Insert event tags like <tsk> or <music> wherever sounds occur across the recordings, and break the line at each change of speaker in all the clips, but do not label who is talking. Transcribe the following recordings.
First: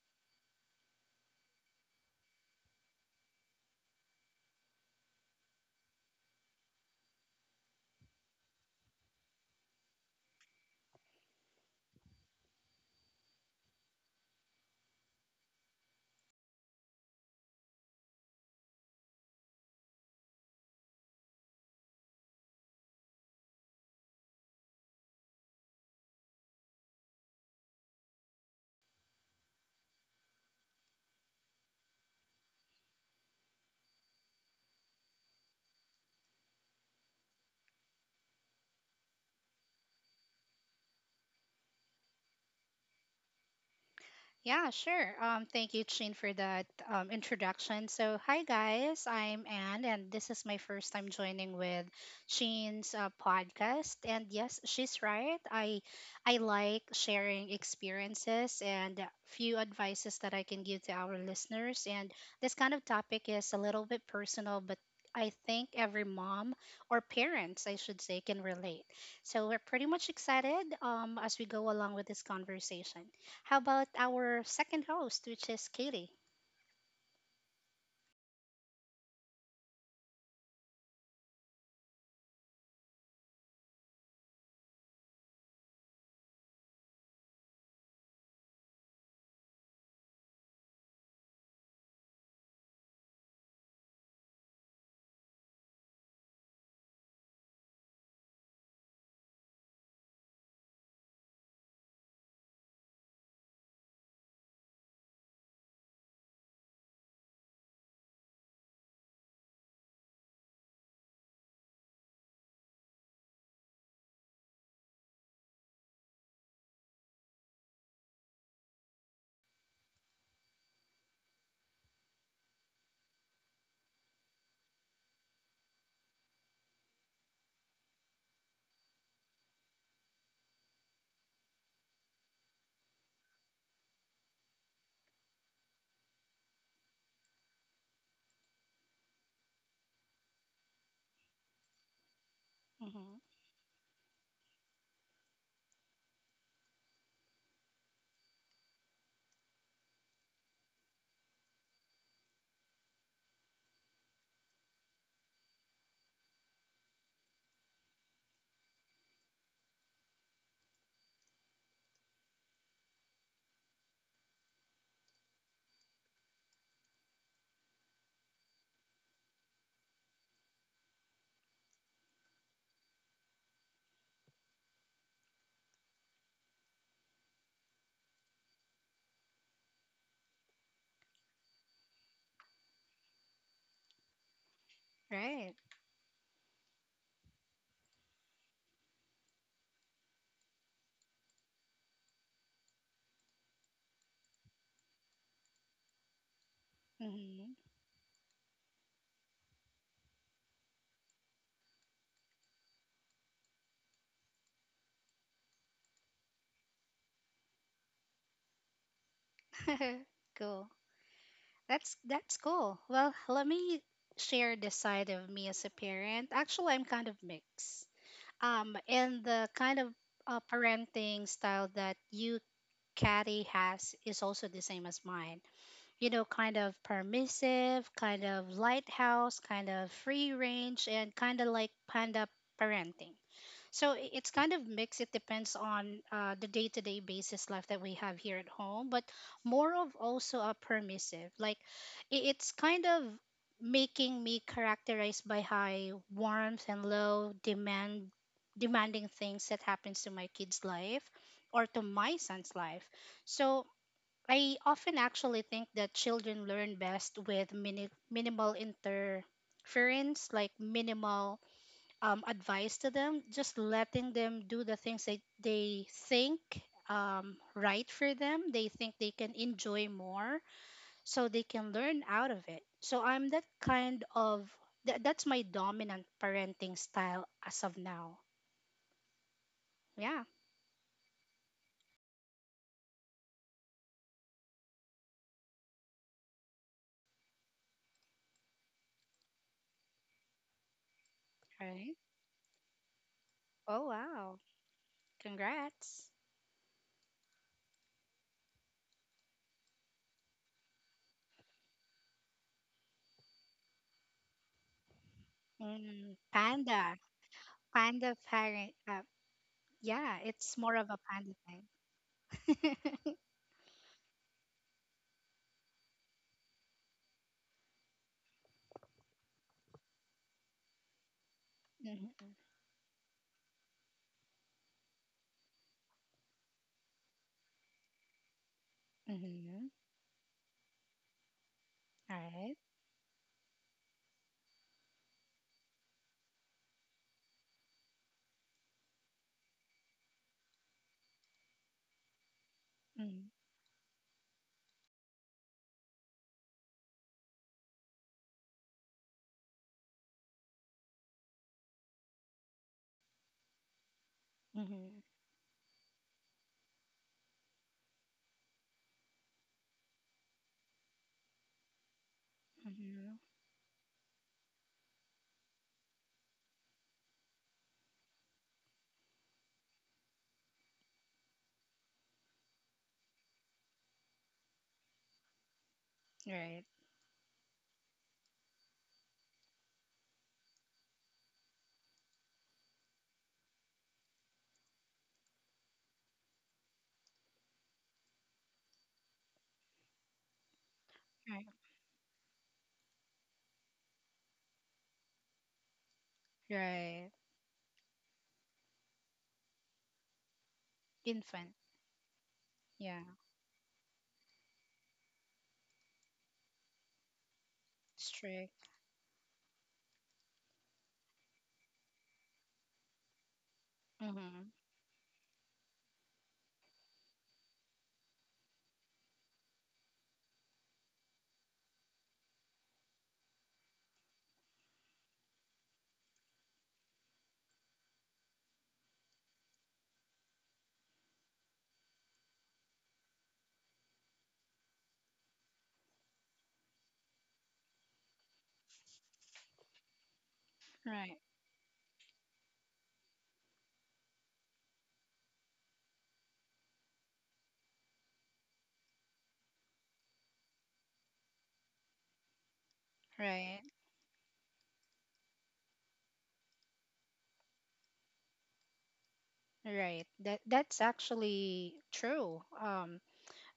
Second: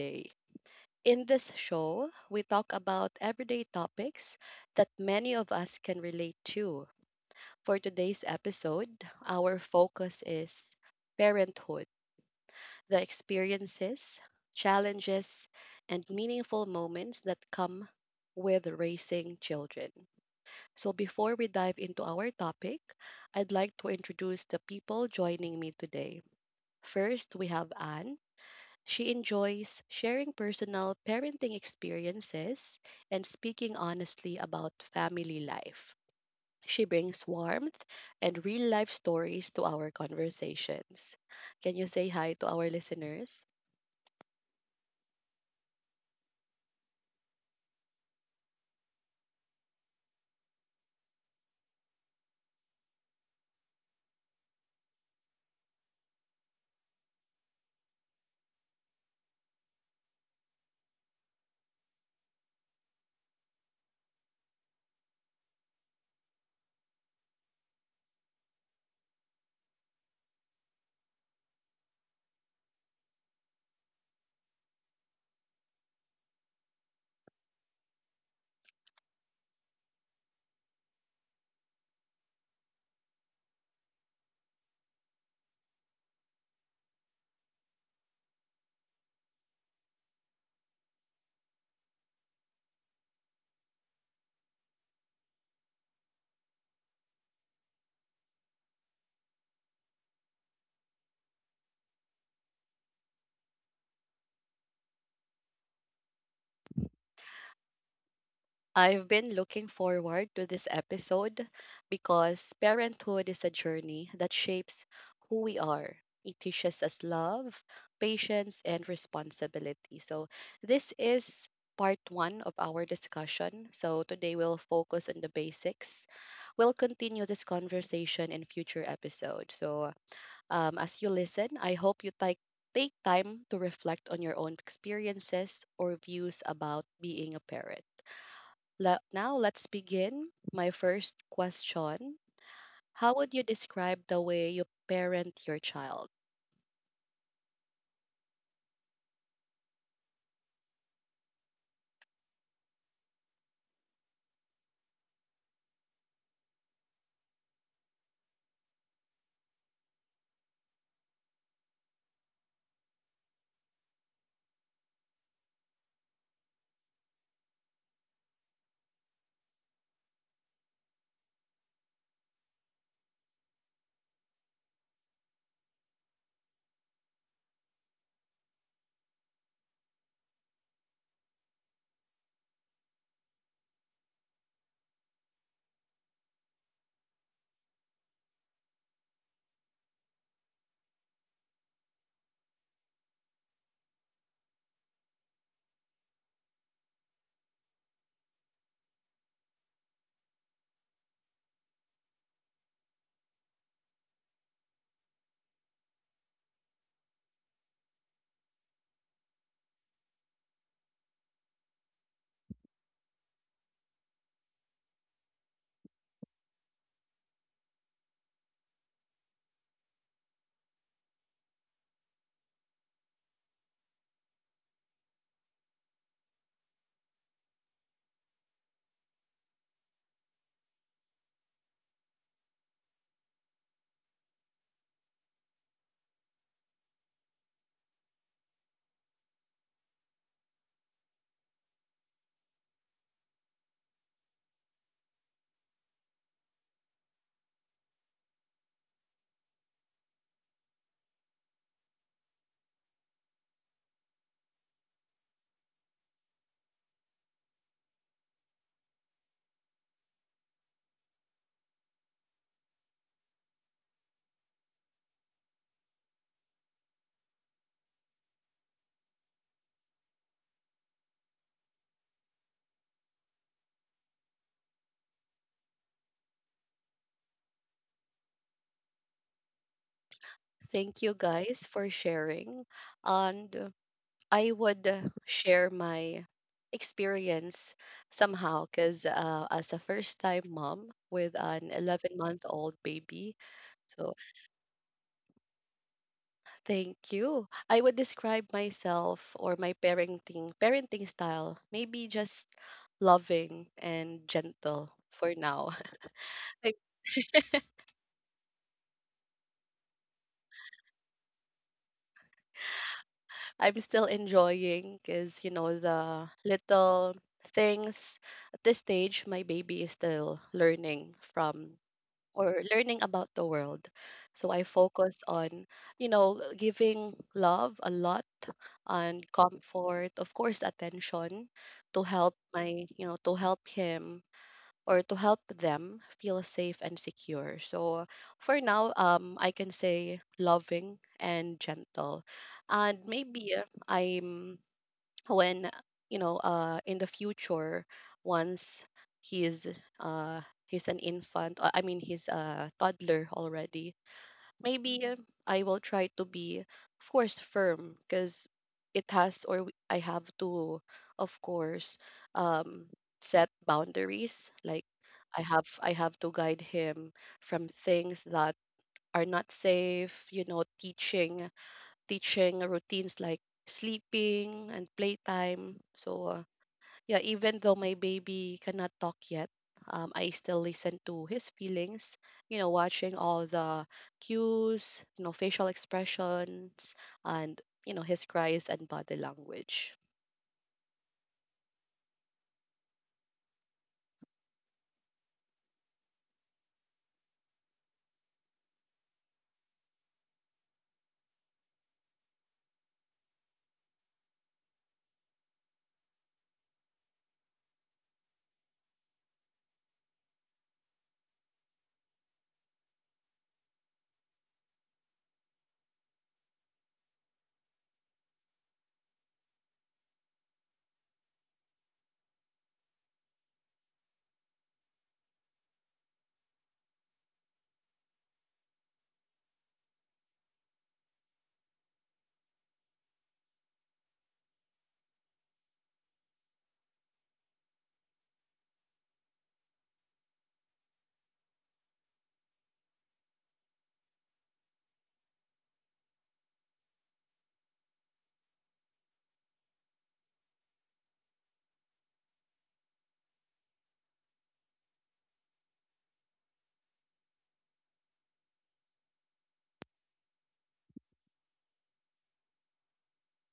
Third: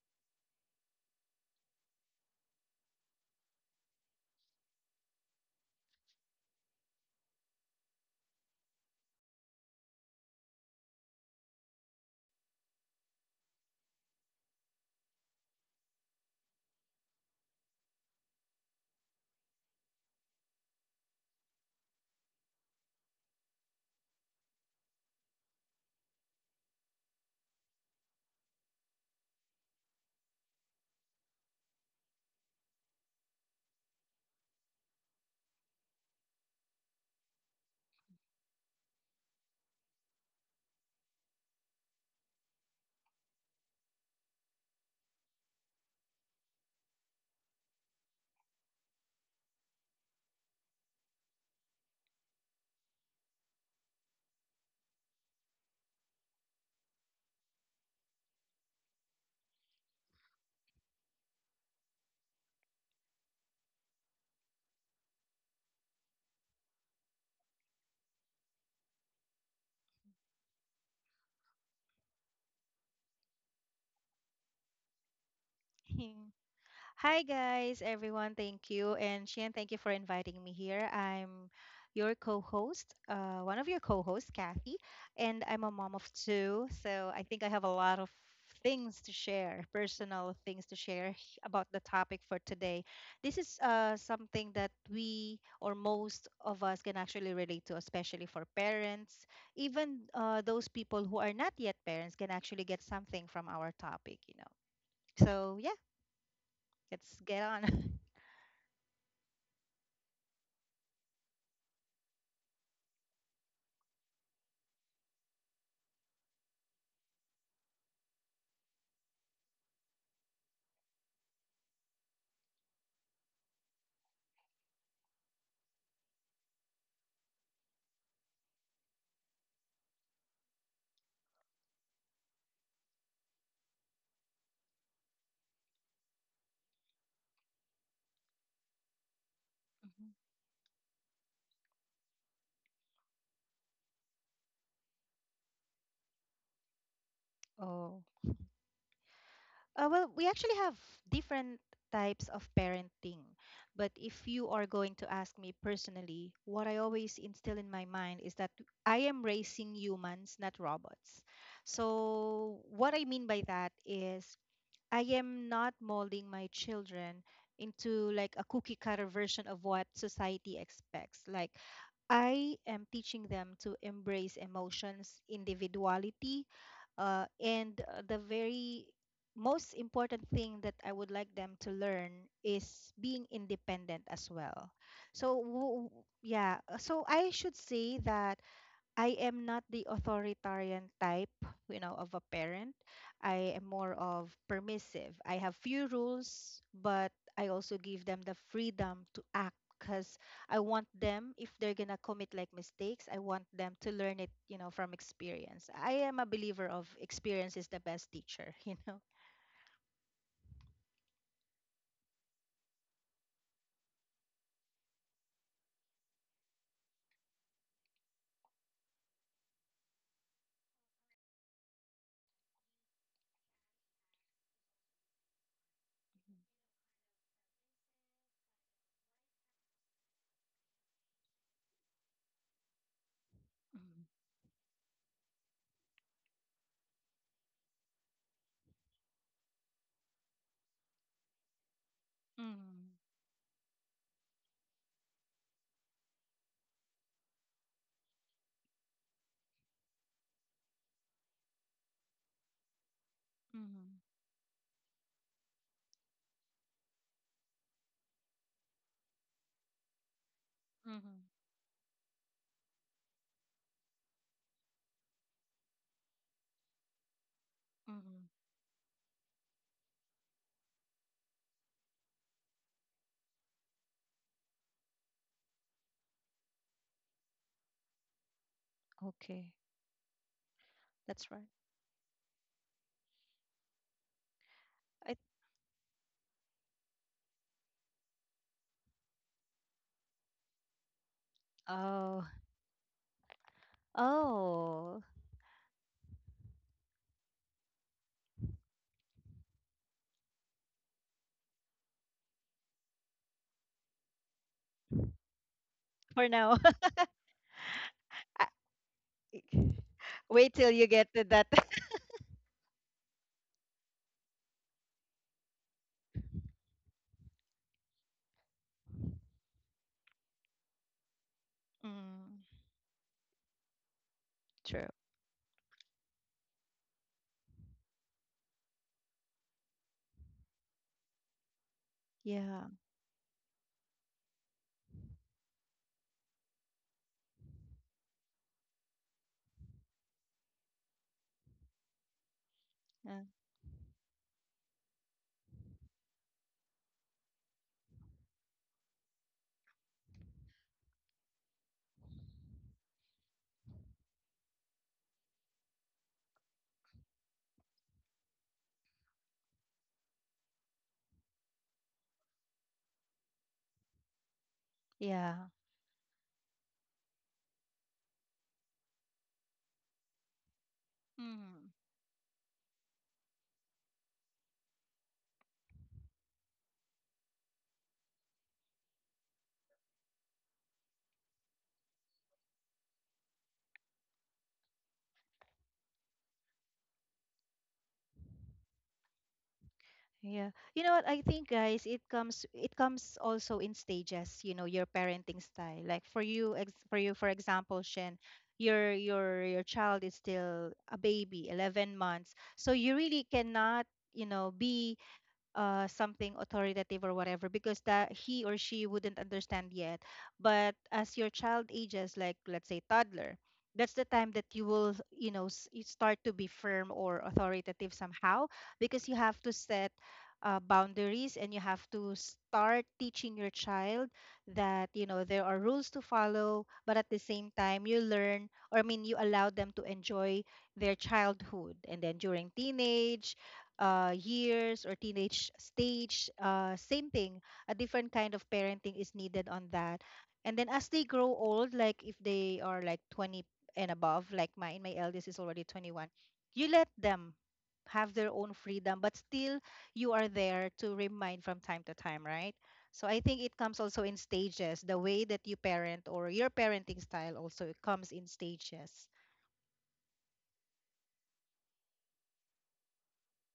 today. In this show, we talk about everyday topics that many of us can relate to. For today's episode, our focus is parenthood, the experiences, challenges, and meaningful moments that come with raising children. So, before we dive into our topic, I'd like to introduce the people joining me today. First, we have Anne. She enjoys sharing personal parenting experiences and speaking honestly about family life. She brings warmth and real life stories to our conversations. Can you say hi to our listeners?
Yeah, sure. Thank you, Chin, for that introduction. So, hi guys, I'm Anne, and this is my first time joining with Chin's podcast. And yes, she's right. I like sharing experiences and a few advices that I can give to our listeners. And this kind of topic is a little bit personal, but I think every mom or parents, I should say, can relate. So we're pretty much excited as we go along with this conversation. How about our second host, which is Katie?
<laughs> Hi, guys, everyone. Thank you. And Shane, thank you for inviting me here. I'm your co host, one of your co hosts, Kathy, and I'm a mom of two. So I think I have a lot of things to share, personal things to share about the topic for today. This is something that we or most of us can actually relate to, especially for parents. Even those people who are not yet parents can actually get something from our topic, you know. So, yeah. Let's get on. <laughs>
I've been looking forward to this episode because parenthood is a journey that shapes who we are. It teaches us love, patience, and responsibility. So, this is part one of our discussion. So, today we'll focus on the basics. We'll continue this conversation in future episodes. So, as you listen, I hope you take time to reflect on your own experiences or views about being a parent. Now let's
Mhm.
begin. My first question: how
Hmm.
would you describe the way you parent your child?
Oh. Well, we actually have different types of parenting. But if you are going to ask me personally, what I always instill in my mind is that I am raising humans, not robots. So, what I mean by that is I am not molding my children into like a cookie cutter version of what society expects. Like, I am teaching them to embrace emotions, individuality, and the very most important thing that I would like them to learn is being independent as well. So,
Right.
yeah, so I should say that I am not the authoritarian type, you know, of a parent. I am more of permissive. I have few rules, but I
Hmm.
also give them the freedom to act because I want them, if they're gonna commit like mistakes, I want them to learn it, you know, from experience. I am a believer of experience is the best teacher, <laughs> you know.
<laughs> Cool. That's cool. Well, let me share the side of me as a parent. Actually, I'm kind of mixed. And the kind of parenting style that you, Katie, has is also the same as mine. You know, kind of permissive, kind of lighthouse, kind of free range, and kind of like panda parenting. So it's kind of mixed. It depends on the day to day basis life that we have here at home, but more of also a permissive. Like it's
Mm-hmm. Mm-hmm.
kind of making me characterized by high warmth and low demanding things that happens to my kid's life or to my son's life. So
Mm-hmm.
I often actually think that children learn best with minimal interference, like
Mm-hmm.
minimal advice to them, just letting them do the things that they think right for
Mm-hmm.
them. They think they can enjoy more, so they can learn out of it. So I'm that kind of that's my dominant parenting style as of now.
Okay,
Yeah.
Thank you
that's right.
guys for sharing. And I would
I
share my experience somehow, because as a first time mom with an
Right.
11
Oh,
month old baby,
Oh,
so
wow!
oh,
Congrats.
thank you, I would describe myself, or my parenting style, maybe just loving and gentle for now. <laughs>
Mm,
for now.
panda,
<laughs>
panda
<laughs>
parent.
I-
Yeah,
Wait
it's
till
more
you
of a
get to
panda
that. <laughs>
thing. <laughs>
I'm still enjoying because, you know, the little things. At this stage, my baby is still learning from,
Mm-hmm.
Mm.
or learning about, the world. So I
True.
focus on, you know, giving love a lot and
Mm-hmm.
comfort, of course, attention to
All
help
right.
Yeah.
my, you know, to help him, or to help them feel safe and secure. So for now, I can say loving and gentle. And
Uh,
Mm-hmm.
maybe I'm when you know in the future, once he's he's an infant, I mean he's a toddler already, maybe I will try to be, of course, firm because it has or w- I have to, of course, um,
Mm-hmm.
set boundaries. Like
yeah.
I have to guide him from things that are not safe. You know, teaching,
Mm.
teaching routines like sleeping and playtime. So
Right.
yeah, even though my baby cannot talk yet, I still listen to his feelings, you know, watching all the cues, you know, facial expressions, and, you know, his cries and body language.
Yeah. You know what? I
Right,
think, guys, it comes also in stages, you know, your parenting style. Like for
right.
you, for example, Shen, your child is still a baby,
Infant.
11 months. So you
Yeah.
really cannot, you know, be something authoritative or whatever because that he or
Strict.
she wouldn't understand yet. But as your child ages, like let's say toddler, that's the time that
Mm-hmm.
you will, you know, you start to be firm or authoritative somehow because you have to set boundaries, and you have to start teaching your child that you know there are rules to follow, but at the same time you learn, or I mean, you allow them to enjoy their childhood, and then during teenage years or teenage stage. Same thing, a different kind of parenting is needed on that. And then as they
Right,
grow old, like if they are like 20 and above, like mine, my eldest is already 21, you let them have their own freedom, but still you are there to remind from time to time, right? So I think it
right,
comes also in stages. The way that you parent or your parenting style also comes in stages.
right. That's actually true.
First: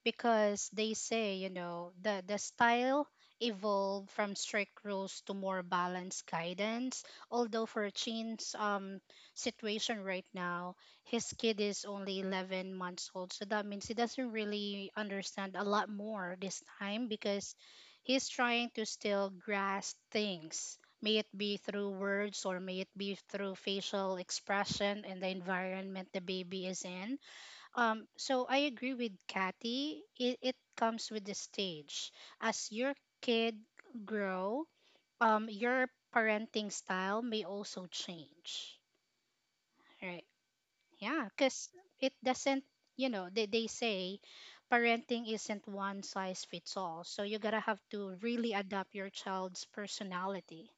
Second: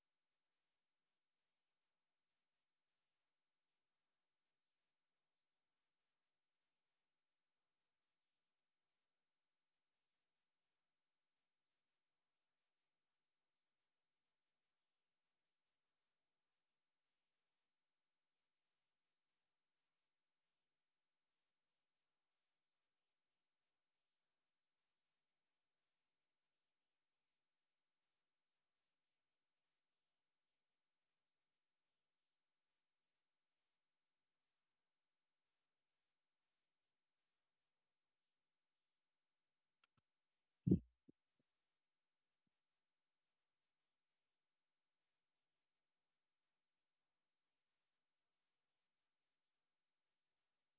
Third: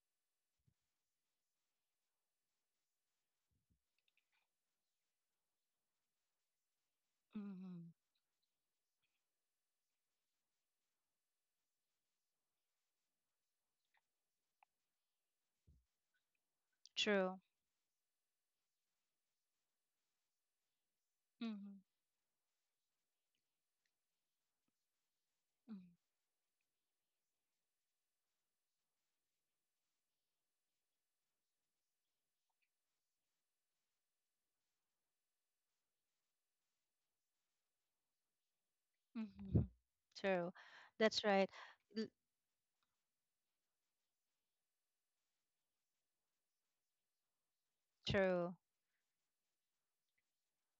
Because they say, you know, the style evolved from strict rules to more balanced guidance. Although
Hmm.
for Chin's situation right now, his kid is only 11 months old. So that means he doesn't really understand a lot more this time
True.
because he's trying to still grasp things. May it be
Hmm.
through words or may it be through facial expression and the environment the baby is in, so I agree with Kathy. It comes with the stage. As your kid grow, your parenting style may also change.
Mhm. <laughs>
Right?
True. That's
Yeah,
right.
because
L-
it doesn't. You know, they say parenting isn't one size fits all. So you gotta have to really
True.
adapt your child's personality.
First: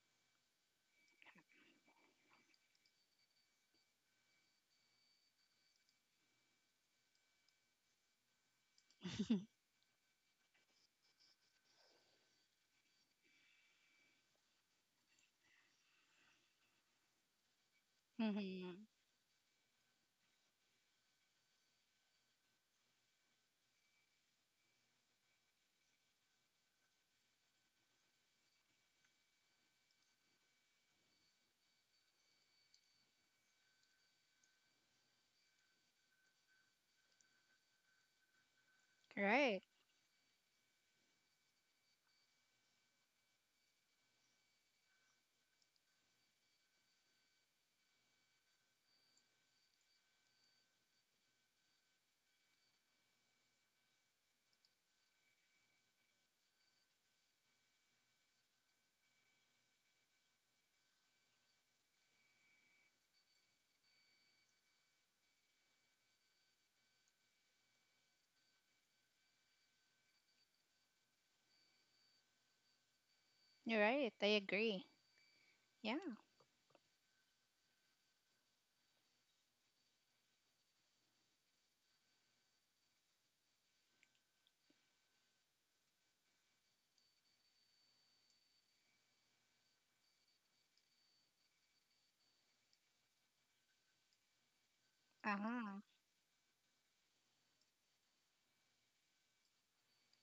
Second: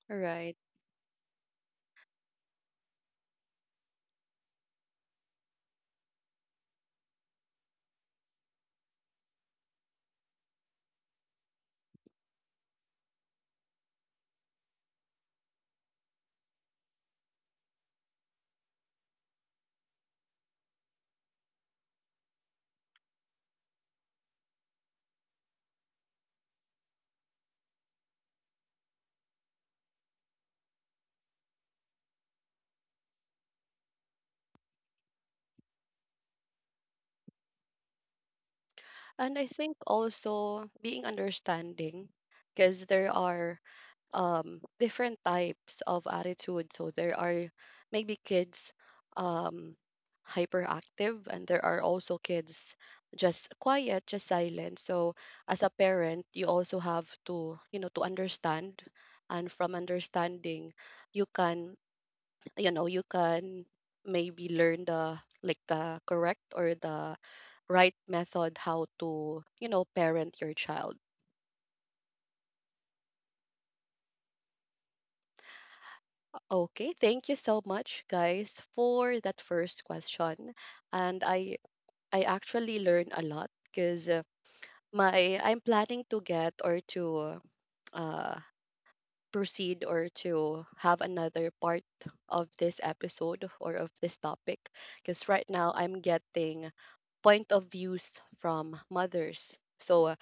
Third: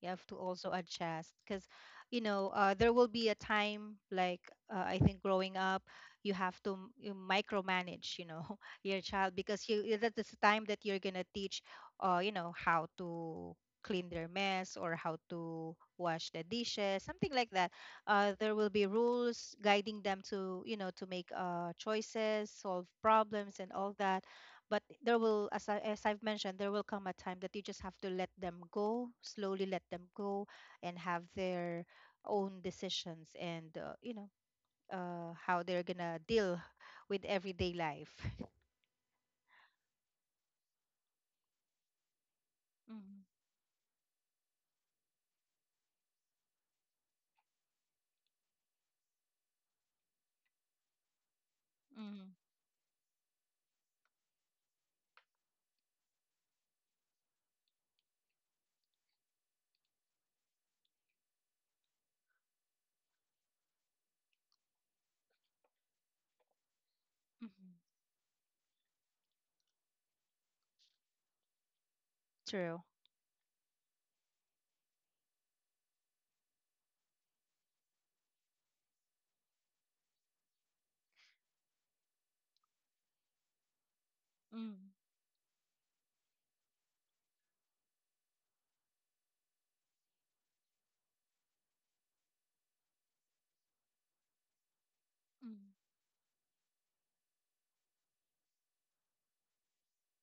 You have to
Right.
also adjust because, you know, there will be a time like I think growing up, you have to m- you micromanage, you know, <laughs> your child
<laughs>
because that is the time that you're gonna teach, you know, how to clean their mess or how to wash the dishes, something like that. There will
Hmm.
be rules guiding them to, you know, to make choices, solve problems, and all that, but there will, as I've mentioned, there will come a time that you just have to let them go, slowly let them go and have their own decisions, and you know how they're gonna deal with everyday life. <laughs>
And I
Right.
think also being understanding, because there
Mm.
are different types of attitude. So there are maybe kids um, hyperactive, and there are also
Mm-hmm.
kids just quiet, just silent. So as a parent, you also have to, you know, to understand, and from understanding, you can you can maybe learn, the like, the correct or the
Mm-hmm.
right method how to, you know, parent your child.
True.
You're right. I agree. Yeah.
Okay, thank you so much, guys, for that first question. And I actually learned a lot because my I'm planning to get, or to uh proceed, or to have another part of this episode or of this topic, because right
Mm-hmm.
now
Uh
I'm getting point of views from mothers. So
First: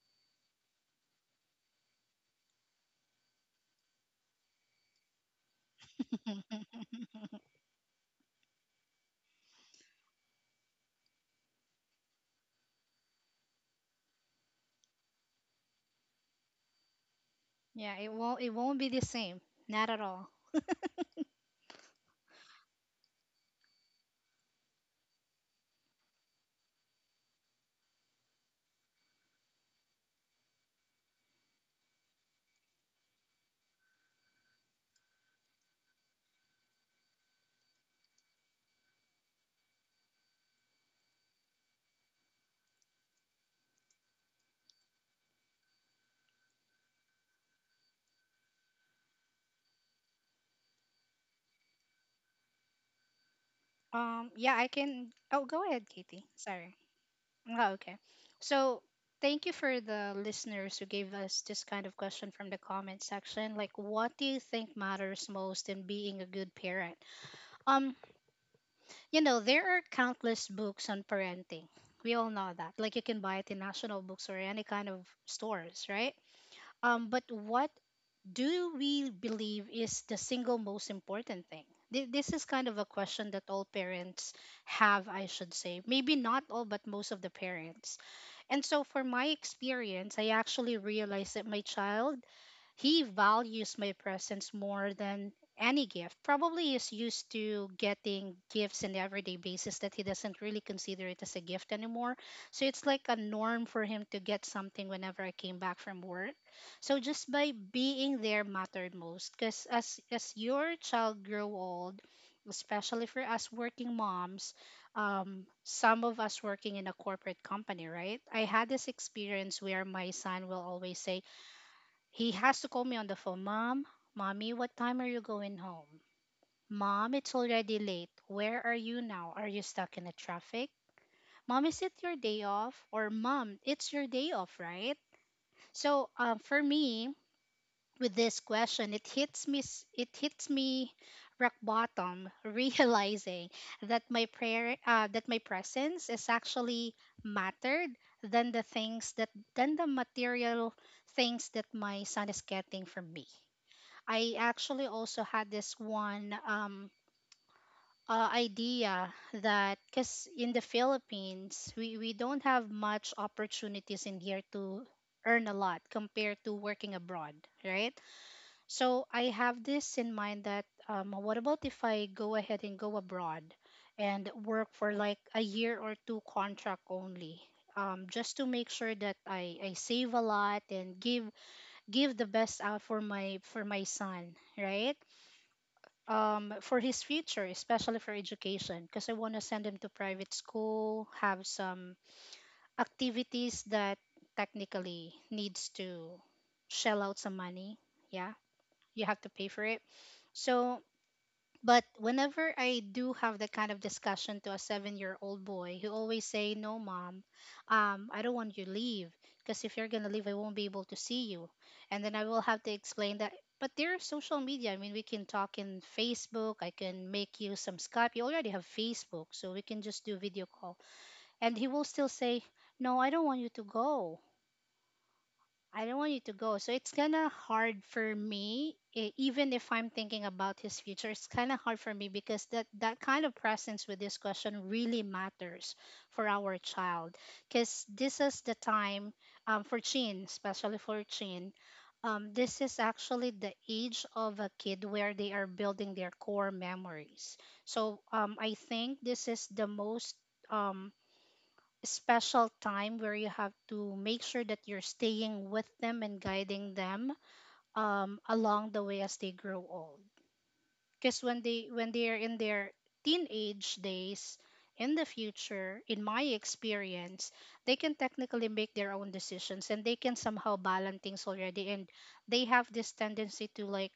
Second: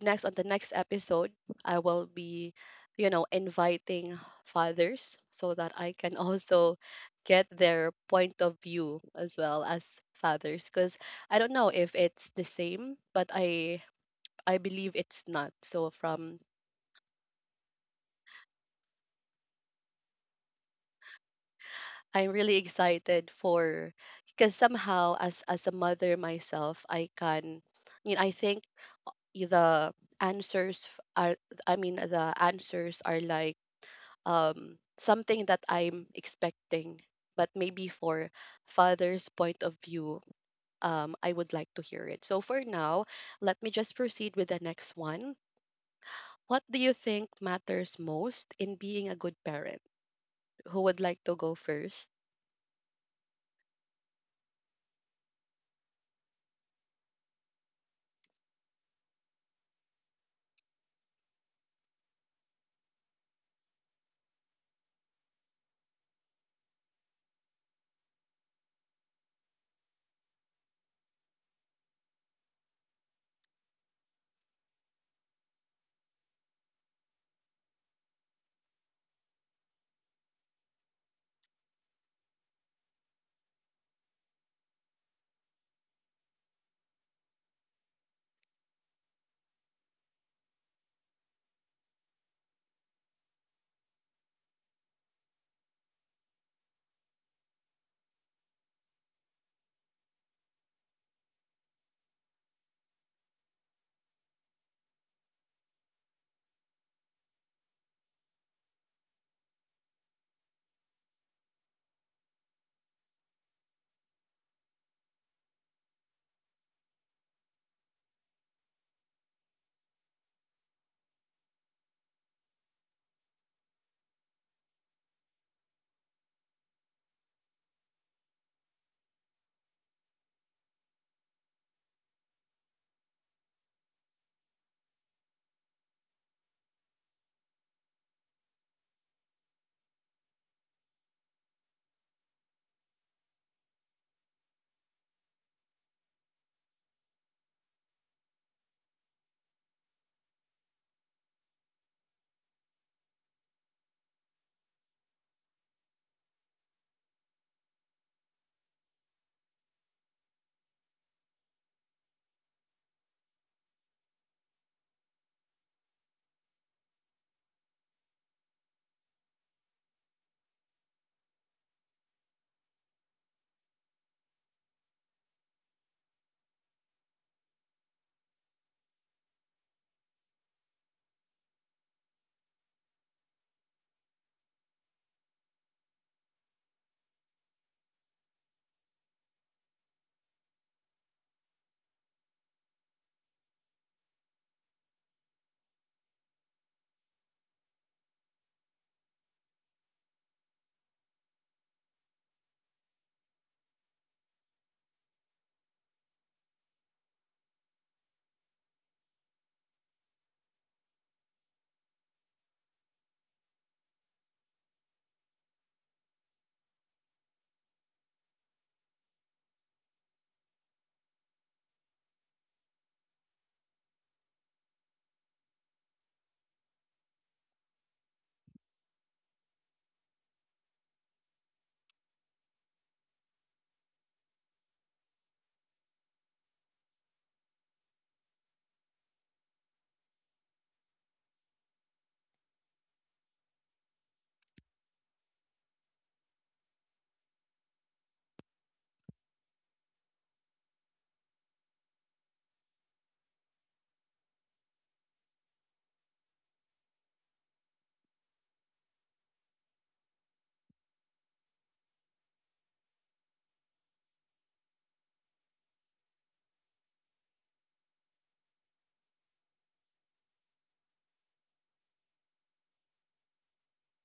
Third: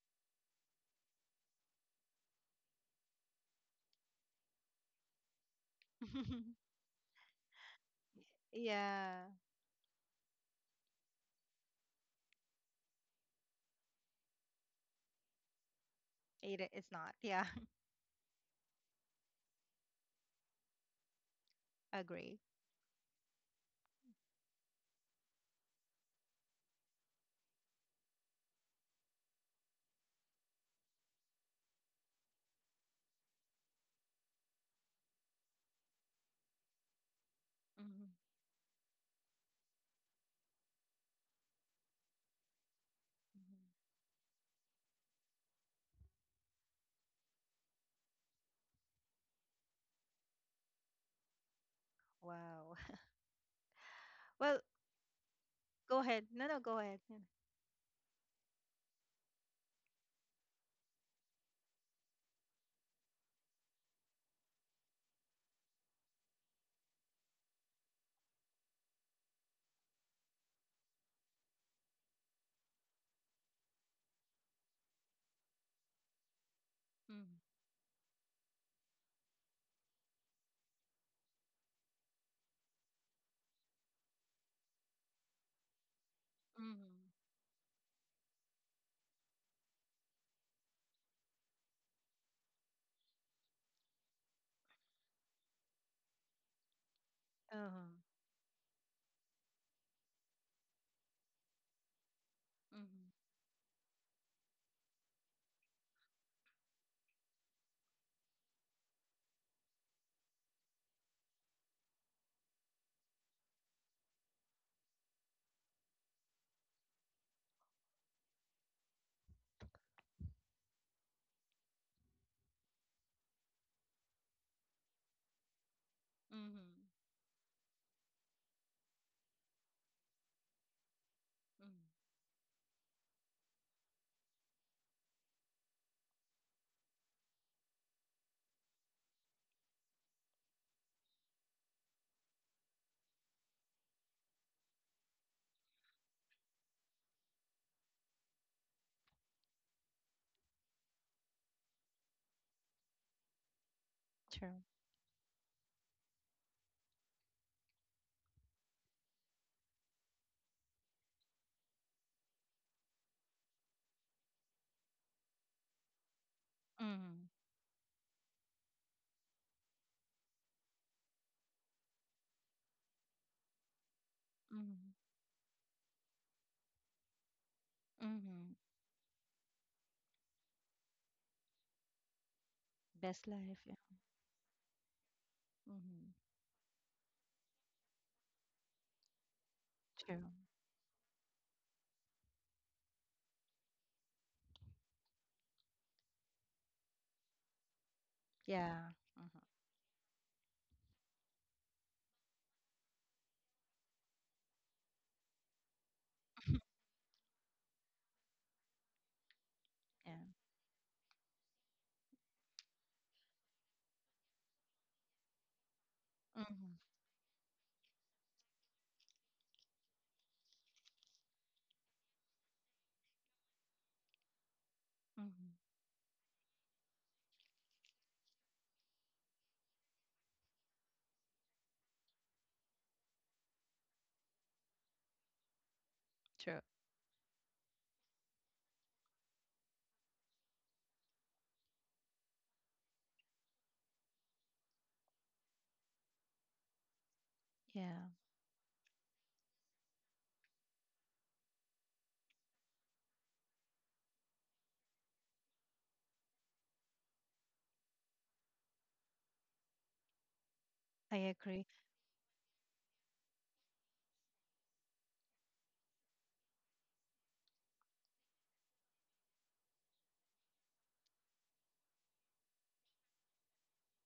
next on the next episode, I will be, you know, inviting fathers so that I can <laughs>
huh.
<laughs>
also get
<laughs>
their point of view
Yeah.
as well as fathers, because I don't know if it's the same, but I believe it's not. So from
It's not, yeah.
Yeah, it won't be the same. Not at all.
<laughs>
I'm
Agree.
really excited for because somehow, as a mother myself, I can, you know, I think the answers f- are the answers are like something that I'm expecting. But maybe for father's point of view, I would like to hear it. So for now, let me
Mm-hmm.
just proceed with the next one. What do you think matters most in being a good parent? Who would like to go first?
Wow. <laughs>
Yeah,
Well,
I can oh, go ahead,
go ahead.
Katie.
No, no, go
Sorry.
ahead. Yeah.
Oh, okay. So, thank you for the listeners who gave us this kind of question from the comment section. Like, what do you think matters most in being a good parent? Um, you know, there are countless books on parenting. We all know that. Like, you can buy it in national books or any kind of stores, right? But
Mm-hmm.
what do we believe is the single most important thing? This is kind of a question that all parents have, I should say. Maybe not all, but
Mm-hmm.
most of the parents. And so, for my experience, I actually realized that my child, he values my presence more than any gift. Probably is used to
Uh-huh.
getting gifts on the everyday basis that he doesn't really consider it as a gift anymore. So it's like a
Mm-hmm.
norm for him to get something whenever I came back from work. So just by being there mattered most because as your child grow old, especially for us working moms, some of us working in a corporate company, right? I had this experience where my son will always say, he has to call me on the phone. Mom, mommy, what time are you going home?
Mm-hmm.
Mom, it's already late. Where are you now? Are you stuck in the traffic? Mom, is it your
Mm-hmm.
day off? Or mom, it's your day off, right? So for me, with this question, it hits me. It hits me rock bottom, <laughs> realizing that my prayer, that my presence is actually mattered than the things that than the material things that my son is getting from me. I
True.
actually also had this one idea that because in the Philippines, we don't have much opportunities in here to earn a lot compared to working
Mm-hmm.
abroad, right? So I have this in mind that, what about if I go ahead and go abroad and work
Mm-hmm.
for like a year or two contract only? Just to
Mm-hmm.
make sure that I save a lot and give the best out for
Best
my
life,
for
yeah.
my son, right?
Mm-hmm.
For his future, especially for education, because I want to send him to
True.
private school, have some activities that technically needs to shell out some money. Yeah,
Yeah.
you have to
Uh-huh.
pay for it. So but whenever I do have that kind of discussion to a 7-year-old old boy, he always say, no, mom, I don't want you to leave. Because if you're going to
Yeah.
leave, I won't be able to see you. And then I will have to explain that. But there's social media. I mean, we can talk in Facebook. I
Mm-hmm.
can make you some Skype. You already have Facebook, so we can just do video call. And he will still say, no, I don't want you to go.
Mm-hmm.
I don't want you to go. So it's kind of hard for me, even if I'm thinking about his future, it's kind of hard for me because that kind of presence with this question really matters for our
True.
child. Because this is the time, for Chin, especially for Chin, this is actually the age of a kid where they are building their core memories. So,
Yeah.
I think this is the most Um, special time where you have to make sure that you're staying with them and guiding them along the way as they grow old.
I
Because when
agree.
they when they are in their teenage days, in the future, in my experience, they can technically make their own decisions and they can somehow balance things already. And they have this tendency to like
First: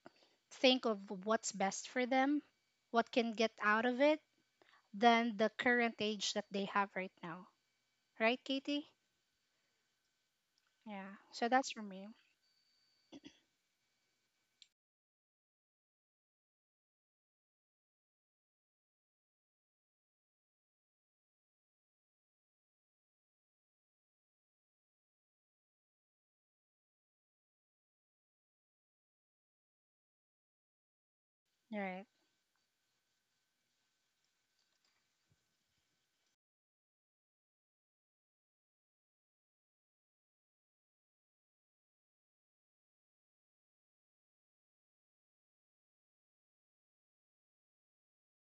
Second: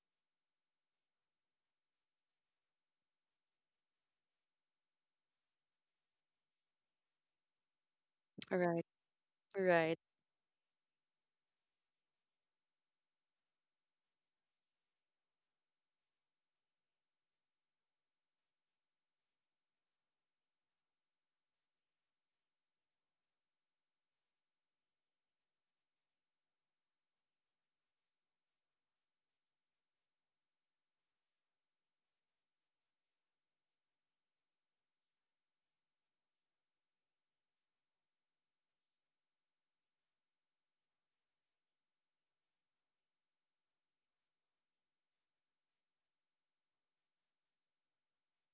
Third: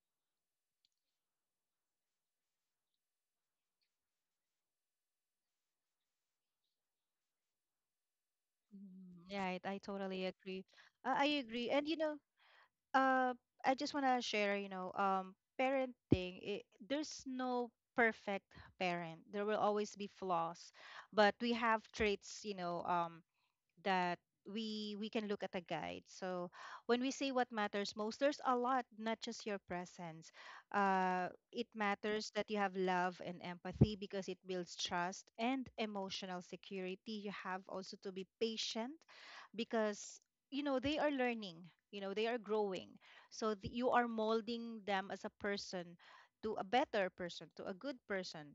think of what's best for them, what can get out of it, than the current age that they have right now. Right, Katie?
Right,
Mm-hmm. Right. I
right,
totally agree.
Yeah.
I
So
agree.
that's for
And you
me.
know, uh I just want to share, you know, parenting, there's no perfect parent. There will always be flaws, but we have traits, you know, that we can look at a guide. So when we say what matters most, there's a lot, not just your presence. It
Right.
matters that you have love and empathy because it builds trust and emotional security. You have also to be patient because, you know, they are learning, you know, they are growing. So you are molding them as a person, to a better person, to a good person.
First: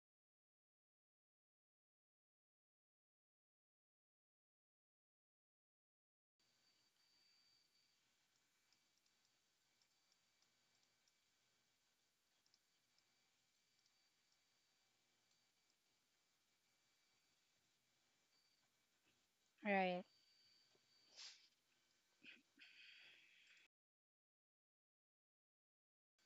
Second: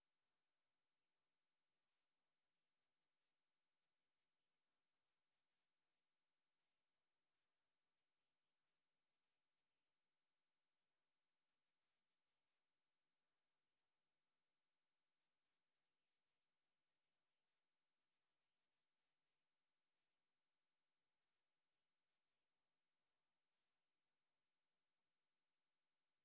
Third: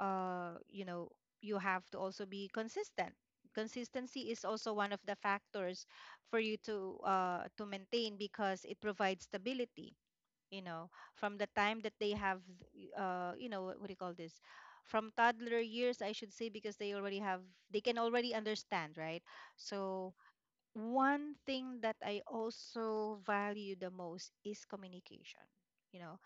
You know, you have to also be consistent. Consistency is also one of the factors for you to maintain because it provides stability, you know, from the time that they have, you know, what do you call this, from toddler years, I should say, because they already have, they can already understand, right?
Right.
So one thing that I also value the most is communication, you know.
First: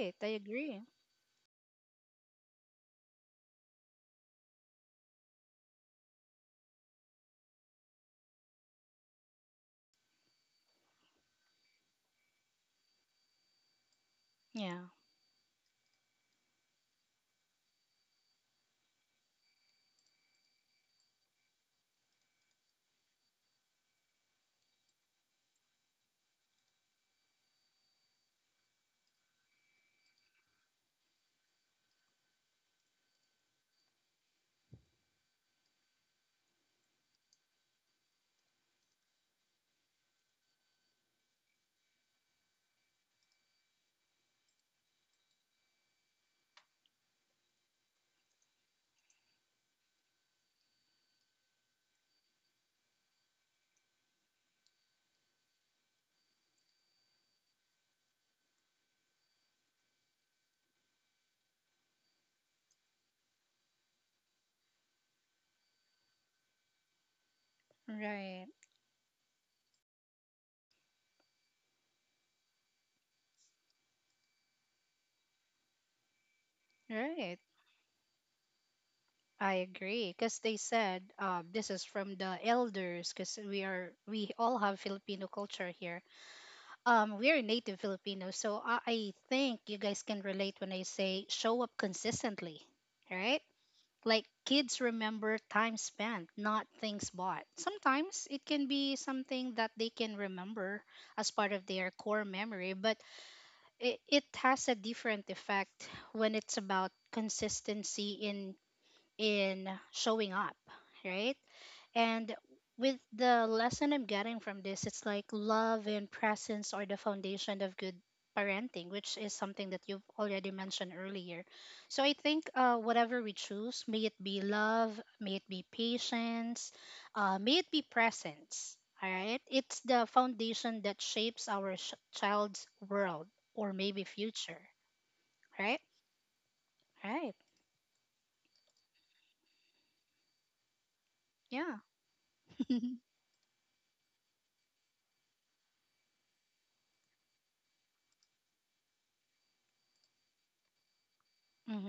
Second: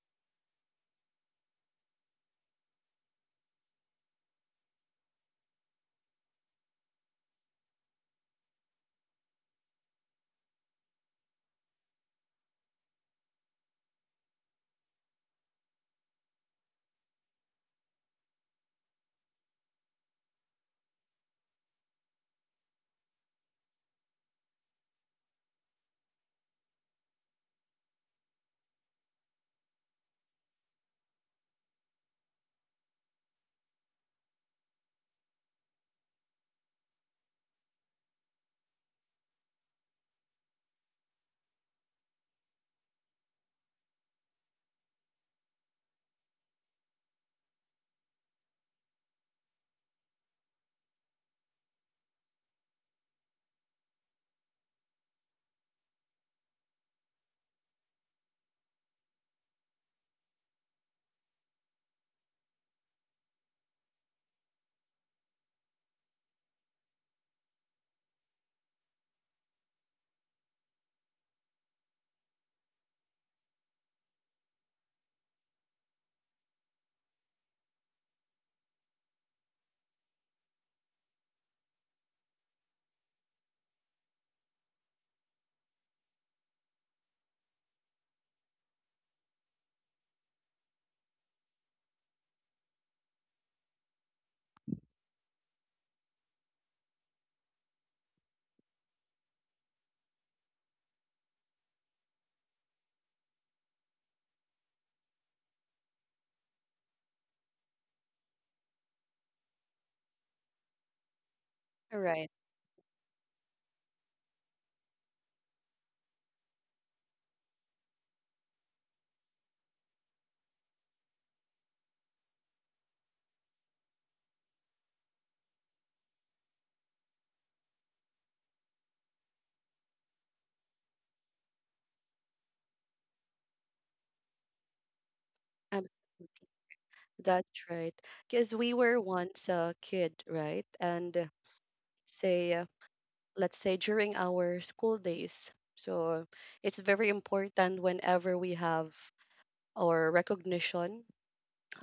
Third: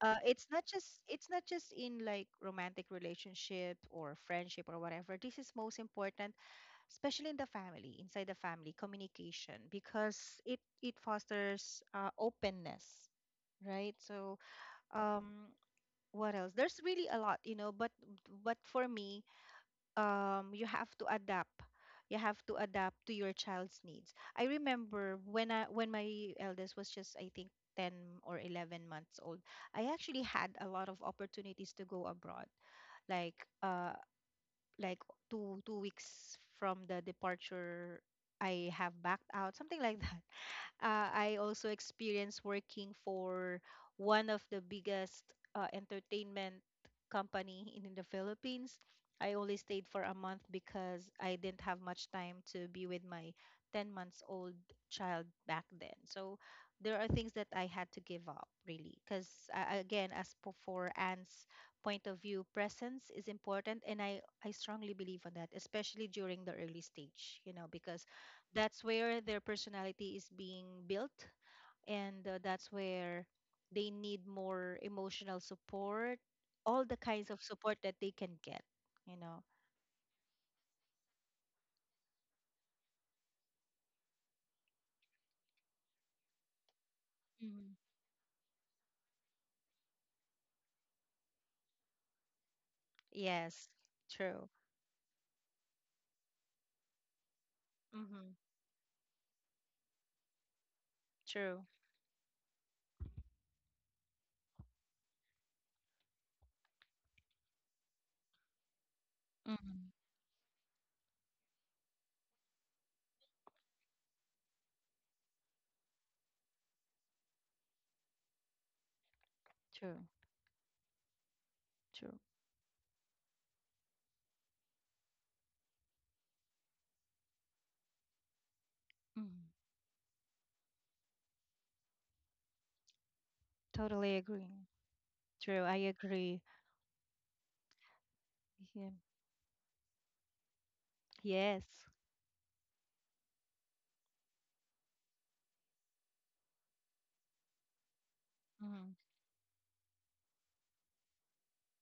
I
It's not
agree.
just, in like romantic relationship or friendship or whatever, this is most important, especially in the family, inside the family, communication, because it fosters openness, right? So
Yeah.
um what else, there's really a lot, you know, but for me, um you have to adapt you have to adapt to your child's needs. I remember when I when my eldest was just, I think, 10 or 11 months old, I actually had a lot of opportunities to go abroad, like like two weeks from the departure I have backed out, something like that. I also experienced working for one of the biggest entertainment company in the Philippines. I only stayed for a month because I didn't have much time to be with my 10 months old child back then. So there are things that I had to give up really because, again, for Anne's point of view, presence is important, and I strongly believe on that, especially during the early stage, you know, because
Right.
that's where their personality is being built, and that's where they need more emotional support, all the
Right.
kinds of support that they can get, you know.
I agree. Because they said, this is from the elders. Because we all have Filipino culture here. We are native
Mm-hmm.
Filipinos, so I think you guys can relate when I say show up consistently. Right.
Yes.
Like,
True.
kids remember time spent, not things bought. Sometimes
Mm-hmm.
it can be something that they can remember as part of
True.
their core memory, but it has a different effect when it's about consistency in
Mm-hmm.
showing up, right? And
right.
with the lesson I'm getting from this, it's like love and presence are the foundation of good parenting, which is something that you've
True.
already mentioned earlier. So I
True.
think, whatever we choose, may it be love, may it be patience, may it be presence, all right?
Mm-hmm.
It's the foundation that shapes our child's world or maybe
Totally
future,
agree. True.
right?
I
Um,
agree.
Right.
that's right. Because we
Yeah.
were once a kid, right? And
Yes.
Yeah.
say,
<laughs>
let's say during our school days. So it's very important whenever we have
Mm-hmm.
or recognition.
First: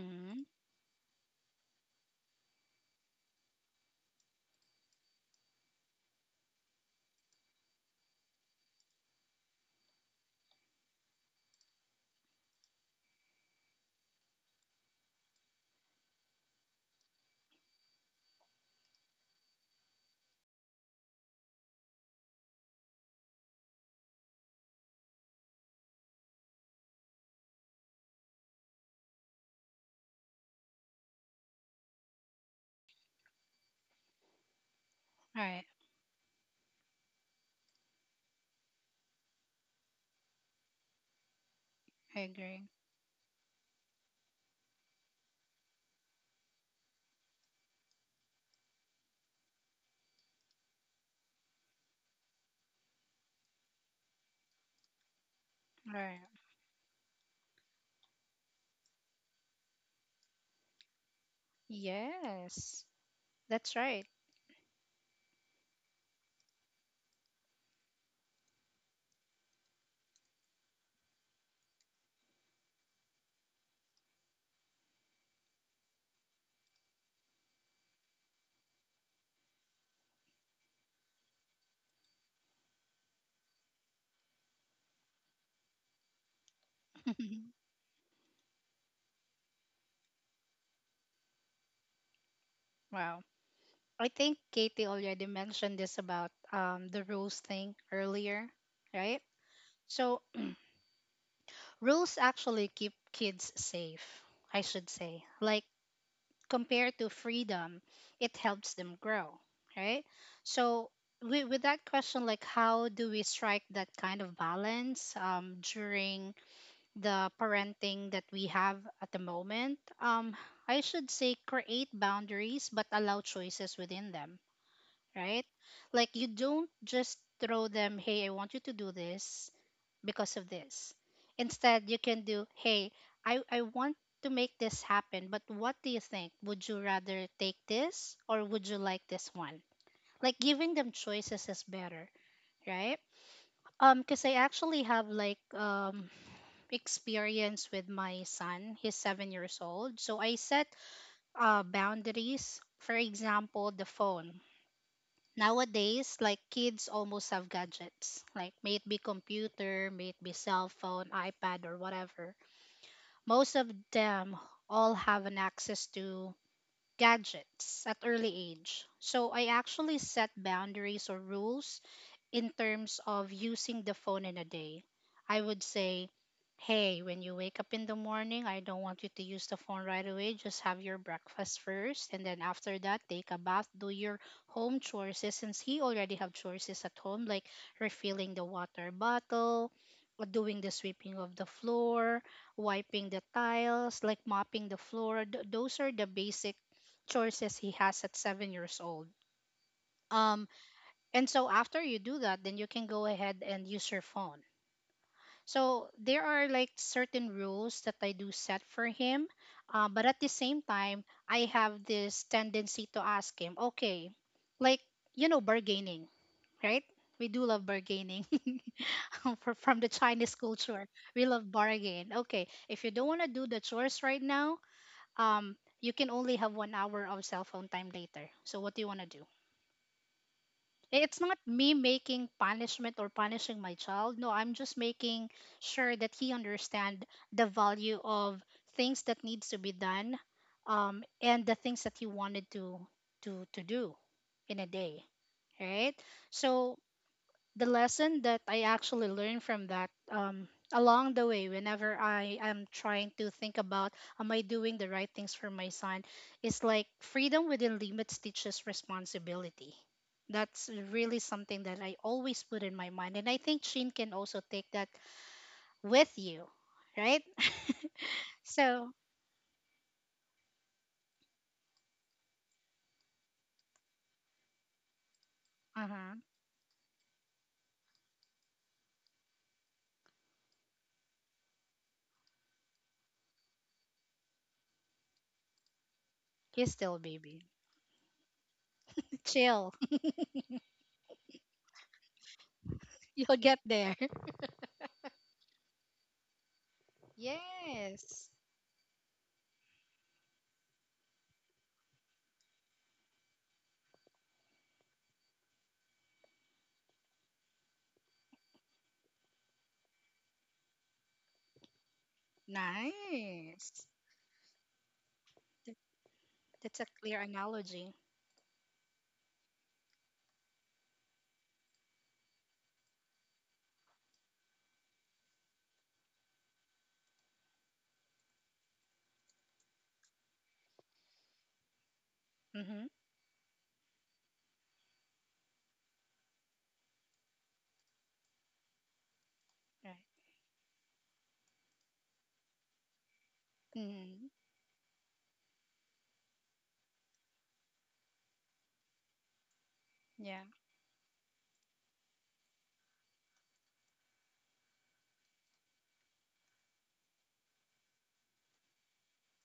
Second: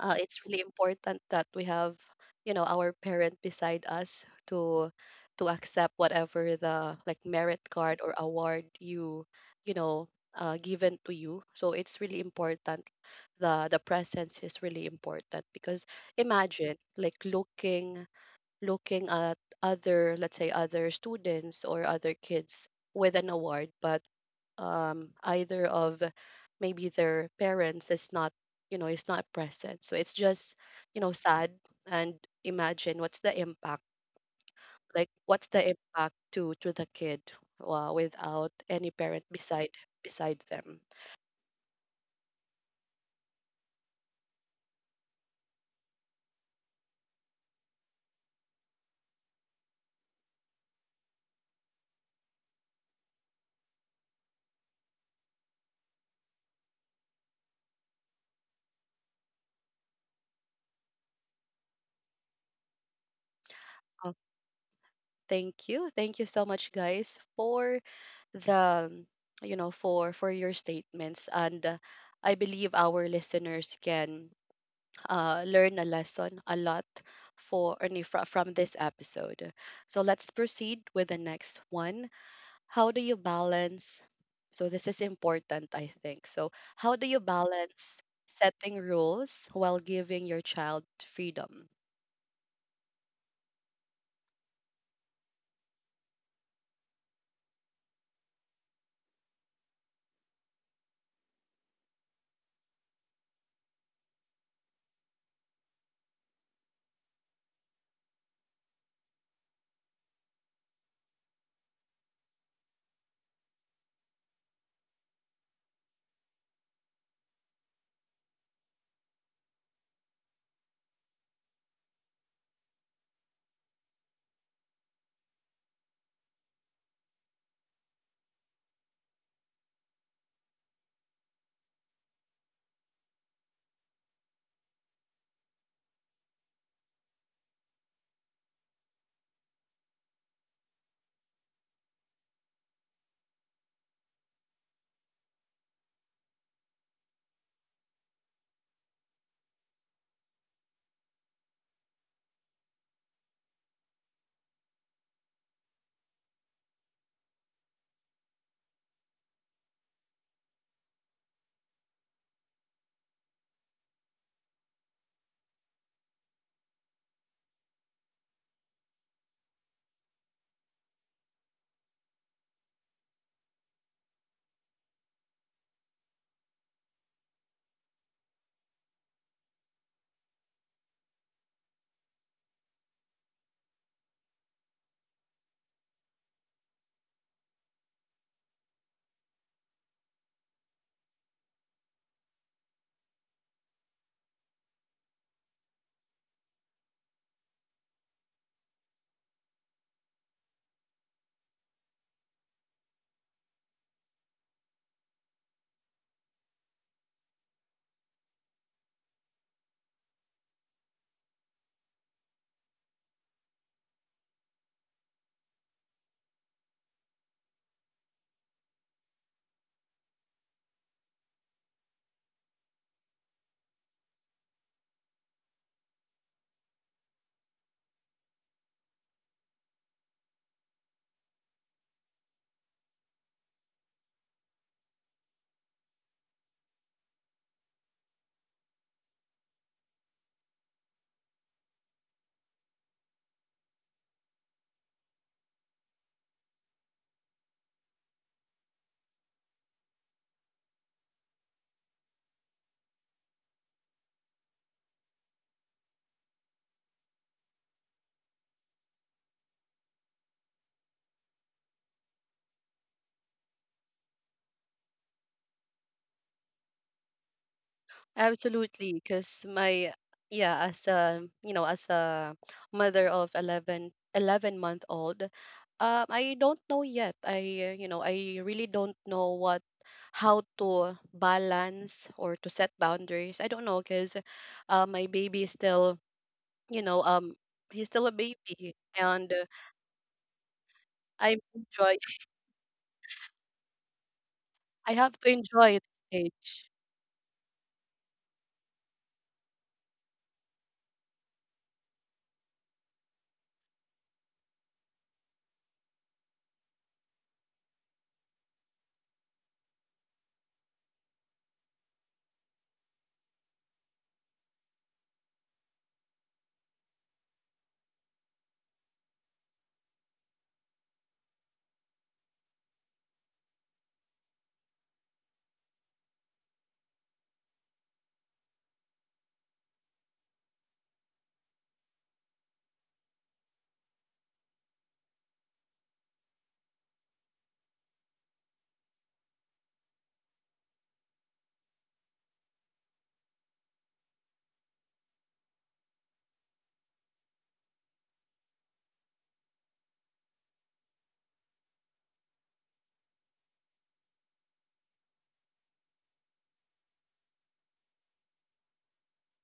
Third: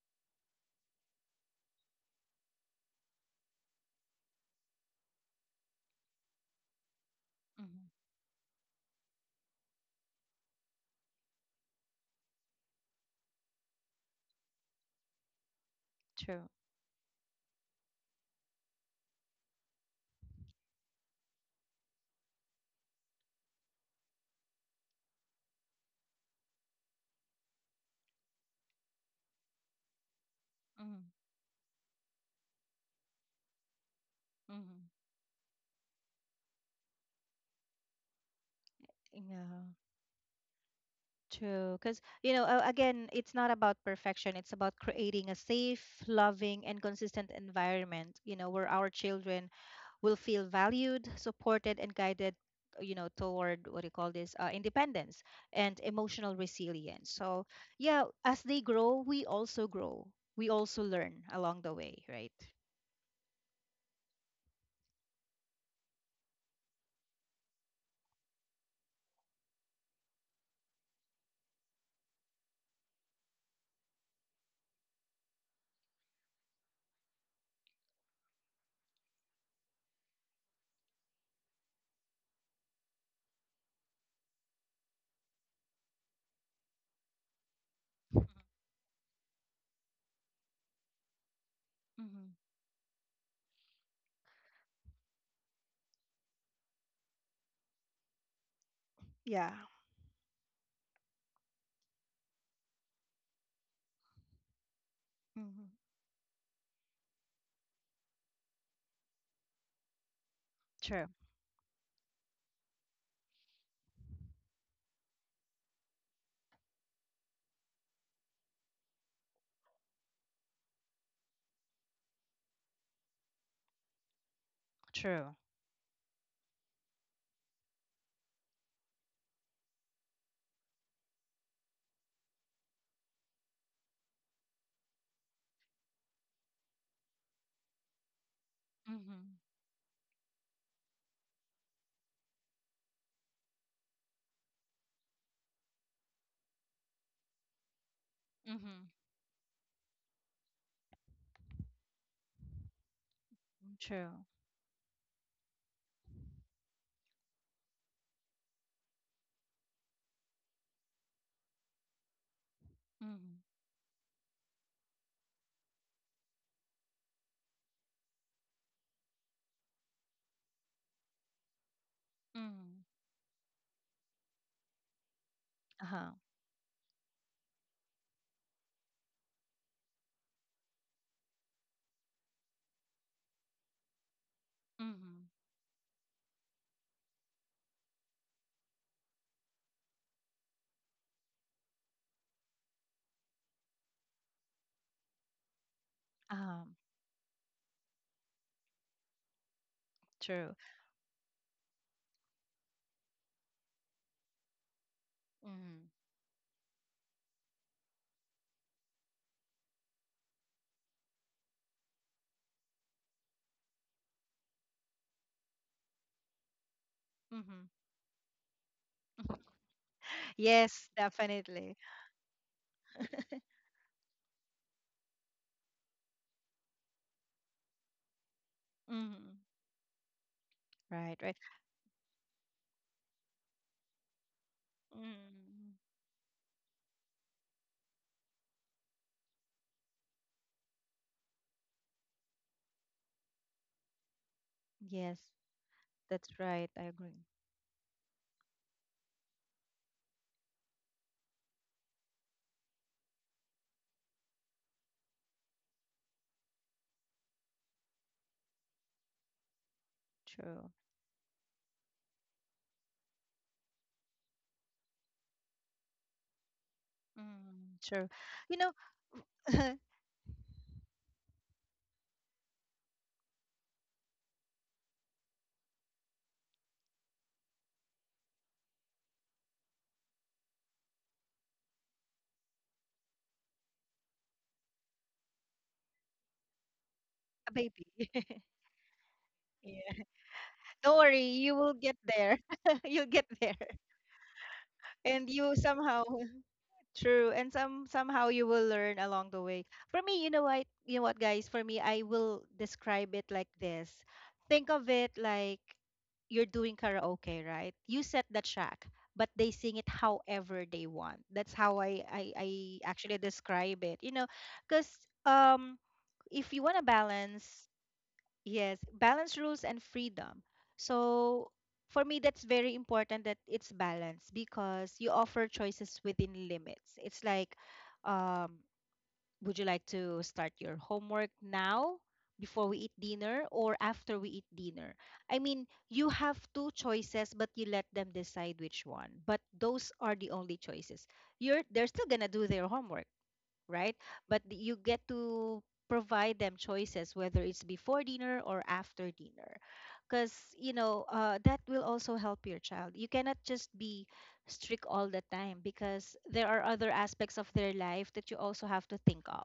It's really important that we have, you know, our parent beside us to accept whatever, the like, merit
Mm-hmm.
card or award, you know, given to you. So it's really important. The presence is really important, because
True.
imagine like looking at other, let's say, other students or other kids with an award, but either of, maybe, their parents is not, you know, is not present. So it's just,
Mm-hmm.
you know, sad. And imagine what's the impact,
Mm-hmm.
like
All
what's the
right.
impact to the kid without any parent
Yeah.
beside them.
True, because,
I
you know,
agree.
again, it's not about perfection. It's about creating a safe, loving, and consistent environment, you know, where our children will feel valued, supported, and guided, you know, toward what do you call this, independence and
All right.
emotional resilience. So, yeah, as they grow. We also learn along the way, right?
Yes. That's right.
Uh, thank you so much, guys, for the, you know, for your statements, and I believe our listeners can learn a lesson, a lot, for, I mean, from this episode. So let's proceed with the next one. How do you balance so this is important, I think, so how do you
<laughs>
balance setting rules while giving your child freedom?
Mm-hmm.
Wow. I think Katie already mentioned this about the rules thing earlier, right?
Yeah.
So, rules actually keep kids safe, I should say. Like,
Mm-hmm.
compared to freedom, it helps them grow, right? So,
True.
with that question, like, how do we strike that kind of balance during the parenting that we have at the moment? I should say, create boundaries but allow choices within them,
True.
right? Like, you don't just throw them, hey, I want you to do this because of this. Instead, you can do, hey, I want to make this happen, but what do you think? Would you rather take this or would you like this
Mm-hmm.
one? Like, giving them choices is better, right? Because I actually have like experience with my son.
Mm-hmm.
He's 7 years old. So I set boundaries. For example, the
True.
phone. Nowadays, like kids almost have gadgets, like may it be computer, may it be cell phone, iPad, or whatever.
Mm-hmm.
Most of them all have an access to gadgets at early age. So I actually set boundaries or rules in
Mm-hmm.
terms of using the phone in a day. I would
Uh huh.
say, hey, when you wake up in the morning, I don't want you to use the phone right away. Just have your breakfast first, and then after that, take a bath, do your home
Mm-hmm.
chores. Since he already have chores at home, like refilling the water bottle, doing the sweeping of the floor, wiping the tiles, like mopping the floor. Those are the
Uh
basic
huh.
chores he has at 7 years old. Um,
True.
and so after you do that, then you can go ahead and use your phone.
Mm-hmm.
So there are like certain rules that I do set for him, but at the same time, I have this tendency to ask him, okay, like you know, bargaining, right? We do
Mm-hmm.
love bargaining <laughs>
<laughs>
from the Chinese culture.
Yes,
We love
definitely.
bargain. Okay, if you don't want to do the chores right now, you can only have 1 hour of cell phone time later. So what do you want to do?
Mm-hmm. Right,
It's
right.
not me making punishment or punishing my child. No, I'm just making
Mm-hmm.
sure that he understand the value of things that needs to be done, and the things that he wanted to to do in a day,
Yes,
right?
that's right.
So
I agree.
the lesson that I actually learned from that along the way, whenever I am trying to think about, am I doing the right things for my son, is like freedom within limits teaches responsibility. That's
True.
really something that I always put in my mind. And I think Shin can also take that with you, right?
Mm-hmm. True.
<laughs>
You know,
So,
Absolutely, because
<laughs> a
my yeah, as, a you know, as a mother of 11 11 month old,
uh huh.
I don't know yet. I you know, I really don't know what how to balance or to set boundaries. I don't know, because my baby is still,
He's
you
still a
know,
baby.
baby.
he's still a
<laughs>
baby, and
Chill.
Yeah. Don't worry,
I
you will get
enjoy
there. <laughs> You'll
<laughs>
get
You'll
there.
get there. <laughs>
I have
And
to
you
enjoy this
somehow
age.
<laughs> true, and somehow
Yes.
you will learn along the way. For me, you know what, guys. For me, I will describe it like this. Think of it like you're doing karaoke, right? You set the track, but they sing it however they want. That's how I actually describe
Nice.
it. You know, because,
Th-
um, if you want
That's
to
a clear
balance,
analogy.
yes, balance rules and freedom. So for me, that's very important that it's balanced because you offer choices within limits. It's like, um, would you like to start your homework now,
Mm
before we
hmm.
eat dinner or after we eat dinner? I mean, you have two choices, but you let them decide which one. But those
Right.
are the only choices. You're they're still gonna do their homework, right?
Mm,
But you get to provide them choices whether it's before dinner or after dinner, because,
yeah.
you know, that will also help your child. You cannot just be strict all the time because there are other aspects of their life that you also have to think of,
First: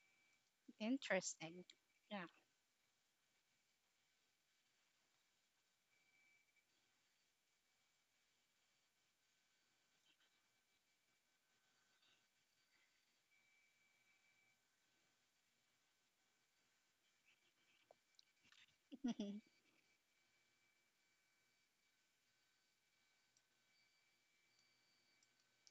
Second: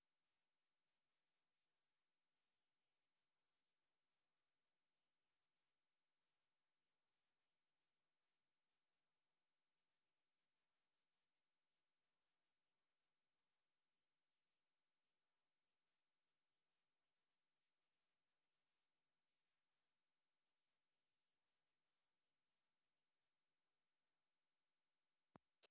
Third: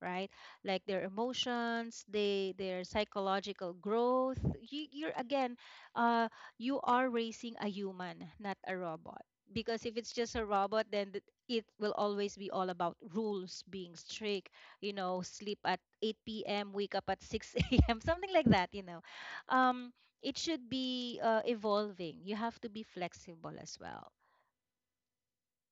right? Like their
Interesting.
emotions,
Yeah. <laughs>
they their psychological growth. You're, again, uh, you are raising a human, not a robot, because if it's just a robot, then it will always be all about rules, being strict, you know, sleep at 8 p.m., wake up at 6 a.m., <laughs> something like that, you know. Um, it should be, evolving. You have to be flexible as well.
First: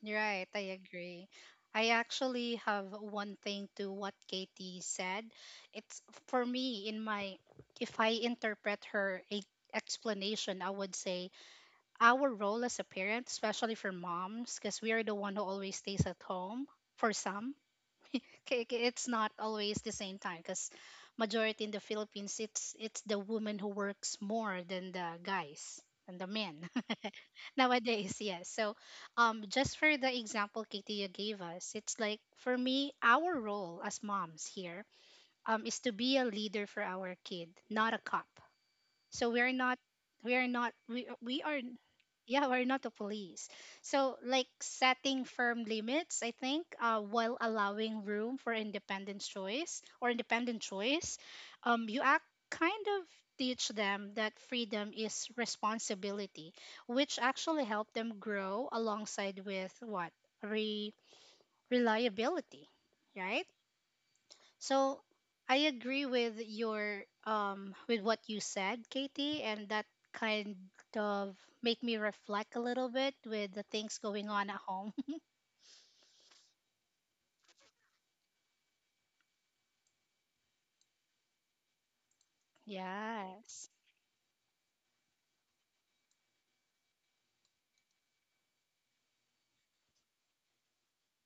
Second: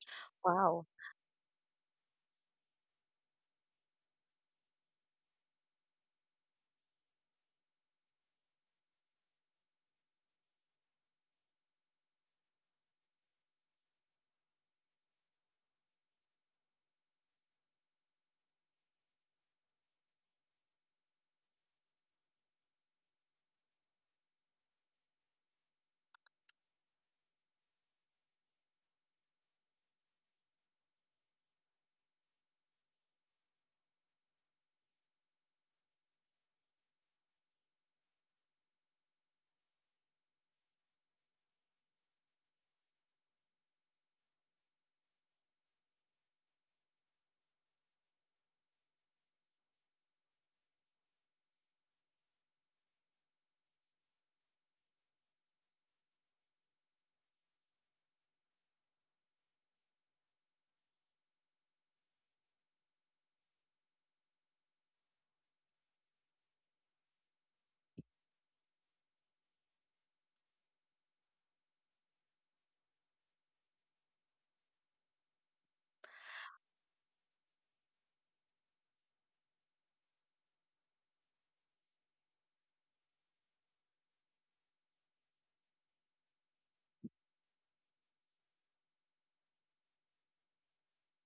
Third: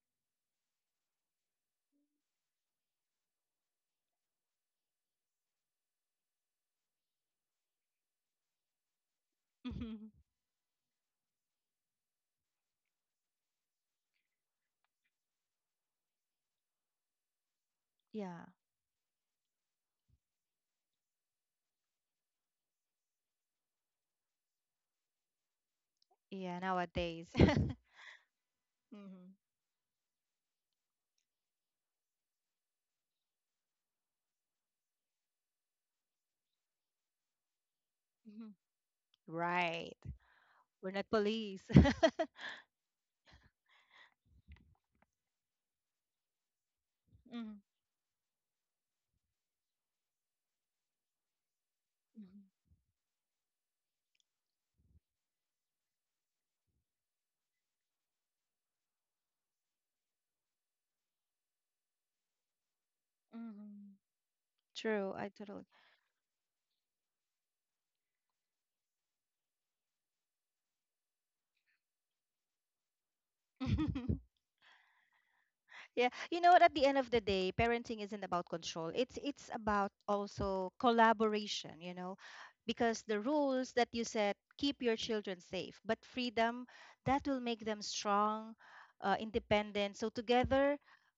Right. I
Oh,
agree. I actually have one thing to what Katie said. It's for me in my if I interpret her
Mhm.
explanation, I would say our role as a parent, especially for moms, because we are the one who always stays at home for some.
Yeah.
Okay, okay, it's not always the same time because majority in the Philippines, it's the woman who works more than the guys and the men
Yeah,
<laughs>
nowadays. <laughs>
nowadays. Yes. So,
Mhm.
just for the example Katie you gave us, it's like for me, our role as moms here, is to be a leader for our kid, not a cop.
Mhm.
So
Right. We're not
we are,
police. <laughs>
yeah, we're not the police. So like setting firm limits, I think, while
Mhm.
allowing room for independent choice or independent choice. You act
Mhm.
kind of teach them that freedom is responsibility, which actually help them grow alongside with what re- reliability, right?
Mhm.
So
True. I totally.
I agree with your with what you said, Katie, and that kind of make me reflect a little bit with the things going
<laughs>
on at home. <laughs>
Yeah, you know what? At the end of the day, parenting isn't about control. It's about also collaboration. You know, because the
Yes.
rules that you set keep your children safe, but freedom, that will make them strong, independent. So together,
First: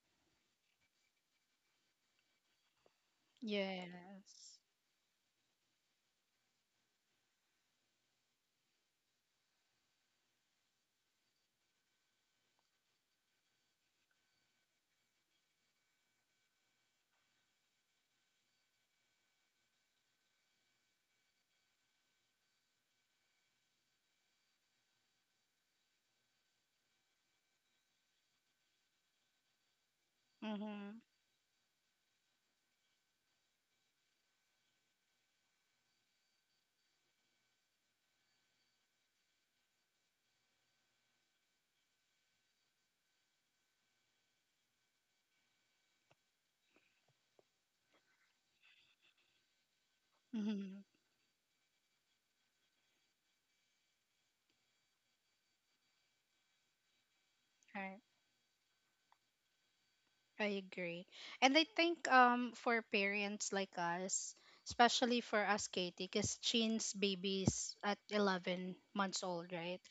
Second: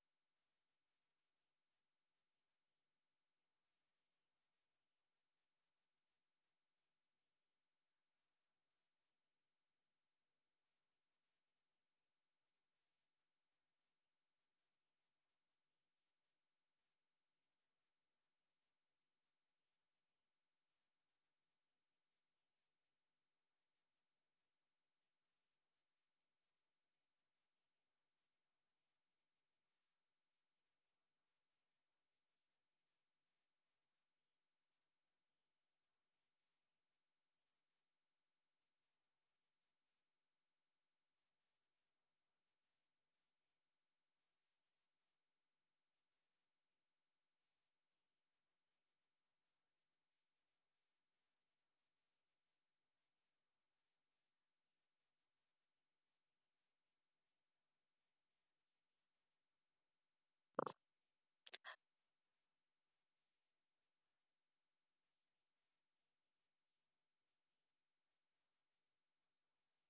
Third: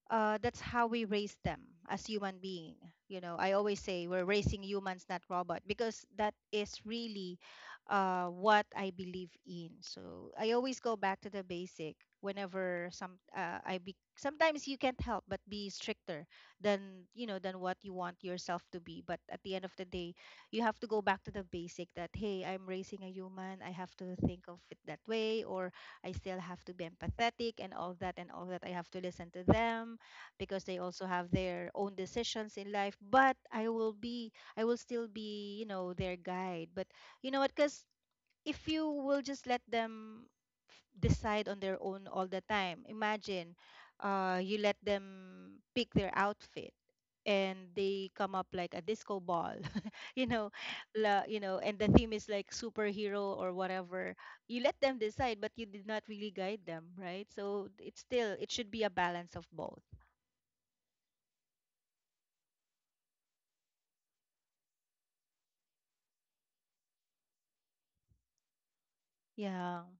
that's how we raise them as human being. You know, I always say we're
Yes.
raising humans, not robot, because that is really what I believe in. So I always go back to the basic whenever some I be sometimes you can't help but be stricter than, you know, than what you want yourself to be. But at the end of the day, you have to go back to the basic that, hey, I'm raising a human. I have to think of it that way. Or I still have to be empathetic, and all that. I have to listen to them because they also
Mhm.
have their own decisions in life, but I will still be, you know, their guide. But you know what? Because if you will just let them decide on their own all the time, imagine you let them pick their outfit and they come up like a disco ball. <laughs> you know
Mhm.
la, you know And the theme is like superhero or whatever. You let them decide but you did not really guide them, right? So
Right.
it should be a balance of both.
I agree. And I think for parents like us, especially for us Katie, cuz Chin's baby's at 11 months old,
Yeah.
right?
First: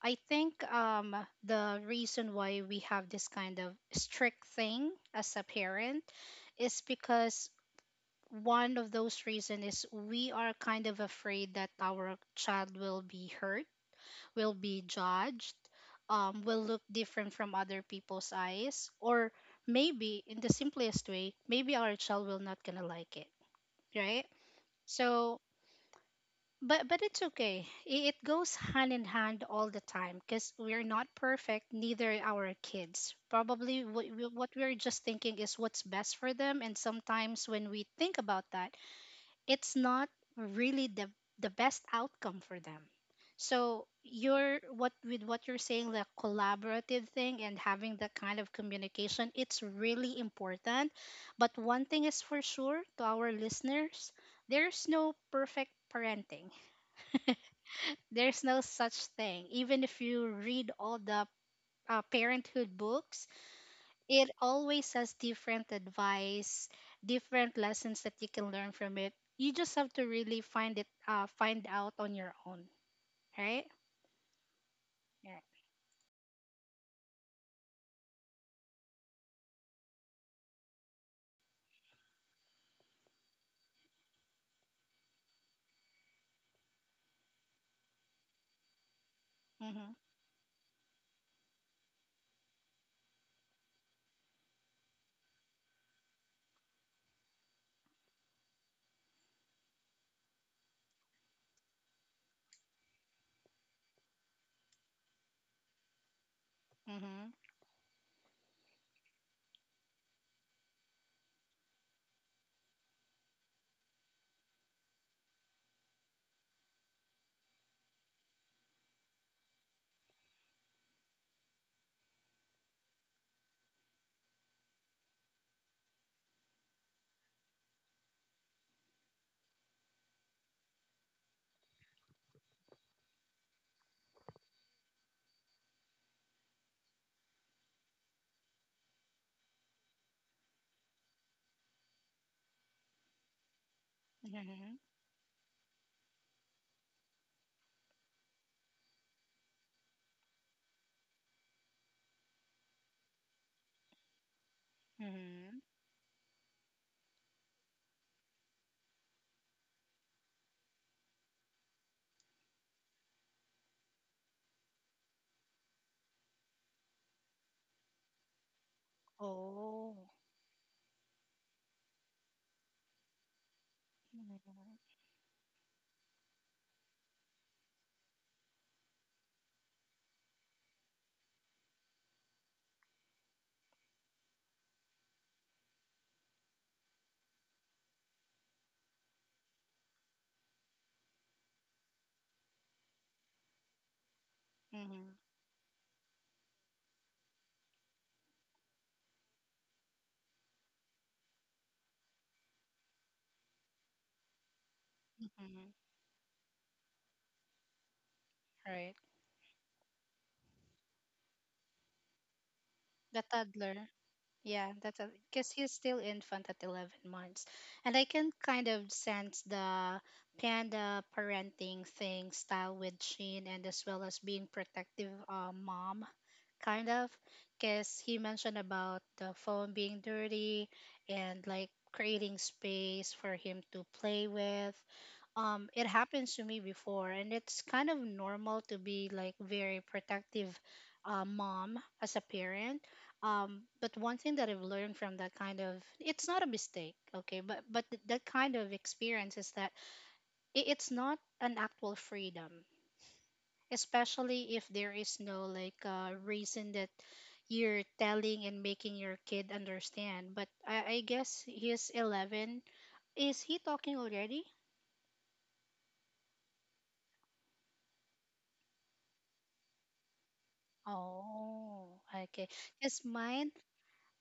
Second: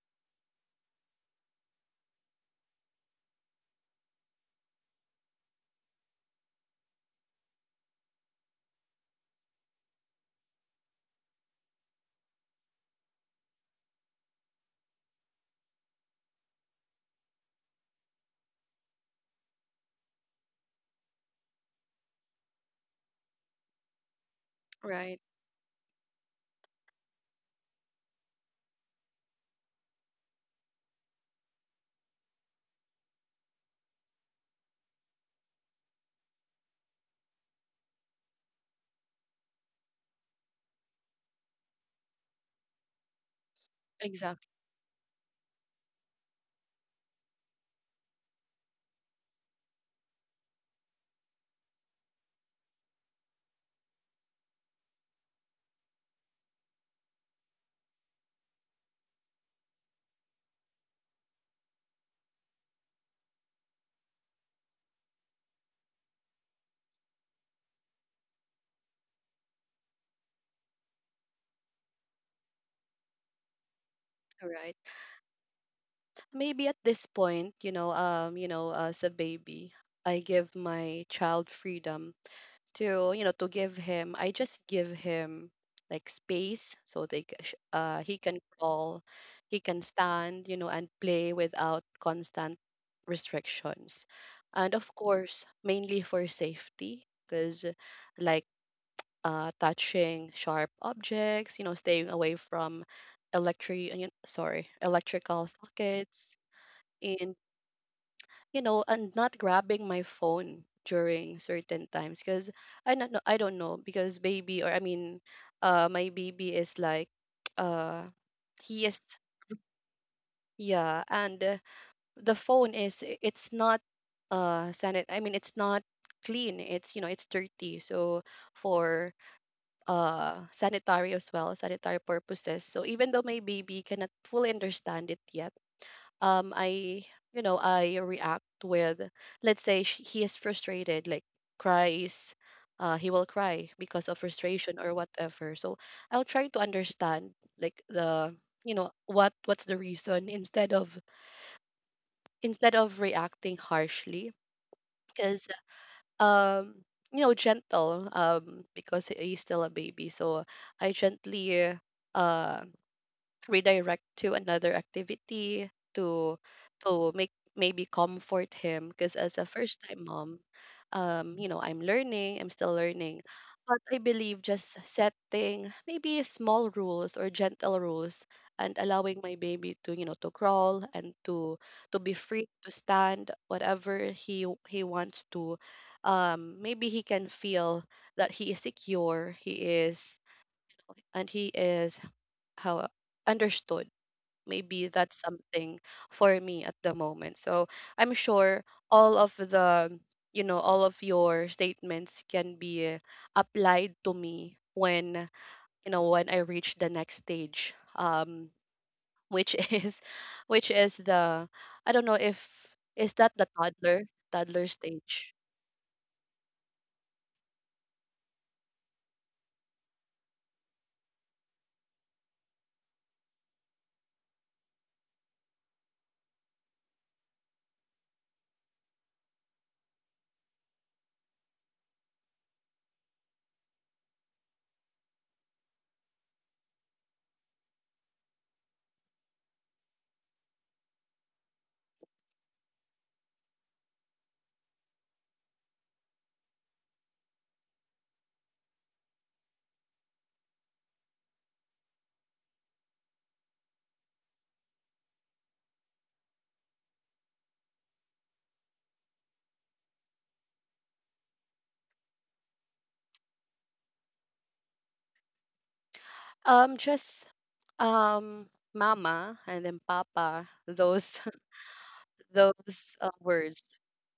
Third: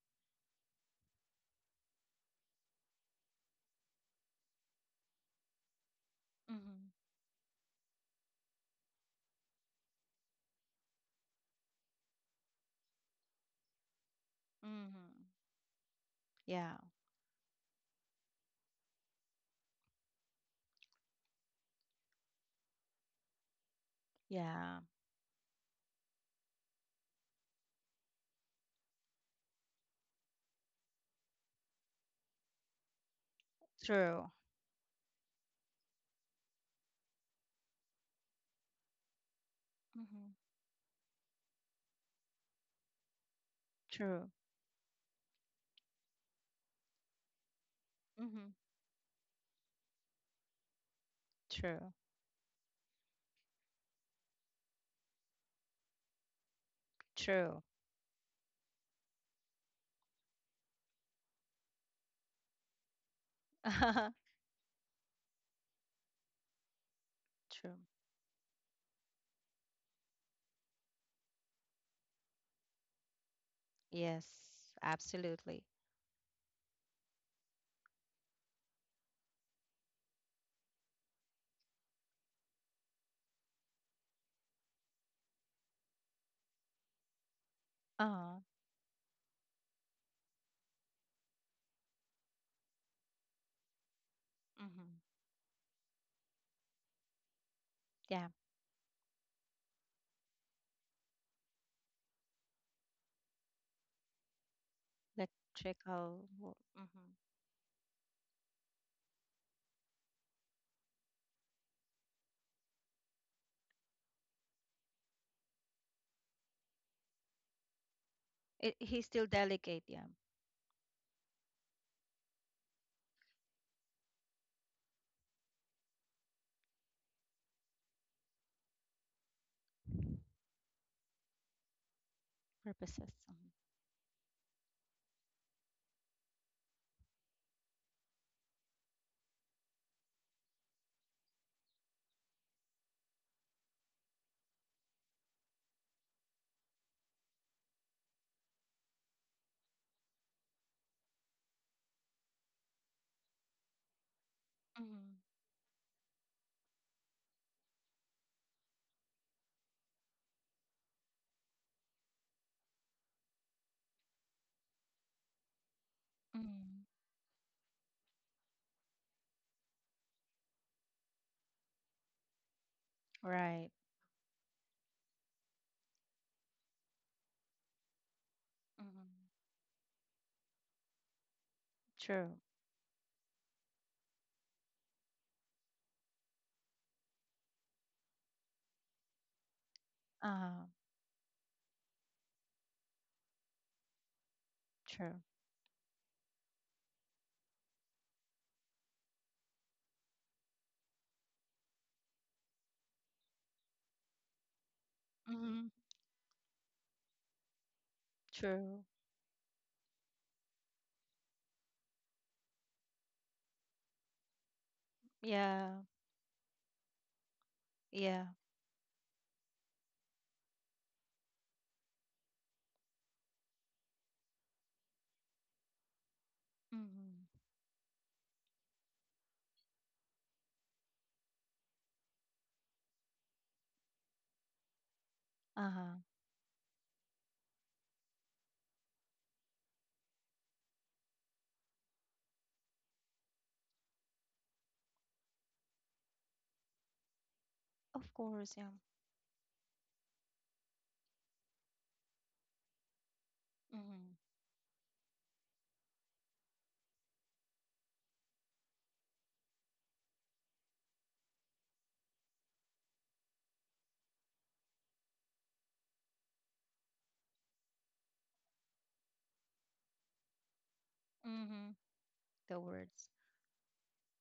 I think the reason why we have this kind of strict thing as a parent is
Mm-hmm.
because one of those reasons is we are kind of afraid that our child will be hurt, will be
Mm-hmm.
judged, will
Yeah,
look different from other people's eyes, or maybe in the simplest way, maybe our child will not gonna like it, right?
yeah.
right,
So but it's okay. It goes hand in hand all the time because we're not perfect, neither are our kids. Probably what
True.
what we're just thinking is what's best for them, and sometimes when we think about that, it's not
Mm-hmm.
really the best outcome for them. So
True.
exactly
you're what with what you're saying, the collaborative thing and having that kind
Mm-hmm.
of communication, it's really important. But one
True.
thing is for sure to our listeners, there's no perfect parenting.
True.
<laughs> There's no such thing. Even if you read all the parenthood books,
<laughs> True.
it always has different advice, different lessons that you can learn from it. You just have to really find it, find out on your own, right?
Yes,
right.
Yeah.
absolutely.
Maybe at this point, you know, as a baby, I give my child freedom to give him. I just give him like space, so he can
Uh-huh.
crawl, he can
Mhm.
stand, you know, and play without constant restrictions, and of
Mm-hmm.
course, mainly for safety, because
Yeah,
like, touching sharp objects, you know, staying away from electric, electrical
electrical.
sockets,
Mhm.
Mhm.
and, you know, and not grabbing my phone during certain times, because I don't know, because baby, or I mean, my baby is like, <tsk> uh, he is,
He still delegate, yeah.
yeah, and the phone is, it's not sanit. I mean, it's not clean. It's you know it's dirty. So for sanitary purposes. So even
Purposes.
though my
Mhm.
baby cannot fully understand it yet, I you know I react with, let's say, he is frustrated, like, cries he will cry because of frustration
Mhm.
or whatever. So I'll try to understand, like, the you know what what's the reason, instead of reacting harshly,
Mm-hmm.
because
Mhm.
um you know, gentle, because he's still a baby. So I gently uh redirect to another activity, to
Mm-hmm.
to make, maybe, comfort him, because as a first
Oh.
time mom, you know, I'm learning, I'm still learning.
Right.
But I believe just
Mhm.
setting maybe small rules or gentle rules, and allowing my
Mm-hmm.
baby to, you know, to crawl and to be
True.
free, to stand whatever he wants to. Maybe he can feel that he is secure, he is,
Uh-huh.
and he is, how, understood. Maybe
Mhm.
that's
True.
something for me at the moment. So I'm sure all of the, you know, all of your statements can be applied to me when,
Mm-hmm.
Mhm.
you know, when I reach the next stage,
True.
Right.
which <laughs> is, which is the I don't know if is
The
that the
toddler.
toddler
Yeah, that's
stage.
because
Yeah.
he's still infant at 11 months. And I
Yeah.
can kind of sense the panda parenting thing style with Sheen, and as well as being protective, mom, kind of.
Mm-hmm.
Because he mentioned about the phone being dirty and like creating space for him to play with. It
Uh-huh.
happens to me before and it's kind of normal to be like very protective, mom as a parent. But one thing that I've learned from that kind of, it's not a mistake, okay, but
Of
that
course,
kind
yeah.
of experience is that it's not an actual freedom,
Mm-hmm.
especially if there is no like reason that you're telling and making your kid understand. But I guess he's 11, is he talking already?
Just um mama and then papa, those
Mm-hmm.
Oh,
<laughs>
okay.
The
those
Because
words.
mine,
words.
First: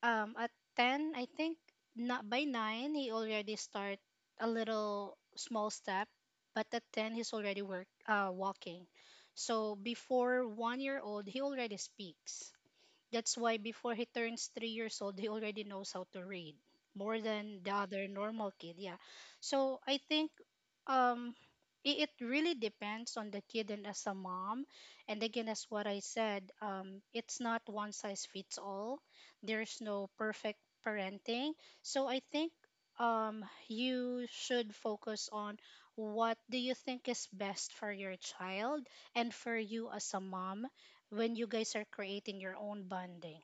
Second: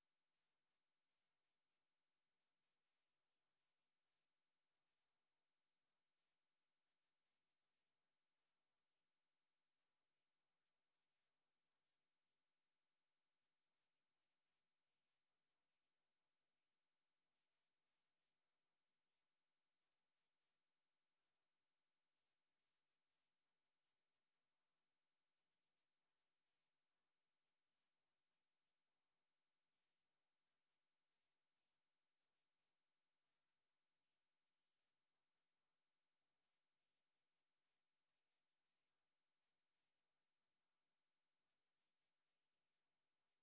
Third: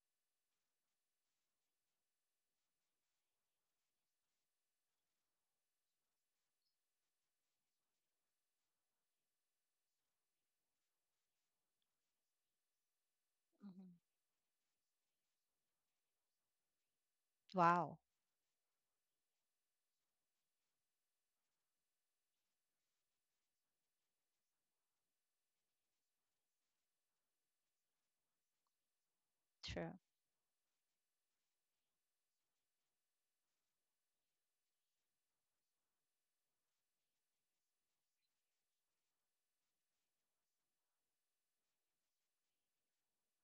at 10, I think, not by 9, he already start a little small step, but at 10, he's already walking. So before one year old, he already speaks. That's why before he
Mm-hmm.
turns 3 years old, he already knows how to read more than the
Wow.
other normal kid. Yeah. So I think um, it really depends on the kid and as a mom. And again, as what I said, it's not one size fits all. There's
True.
no perfect parenting. So I think you should focus on what do you think is best for your child and for you as a mom, when you guys are creating your own bonding,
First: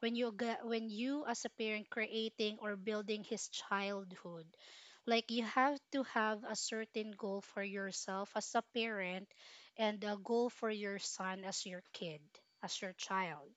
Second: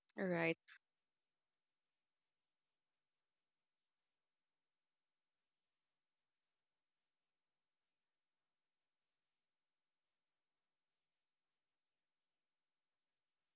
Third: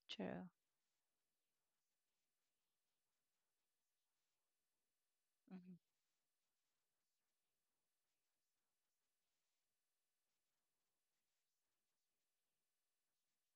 when
All
True.
right,
when you as a parent creating or building his childhood. Like you have to have a certain goal for yourself as a parent and a goal for your son as your kid, as your child.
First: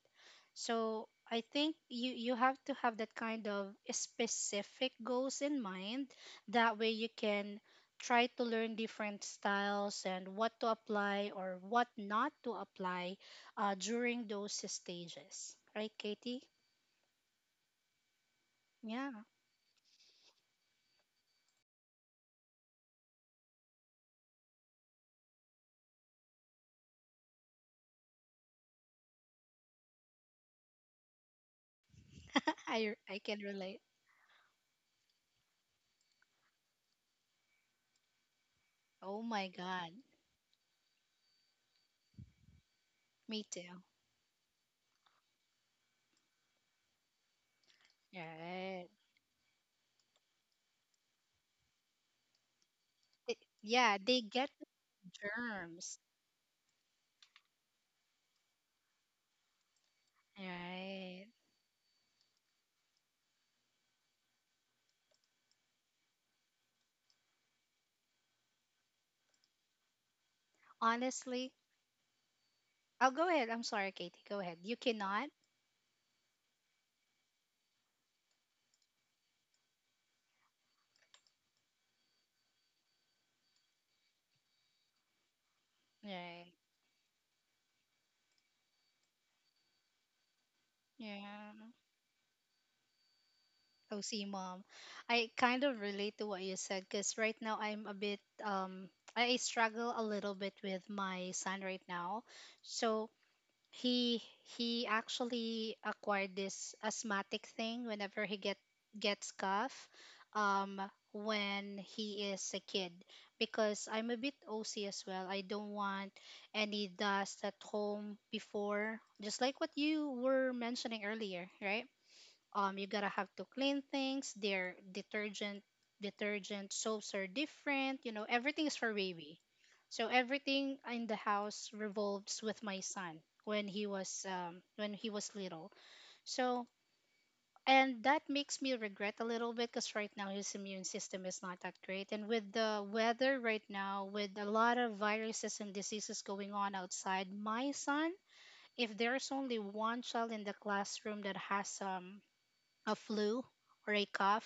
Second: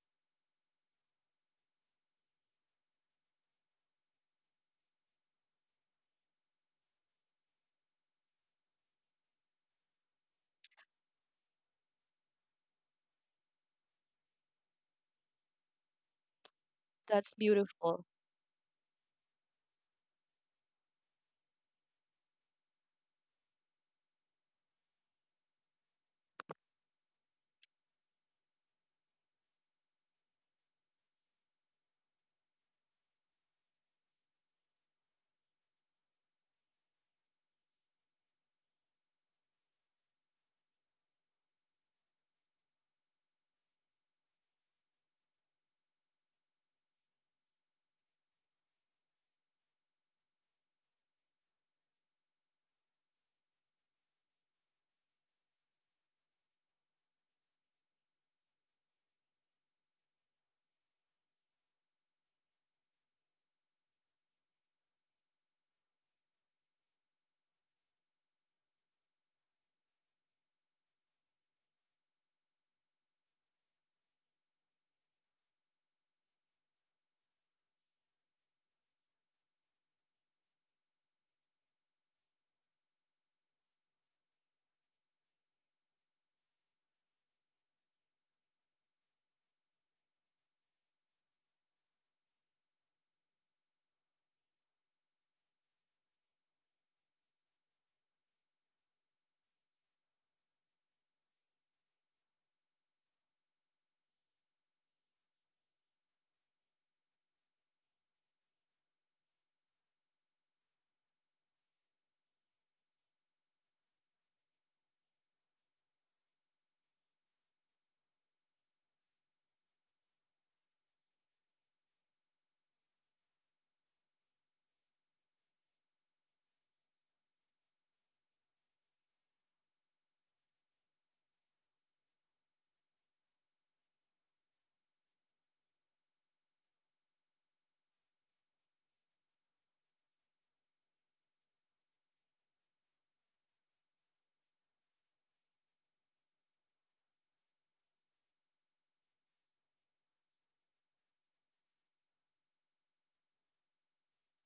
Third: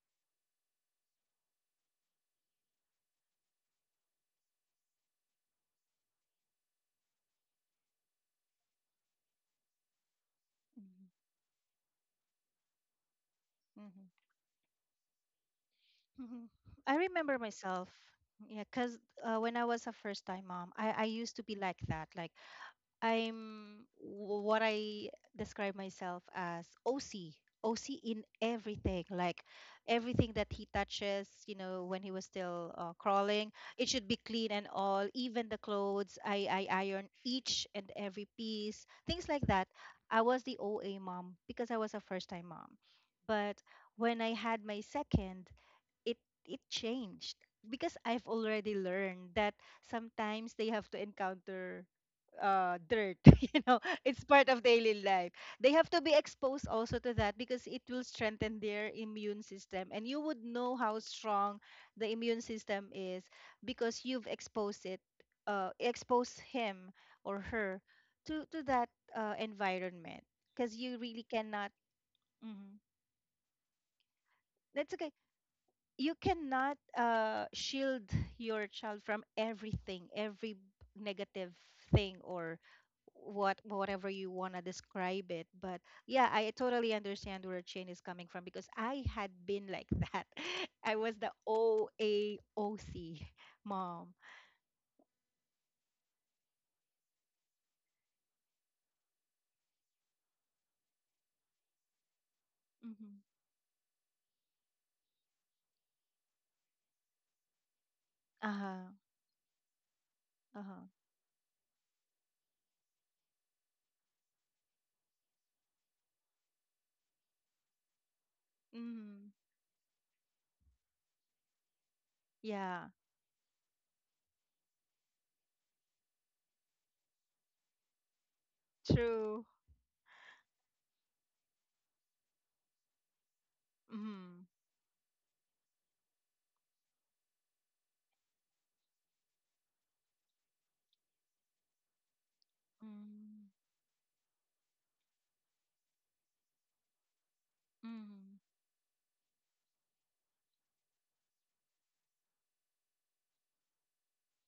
So I think you have to have that kind of specific goals in mind. That way you can try to learn different styles and what to
Mm-hmm.
apply or what not to apply,
Mm-hmm.
during those stages. Right, Katie?
Mhm. I
that's
remember myself.
beautiful.
Yeah, because
Yeah,
when I was a first time mom, I used to be like that. Like, what I describe myself as OC. OC in everything. Like, everything that he touches, when he was still
I can
crawling,
relate.
it should be clean and all. Even the clothes, I iron each and every piece,
Oh
things like
my
that.
God,
I was the OA mom because I was a first time mom.
me
But
too.
when I had my second, it it changed because I've already
Right.
learned that sometimes they have to encounter dirt. <laughs>
Yeah, they
It's part
get
of
the
daily life. They have
germs.
to be exposed also to that because it will strengthen their immune system, and you would know how
Right.
strong the immune system is because you've exposed him or her to that environment, because you really
Honestly,
cannot. Mhm.
I'll go ahead. I'm sorry, Katie. Go ahead. You
That's okay.
cannot.
You cannot shield your child from everything, every negative thing or whatever you want to describe it. But yeah, I
Right.
totally understand where Chain is coming from because I had been like that. <laughs> I was the
Yeah.
OAOC mom.
OC mom. I kind of relate to what you said because right now I'm a bit I struggle a little bit with my son right now. So
Mm-hmm.
he he actually acquired this asthmatic thing whenever he
Uh-huh.
gets cough, um
Uh-huh.
when he is a kid, because I'm a bit OC as well. I don't want any dust at home before,
Mm-hmm.
just like what you were mentioning earlier, right?
Yeah.
You gotta have to clean things, their detergent, soaps are different, you know, everything is for baby.
True.
So everything in the house revolves with my son when he was,
Mm-hmm.
when he was little. So and that makes me regret a little bit because right now his immune system is not that great, and with the weather right now with a lot of viruses and diseases going on outside, my son,
Mm-hmm.
if there's only one child in the classroom that has a flu or a cough,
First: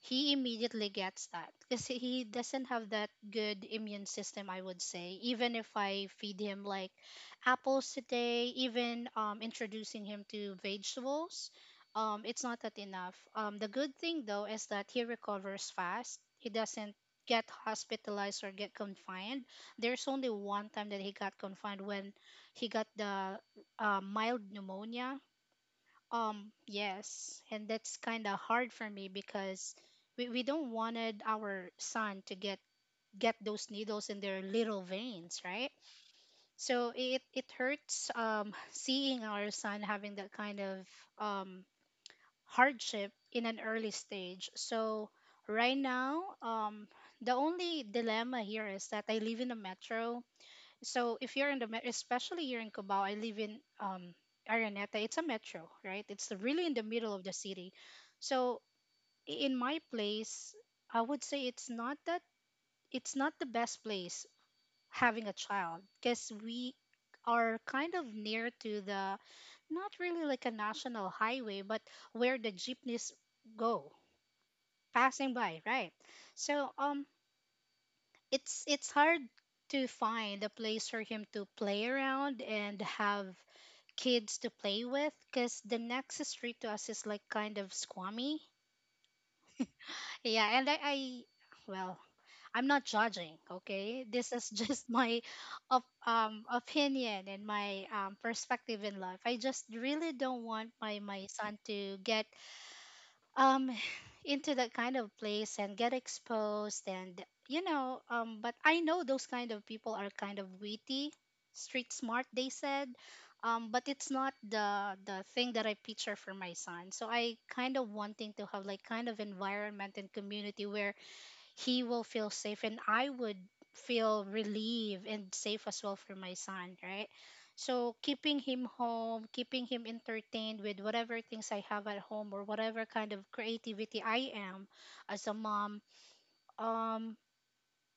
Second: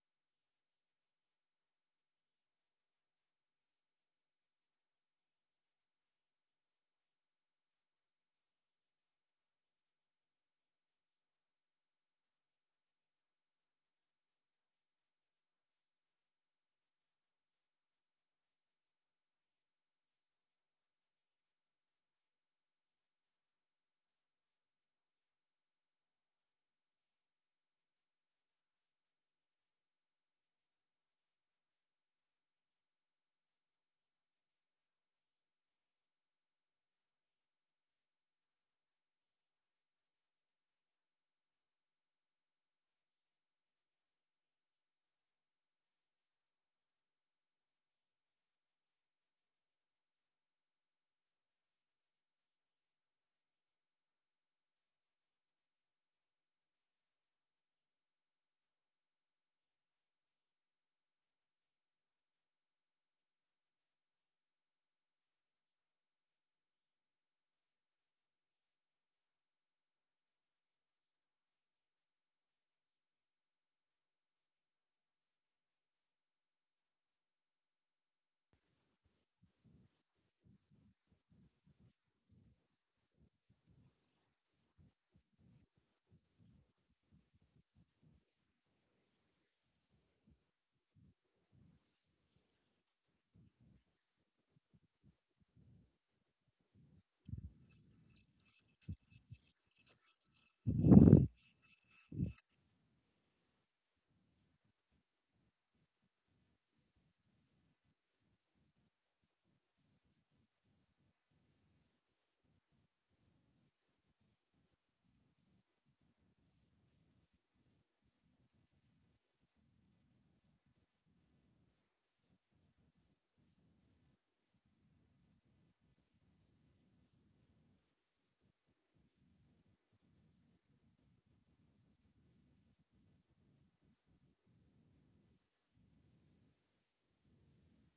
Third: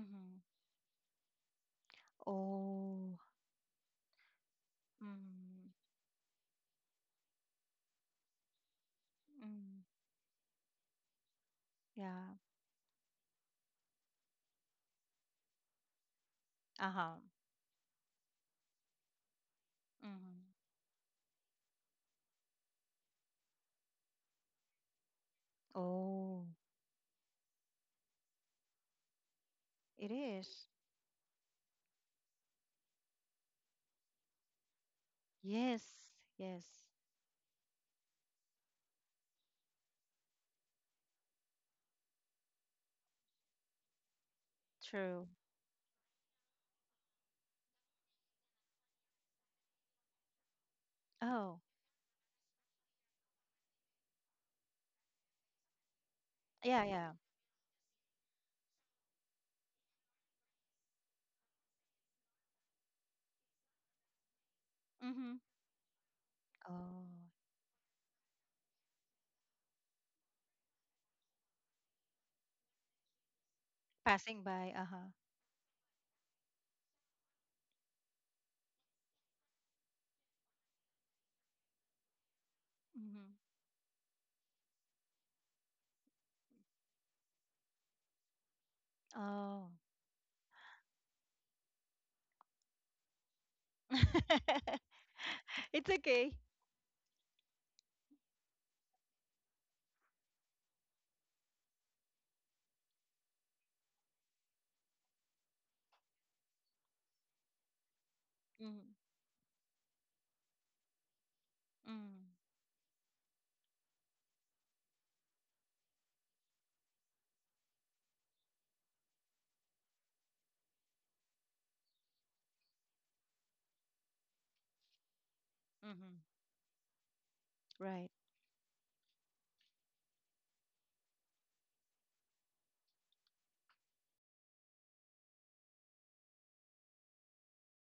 he immediately gets that because he doesn't have that
Oh.
good immune system, I would say. Even
Mm-hmm.
if I feed him like apples today, even
Mm-hmm.
introducing him to vegetables,
Yeah.
it's not that enough. The good thing though is that he recovers fast. He doesn't
Uh-huh.
get hospitalized or get confined. There's only
Hmm.
one time that he got confined when he got the mild pneumonia,
Oh,
yes, and that's kind of hard for me because
it
we don't
is.
wanted our son to get those needles in their little veins, right?
Yes, yes,
So it hurts <sighs> <laughs> seeing our son having that kind of um hardship in an early stage. So
true.
right now, the only dilemma here is that I live in a metro. So if you're in
Oh,
the especially here in Cubao, I live in Araneta. It's a metro, right? It's really in the
yeah, yeah.
middle of the city. So in my place, I would say it's not that, it's not the best place having a
Mm-hmm.
child because we
Oh,
are kind of near to the, not really like a national highway, but where the jeepneys go
passing by. Uh-huh.
passing by, right? So it's hard to find a place for him to play around and have
Mm-hmm.
kids to play with, because the next street to us is like kind of squammy.
Oh,
Yeah, and I, well, I'm not judging, okay? This is just <laughs> my
<laughs> it's okay.
opinion and my perspective in life. I just really don't want my son to get um <sighs> into that kind of place and get exposed and you know. But I
Mm-hmm.
know those kind of people are kind of witty, street smart,
Mm-hmm.
they said. But it's not the thing that I picture for my son, so I kind of wanting to have like kind of environment and community where he will feel safe and I would feel relieved and safe as well for my son, right? So
Right.
keeping him home, keeping him entertained with whatever things I have at home or whatever kind of creativity I am as a mom, um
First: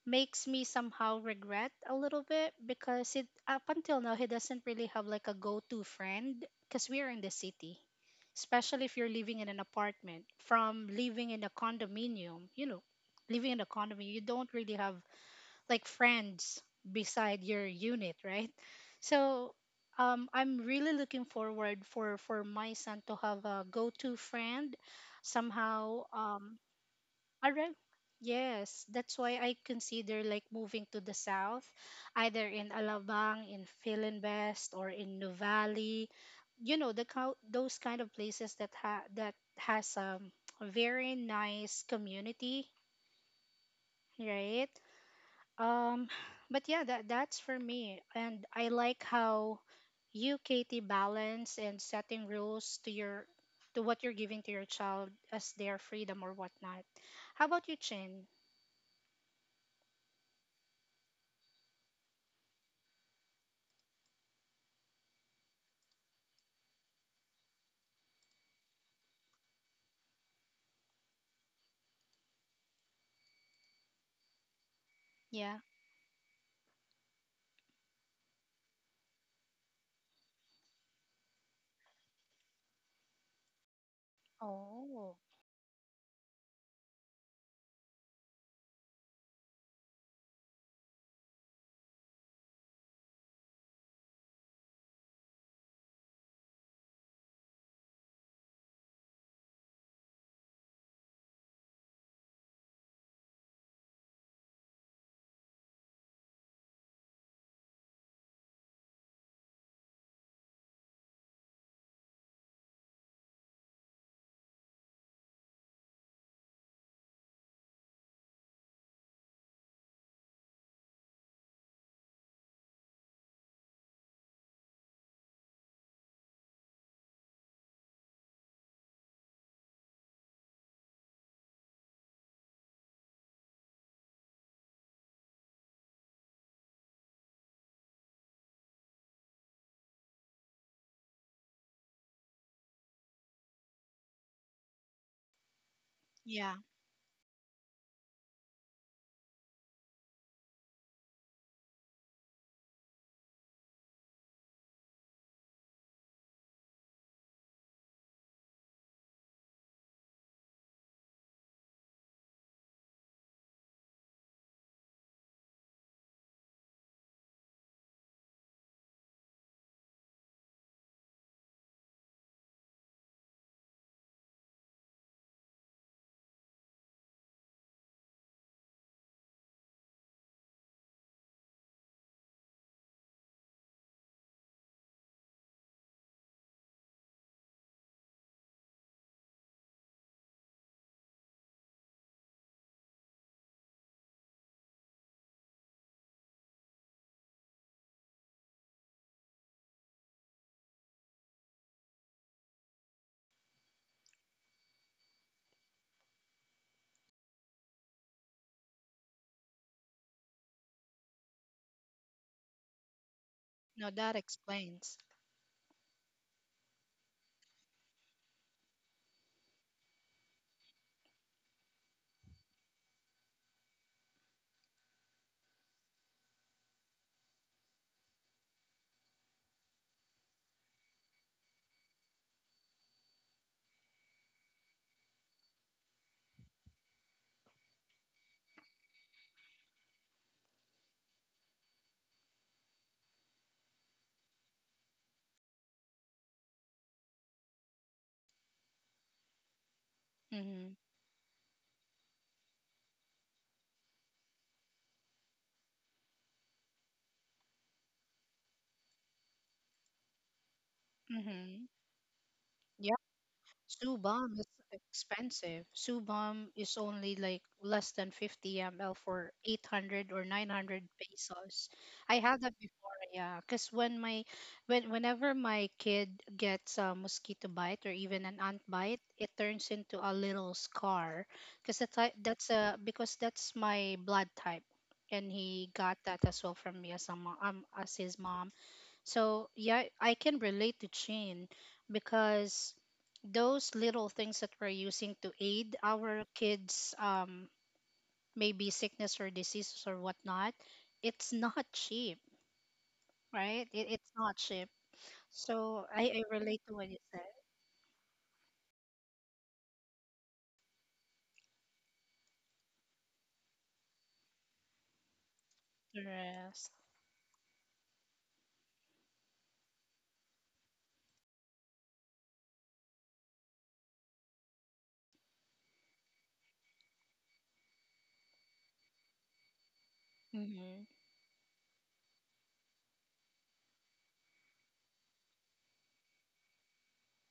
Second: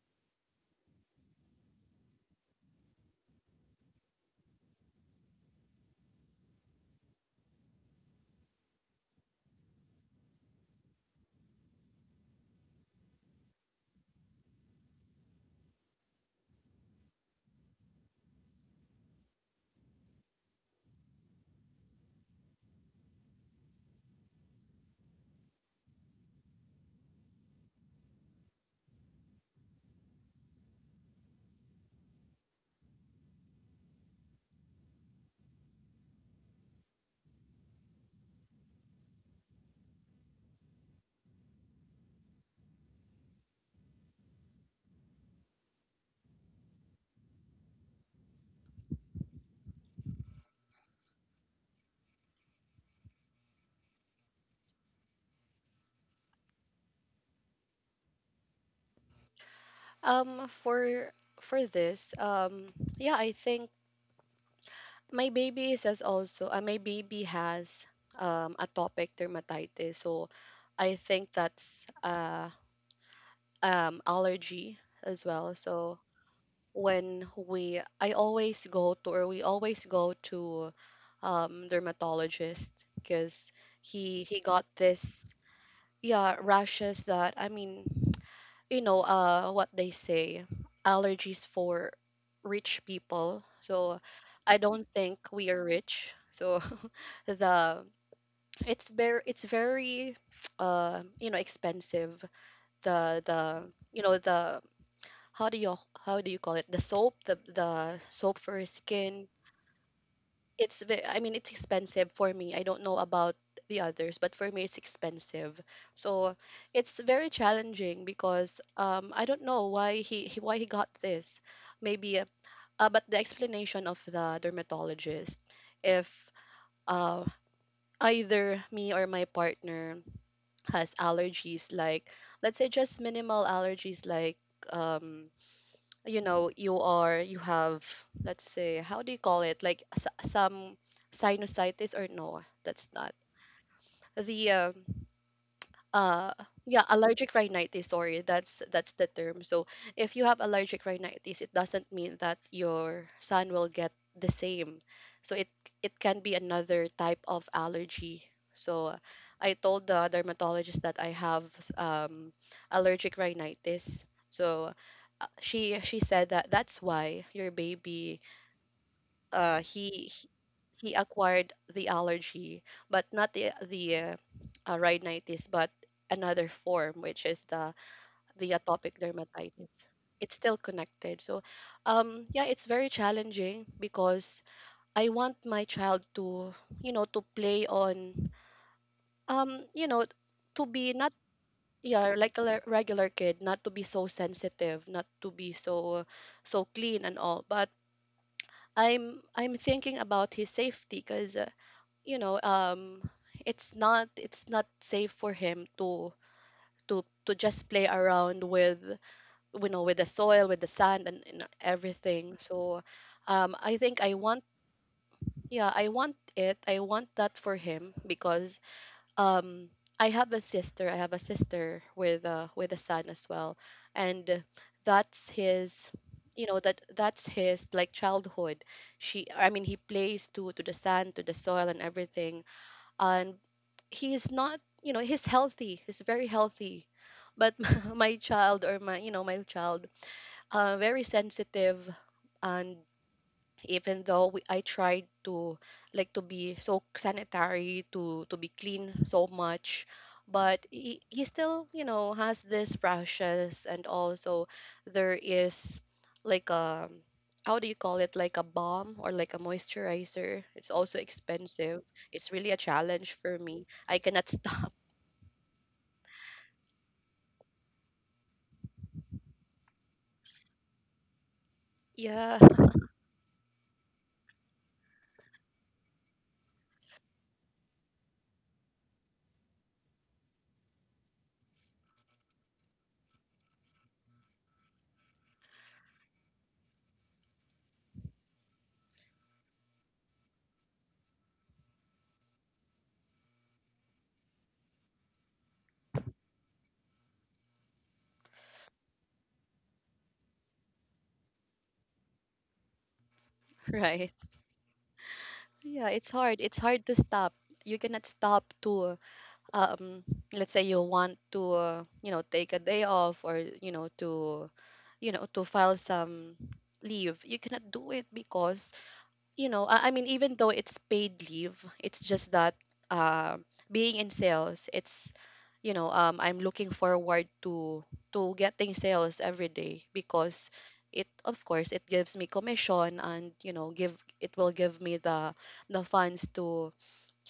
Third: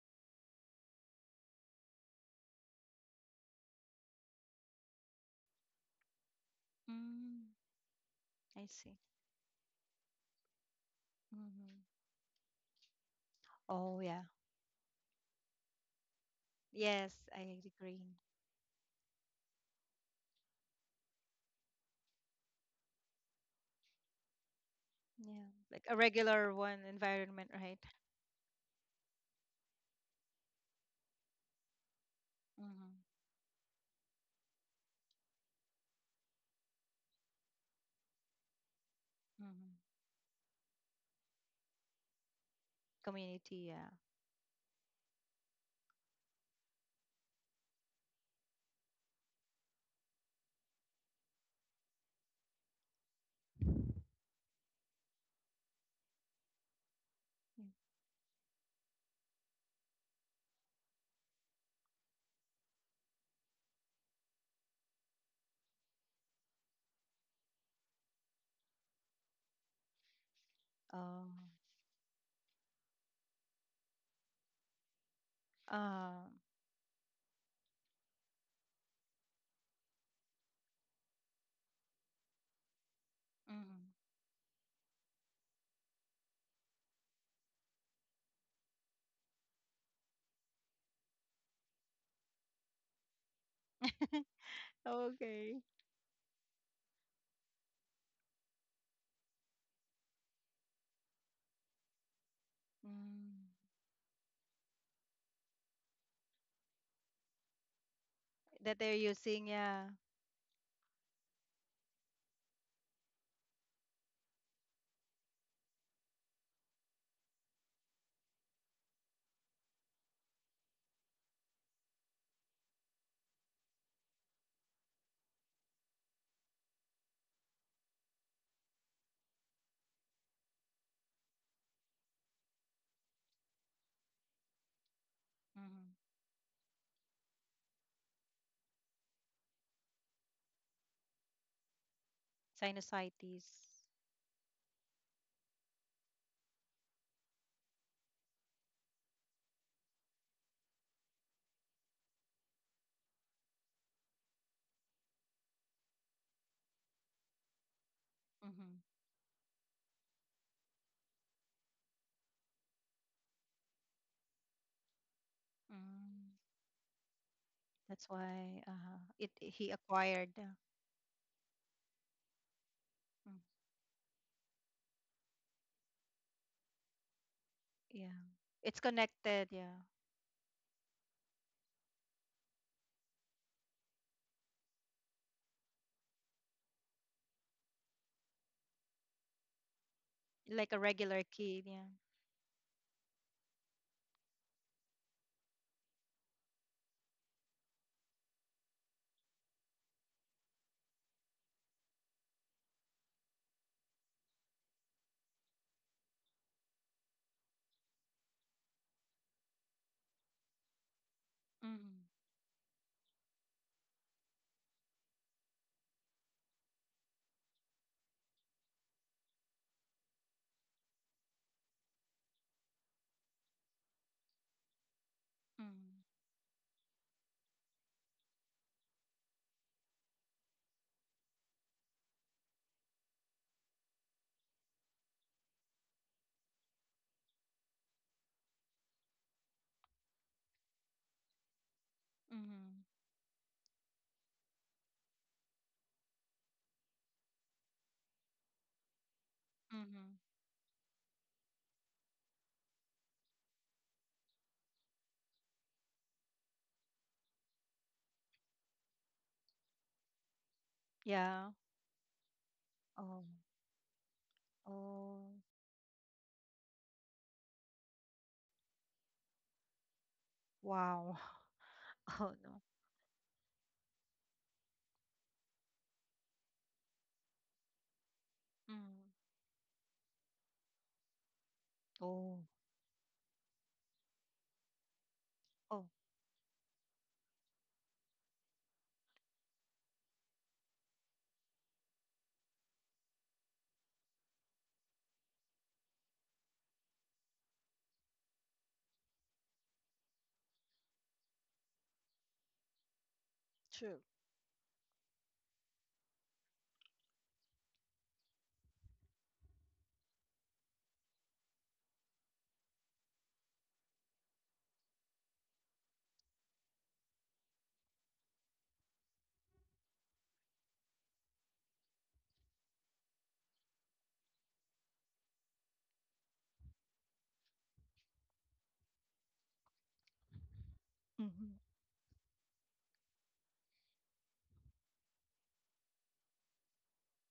makes me somehow regret a little bit because it up until now he doesn't really have like a go-to friend because we're in the
Mm,
city,
I
especially if
see.
you're living in an apartment. From living in a
Mm-hmm.
condominium, you know. Living in a
Oh,
condominium, you
yeah.
don't really have like friends
Yes,
beside
I
your
agree.
unit, right? So I'm really looking forward for my son to have a go-to friend
Yeah, like a
somehow.
regular one
I
environment,
re-
right?
yes, that's why I consider like moving to the south, either in
Mm-hmm.
Alabang in Philinvest or in Nuvali. You know, the cow those kind of places that ha that has
Mm-hmm.
a very nice community,
Community, yeah.
right? um but yeah, that's for me. And I like how you, Katie, balance and setting rules to what you're giving to your child as their freedom or whatnot. How
Yeah.
about you, Chin?
For, this, yeah, I think my baby is, as also. My baby has atopic dermatitis, so I think that's allergy as well.
Yeah.
Oh.
So when we, I always go to, or we always go to dermatologist, because
Mm.
he got
Oh,
this, yeah, rashes that, I mean, you know, what they say, allergies for rich people, so
<laughs>
I don't think we
Okay.
are rich, so <laughs> the it's very, you know, expensive. the
Mm.
the you know the how do you, how do you call it the soap, the soap for
That they're
skin.
using, yeah.
It's expensive for me. I don't know about the others, but for me it's expensive. So it's very challenging, because I don't know why, he why he got this. Maybe but the explanation of the dermatologist, if uh either me or my partner has allergies, like, let's say just minimal allergies, like um
Mm-hmm.
you know, you are, you have, let's say, how do you call it, like some sinusitis or no, that's not
Sinusitis.
the uh
yeah.
yeah, allergic rhinitis, sorry, that's the term. So if you have allergic rhinitis, it doesn't mean that your son will get the same. So it can be another type of allergy.
Mm-hmm.
So I told the dermatologist that I have um allergic rhinitis, so she said
Mm.
that that's why your
That's
baby
why it
uh,
he
he
acquired.
he acquired the allergy, but not
Mm.
the rhinitis, but another form, which is the
Yeah. It's
atopic
connected,
dermatitis.
yeah.
It's still connected. So, yeah, it's very challenging because I want my child to, you know, to play on, you know, to
Like a
be not,
regular kid. Yeah.
yeah, like a regular kid, not to be so sensitive, not to be so so clean and all. But I'm thinking about his safety because, you know, um, it's not safe for him to to just play around with, you know, with the soil, with the sand and
Mm.
everything. So um, I
No,
think
that
I want,
explains.
yeah, I want it, I want that for him because, um, I have a sister with a son as well. And that's his,
Mm.
you know, that's his, like, childhood. She i mean he plays to the sand, to the soil and everything. And he is not, you know, he's healthy, he's very healthy. But <laughs> my child or my, you know, my child, very sensitive. And
Mm.
even though I tried to, like, to be so sanitary, to be clean so much,
Mm.
but
Mm-hmm.
he still, you know, has this rashes. And also, there is, like, a, how do you call it, like a balm or like a moisturizer, it's also
Yeah.
Mm-hmm.
expensive. It's really a challenge
Oh.
for me.
Sue
I cannot
Balm
<laughs>
is
stop.
Oh.
expensive. Sue Balm is only like less than 50 ml for 800 or 900
Wow.
pesos. I
<laughs> Oh
Yeah,
had that
no.
<laughs>
before, yeah. Because whenever my kid gets a mosquito bite or even an ant bite,
Mm.
it turns into a little scar. Because that's
Oh.
that's a because that's my blood type, and he
Oh,
got that as well from me as as his mom. So, yeah, I can relate to Chin because those little things that we're using to aid our kids, maybe sickness or diseases or whatnot, it's not cheap, right? It,
true.
it's
right.
not cheap. So,
Yeah,
I,
it's
I
hard. It's
relate to
hard
what
to
you said.
stop. You cannot stop to, um, let's say you want to, you know, take a day off, or you know, to, you know, to file
The
some
rest.
leave. You cannot do it because, you know, I mean, even though it's paid leave, it's just that, uh, being in sales, it's, you know, I'm looking forward to getting sales every day because
Hmm.
it, of
Mm-hmm.
course, it gives me commission. And, you know, give it will give me the funds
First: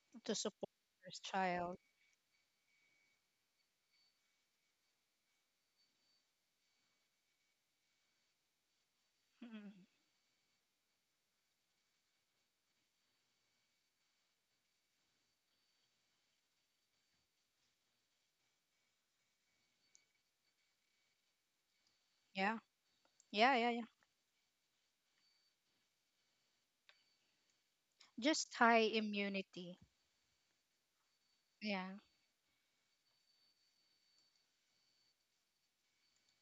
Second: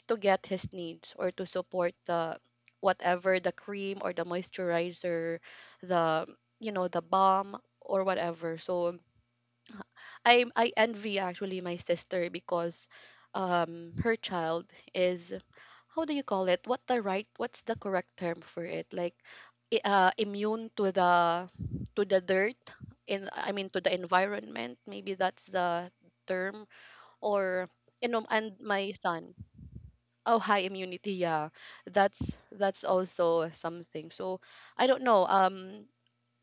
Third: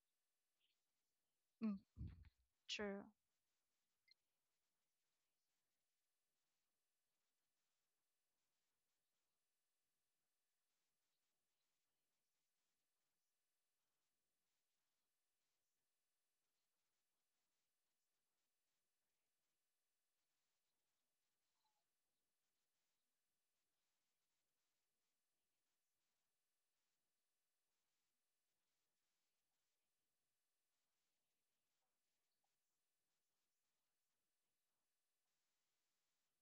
to
To
get
support
his
your
needs or to
child.
Mm.
support the
True.
whatever, the cream or the moisturizer, the, you know, the balm or whatever. So
Mm.
I envy actually my sister because, um, her child is, how do you call it? What the right, what's the correct term for it? Like, immune to the dirt,
Yeah,
in I
yeah,
mean,
yeah,
to
yeah.
the environment. Maybe that's the term. Or, you know,
Just
and my
high
son,
immunity.
oh, high immunity, yeah,
Yeah,
that's also something. So I don't know, um,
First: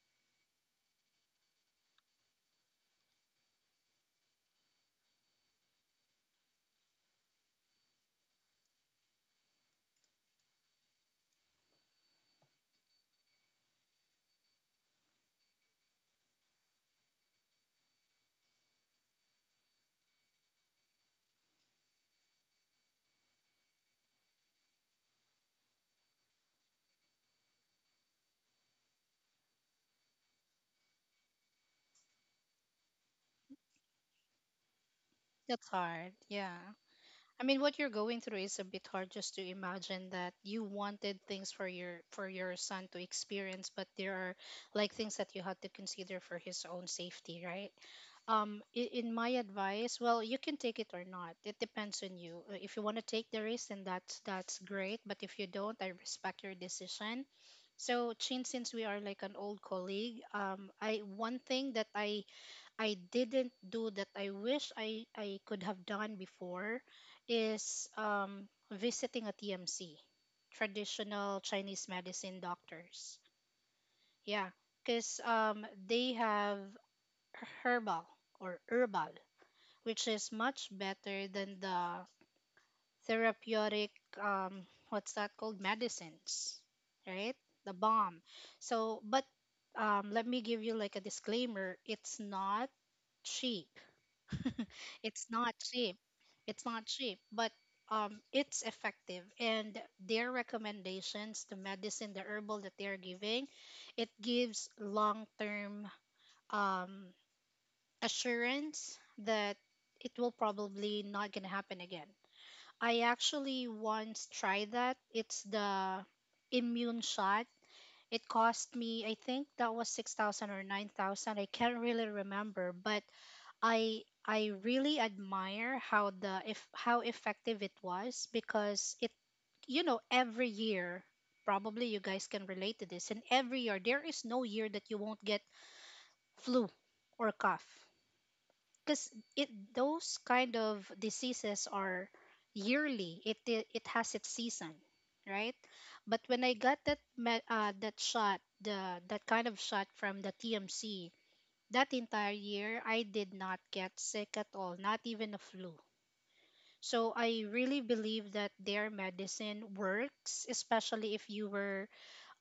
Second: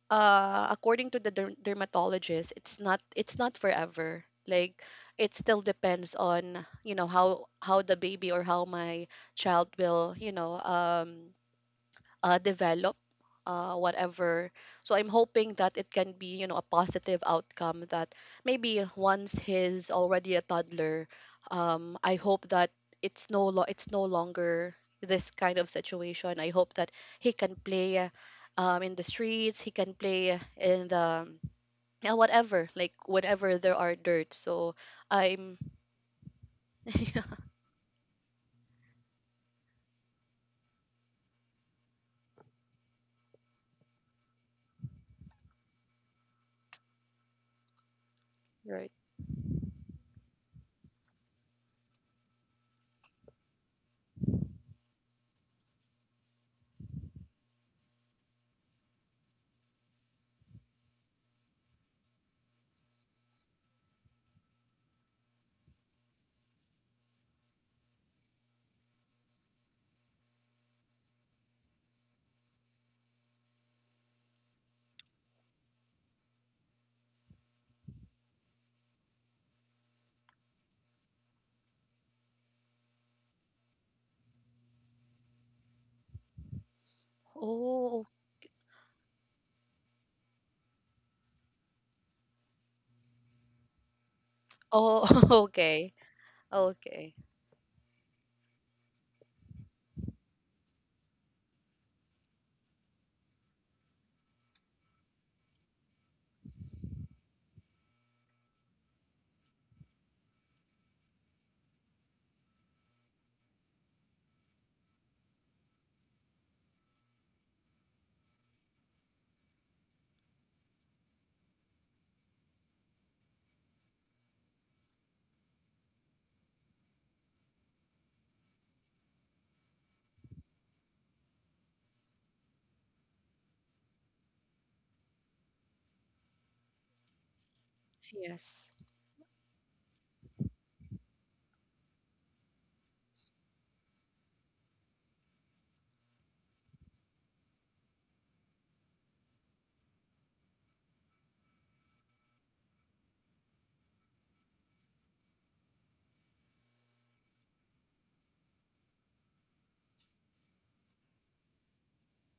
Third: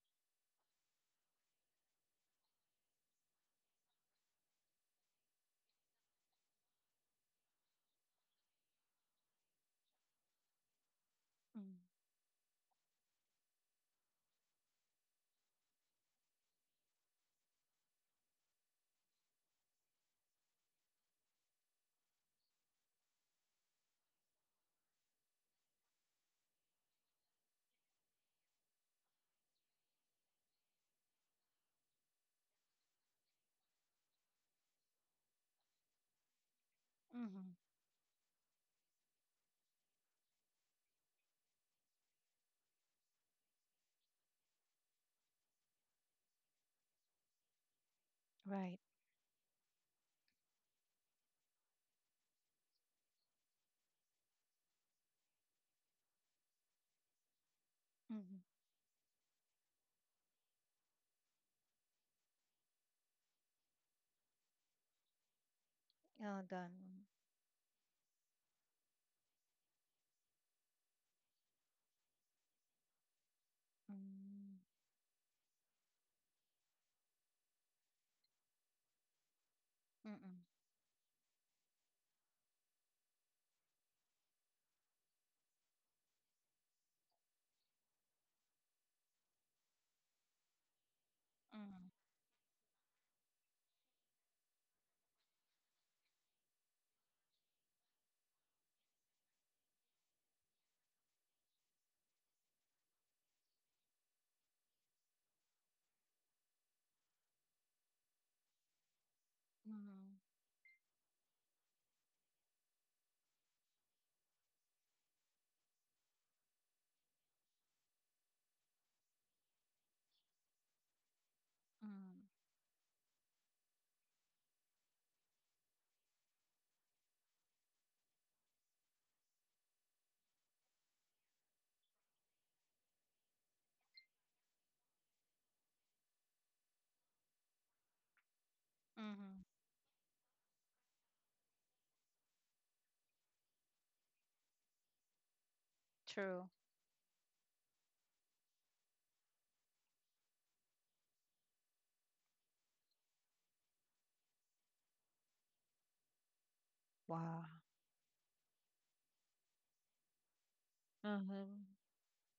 according to the dermatologist, it's not forever. Like, it still depends on, you know, how the baby or how my child will, you know, um,
Mm.
develop, whatever. So I'm hoping that it can be, you know, a positive outcome, that maybe once he's already a toddler, I hope that it's no longer this kind of situation. I hope that he can play, in the streets, he can play in the, yeah, whatever, like whenever there are dirt. So I'm
that's hard. Yeah. I
<laughs>
mean,
Mm-hmm.
what you're going through is a bit hard just to imagine that you wanted things for your son to experience, but there are like things that you had to consider for his own safety, right? Um,
Right.
in,
right.
in my advice, well, you can take it or not. It depends on you. If you want to take the risk, then that's great. But if you don't, I respect your decision. So,
Mm-hmm.
Chin, since we are like an old colleague, I one thing that I didn't do that I wish I could have done
Ah,
before
done.
is visiting a TMC, traditional Chinese medicine doctors. Yeah,
Hmm.
because they have herbal herbal, which is
Mm,
much better than the therapeutic, um, what's that called, medicines, right? The
Oh,
bomb. So, but let me give you like a disclaimer,
mm,
it's not cheap. <laughs>
oh,
it's
<laughs>
not
okay,
cheap. It's not
okay,
cheap, but it's effective. And their recommendations, the medicine, the herbal that they're giving, it gives long term um, assurance that it
mm,
will probably not gonna happen again. I actually once tried that. It's the immune shot. It cost me, I think that was 6,000 or 9,000. I can't really
mm,
remember, but I really admire how the if how effective it was, because it you know every year, probably you guys can relate to this, and every year there is no year that you won't get flu or cough.
yes.
Because
mhm,
it those kind of diseases are yearly, it has its season, right? But when
true.
I got that shot, the that kind of shot from the TMC, that entire year, I did not get sick at all, not even a flu. So I
Wow.
really believe that their medicine works, especially
Mhm.
were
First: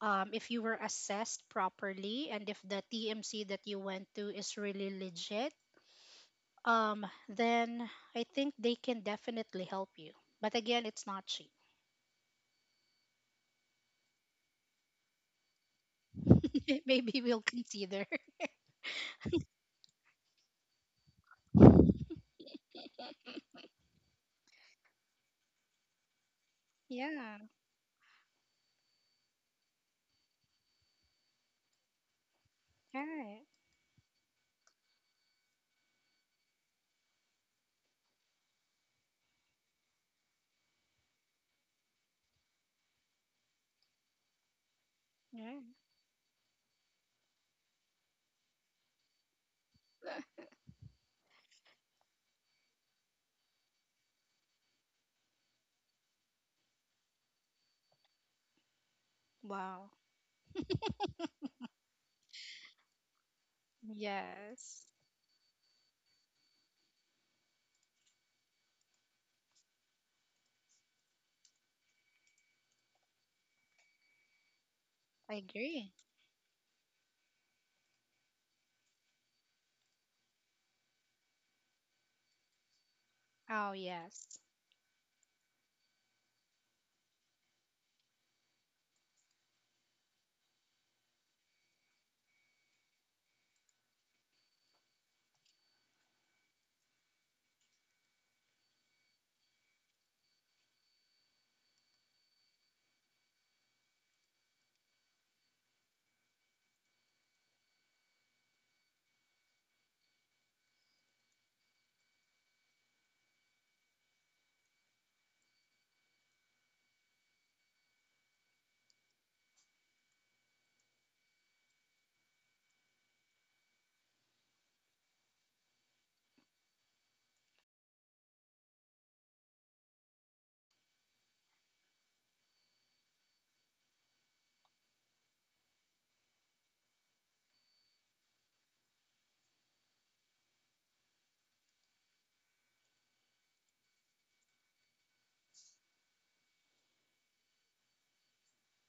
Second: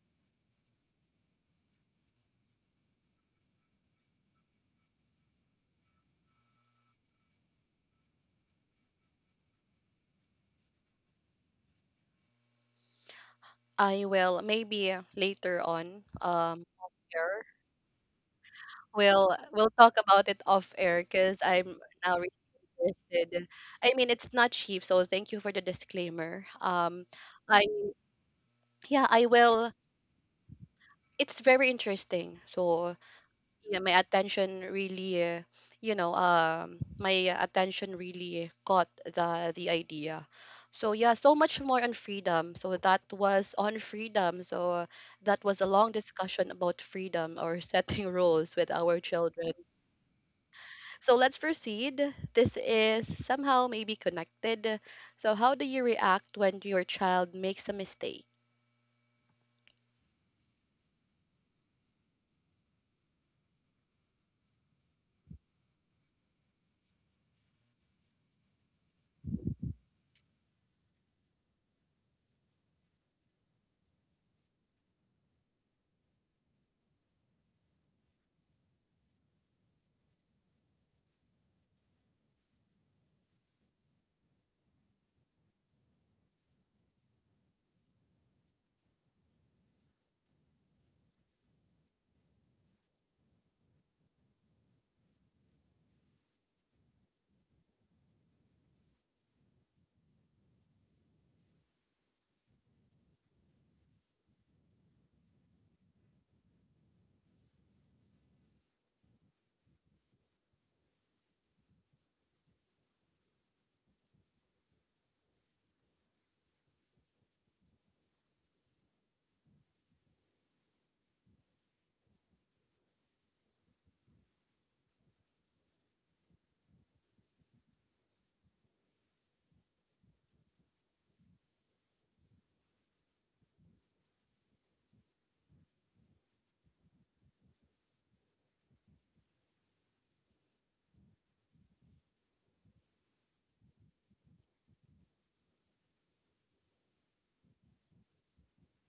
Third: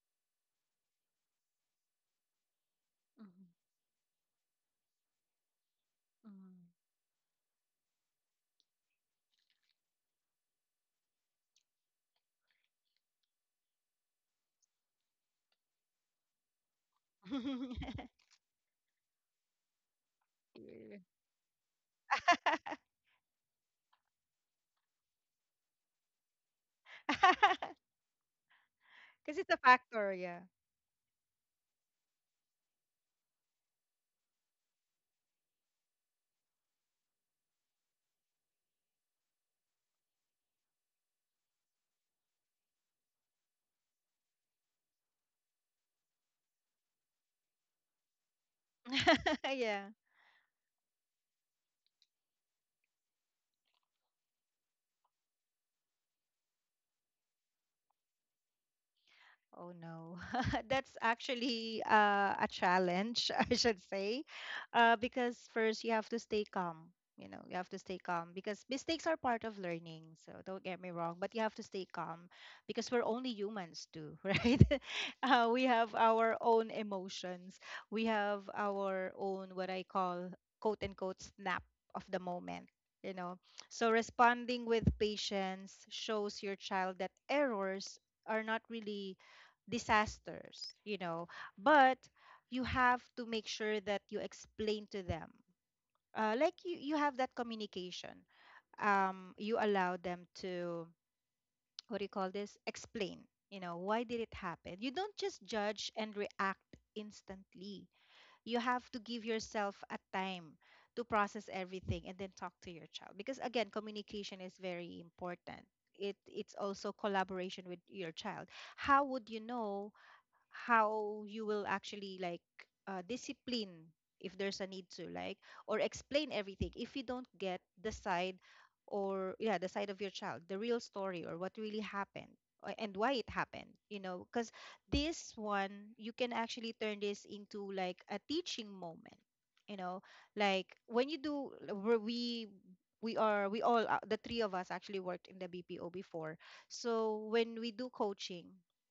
um, if you were assessed properly, and if the
Mhm,
TMC that you went to is really legit.
mhm.
Then I think they can definitely help you. But again, it's not cheap.
I will, maybe, later on, um,
<laughs>
off
Maybe we'll
air.
consider. <laughs>
We'll talk about it off
Yeah,
air because I'm now really
because <laughs>
interested. I mean, it's not cheap, so thank you for the disclaimer. Um,
Yeah.
I,
<laughs>
yeah, I
it's a
will,
factor, yeah.
it's very interesting. So
Right.
yeah, my attention really, you know, my attention really caught the idea. So yeah, so much more on freedom. So that was on freedom. So that
Yeah.
was a long discussion about freedom or <laughs> setting rules with our
<laughs>
children.
Yeah.
So let's proceed. This is somehow maybe connected. So how do you react when your child makes a mistake?
Oh
Wow.
no, <laughs> that's actually a challenge, <laughs> I should say,
Yes.
because first you have to stay calm. You know, you have to stay calm because mistakes are part of learning. So don't get me wrong, but you have to stay calm because we're only humans too, <laughs> right?
I
We
agree.
have our own emotions. We have our own what I call quote unquote snap of the moment. You know,
Oh
so
yes.
responding with patience shows your child that errors are not really disasters. But you have to make sure that you explain to them. Like, you have that communication. You allow them to, what do you call this? Explain, you know, why did it happen? You don't just judge and react instantly. You have to give yourself a time to process everything and then talk to your child. Because again, communication is very important. It's also collaboration with your child. How would you know how you will actually, like, discipline, if there's a need to, like, or explain everything if you don't get the side, or yeah, the side of your child, the real story, or what really happened, and why it happened, you know? Because this one, you can actually turn this into like a teaching moment, you know, like when you do, where we are we all the three of us actually worked in the BPO before. So when we do coaching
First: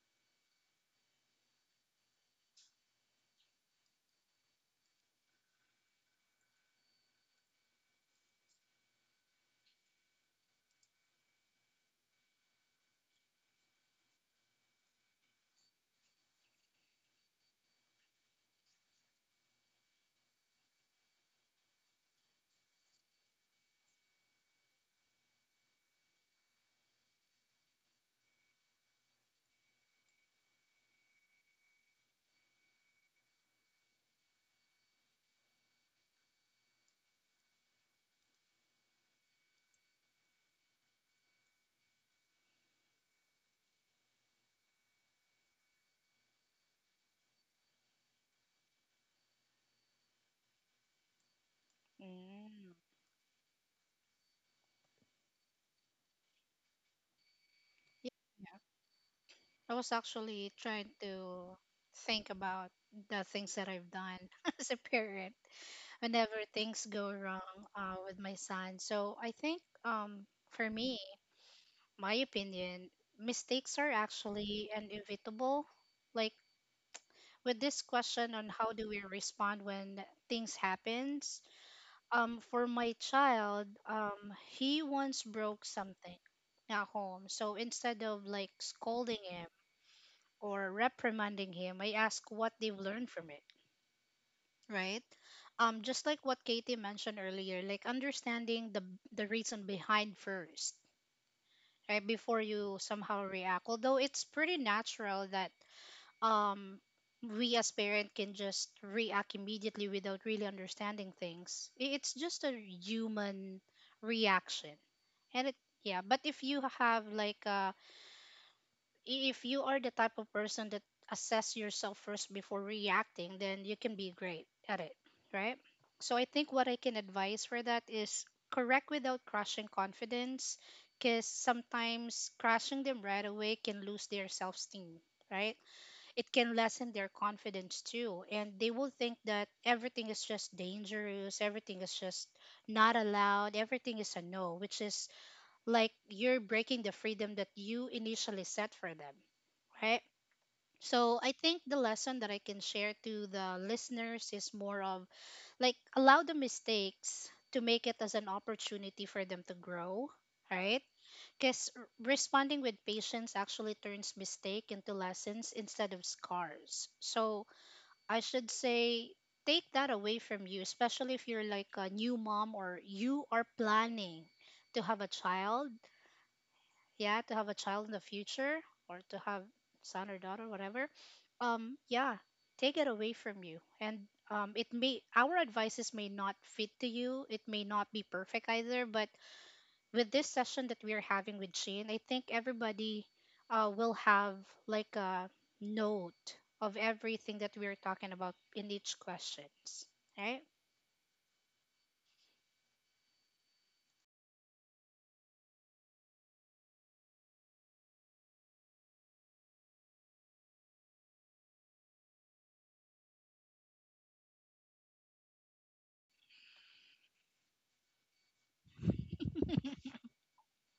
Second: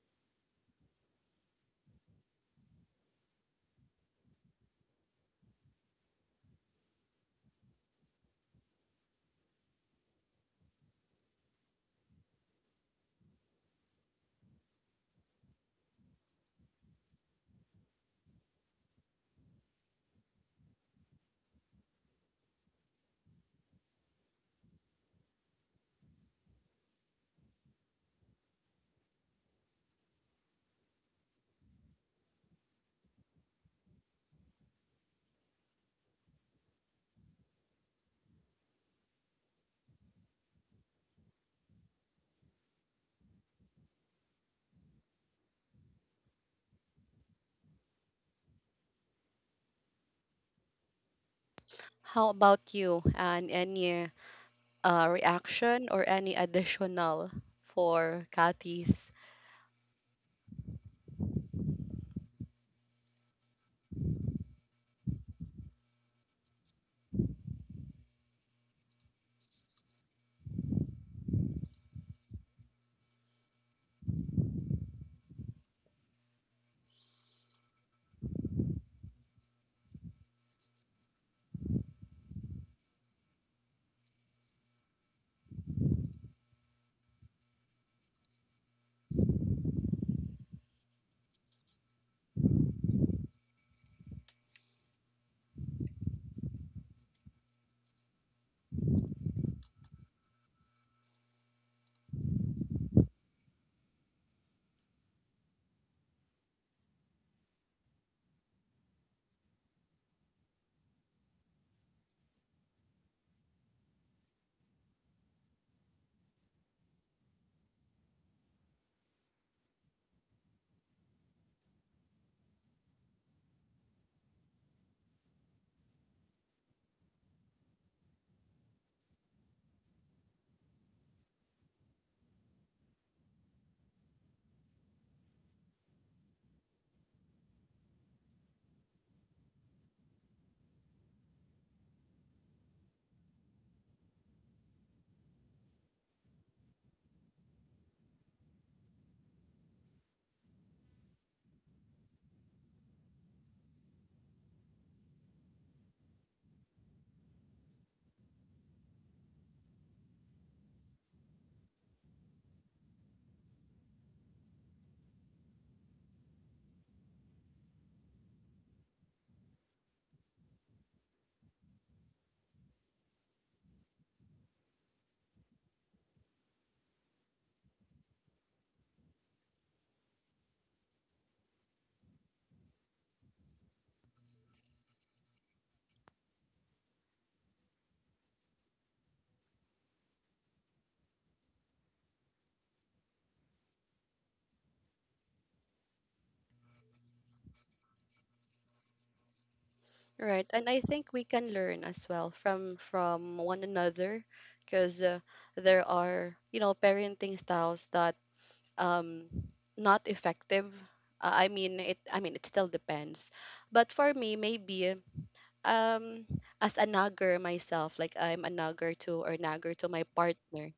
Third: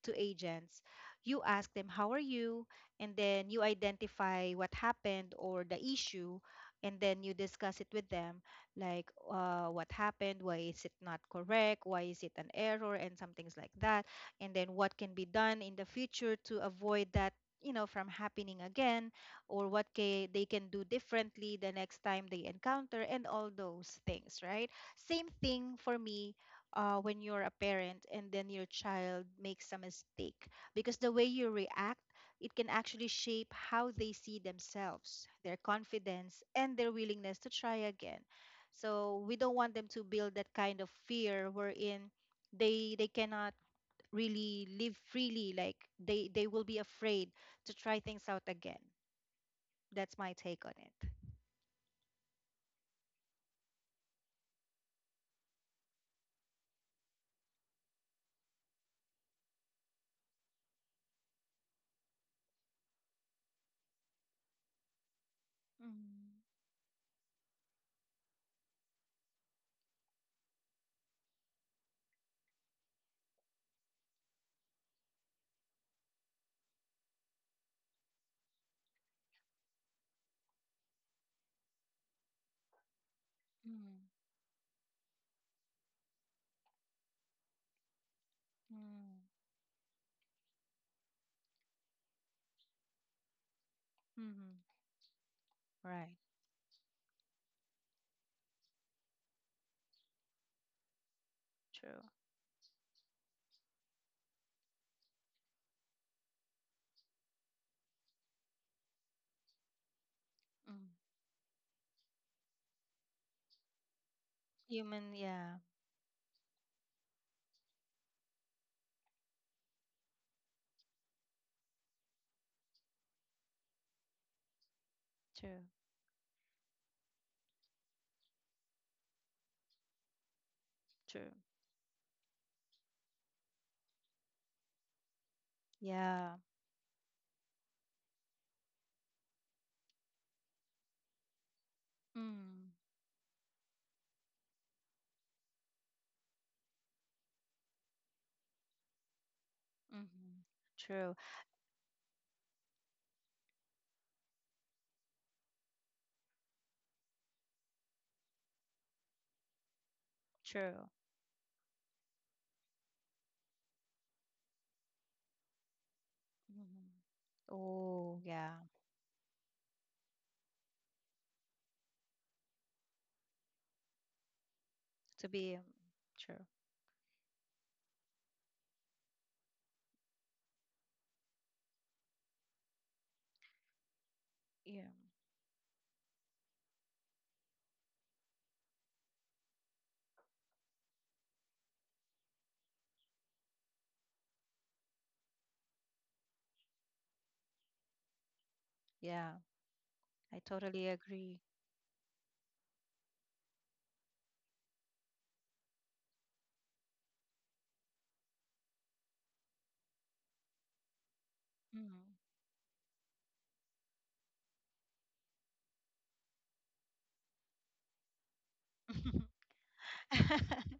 to agents, you ask them how are you, and then you identify what happened or the issue, and then you discuss it with them, like, what happened, why is it not correct, why is it an error, and some things like that. And then what can be done in the future to avoid that, you know, from happening again, or what they can do differently the next time they encounter, and all those things, right? Same thing for me, when you're a parent and then your child makes a mistake, because the way you react, it can actually shape how they see themselves, their confidence, and their willingness to try again. So we don't want them to build that kind of fear wherein they cannot really live freely. Like they will be afraid to try things out again. That's my take on it.
How
Mm.
about you, and any, reaction or any additional
Yeah,
for Kathy's?
I was actually trying to think about the things that I've done <laughs> as a parent whenever
Mhm.
things go wrong with my son. So I think for me, my opinion, mistakes are actually inevitable. Like with this question on how do we respond when things happens, for my child,
Mm,
he once broke something at home. So instead of like scolding
mm,
him or reprimanding him, I ask what they've learned from it,
mm-hmm.
right? Just
Right.
like what Katie mentioned earlier, like understanding the reason behind first,
True.
right? Before you somehow react. Although it's pretty natural that um we as parent can just react immediately without really
Mm.
understanding things. It's just a human reaction.
Human,
And it
yeah,
Yeah, but if you have like a, if you are the type of person that assess yourself first before reacting, then you can be great at it, right?
true,
So I think what I can advise for that is correct without crushing confidence, because
true.
sometimes crushing them right away can lose their self-esteem, right? It
Yeah,
can lessen their confidence too, and they will think that everything is just dangerous, everything is just
mm,
not allowed, everything is a no, which is like you're breaking the freedom that you initially set for them, right?
mm-hmm. True,
So I think the lesson that I can share to the listeners is more of like allow the mistakes to make it as an opportunity for them to grow,
true.
right? Because responding with patience actually turns mistake into lessons instead of
Mm-hmm.
scars. So
Oh,
I
yeah.
should say take that away from you, especially if you're like a new mom or you are planning to have a
To be
child,
true.
yeah, to have a child in the future, or to have son or daughter whatever. Yeah, take it away from you. And it
Yeah.
may our advices may not fit to you, it may not be perfect either, but with this session that we are having with Shane, I think everybody will have like a note of everything that we are talking about in each
Yeah,
questions,
I
right?
Right, and I
totally
think we
agree.
can learn as well from one another, because, there are, you know, parenting styles that, um, not effective. I mean it,
Mm.
I mean, it still depends, but for me, maybe, um, as a nagger myself, like I'm a nagger to, or
<laughs>
nagger to my partner,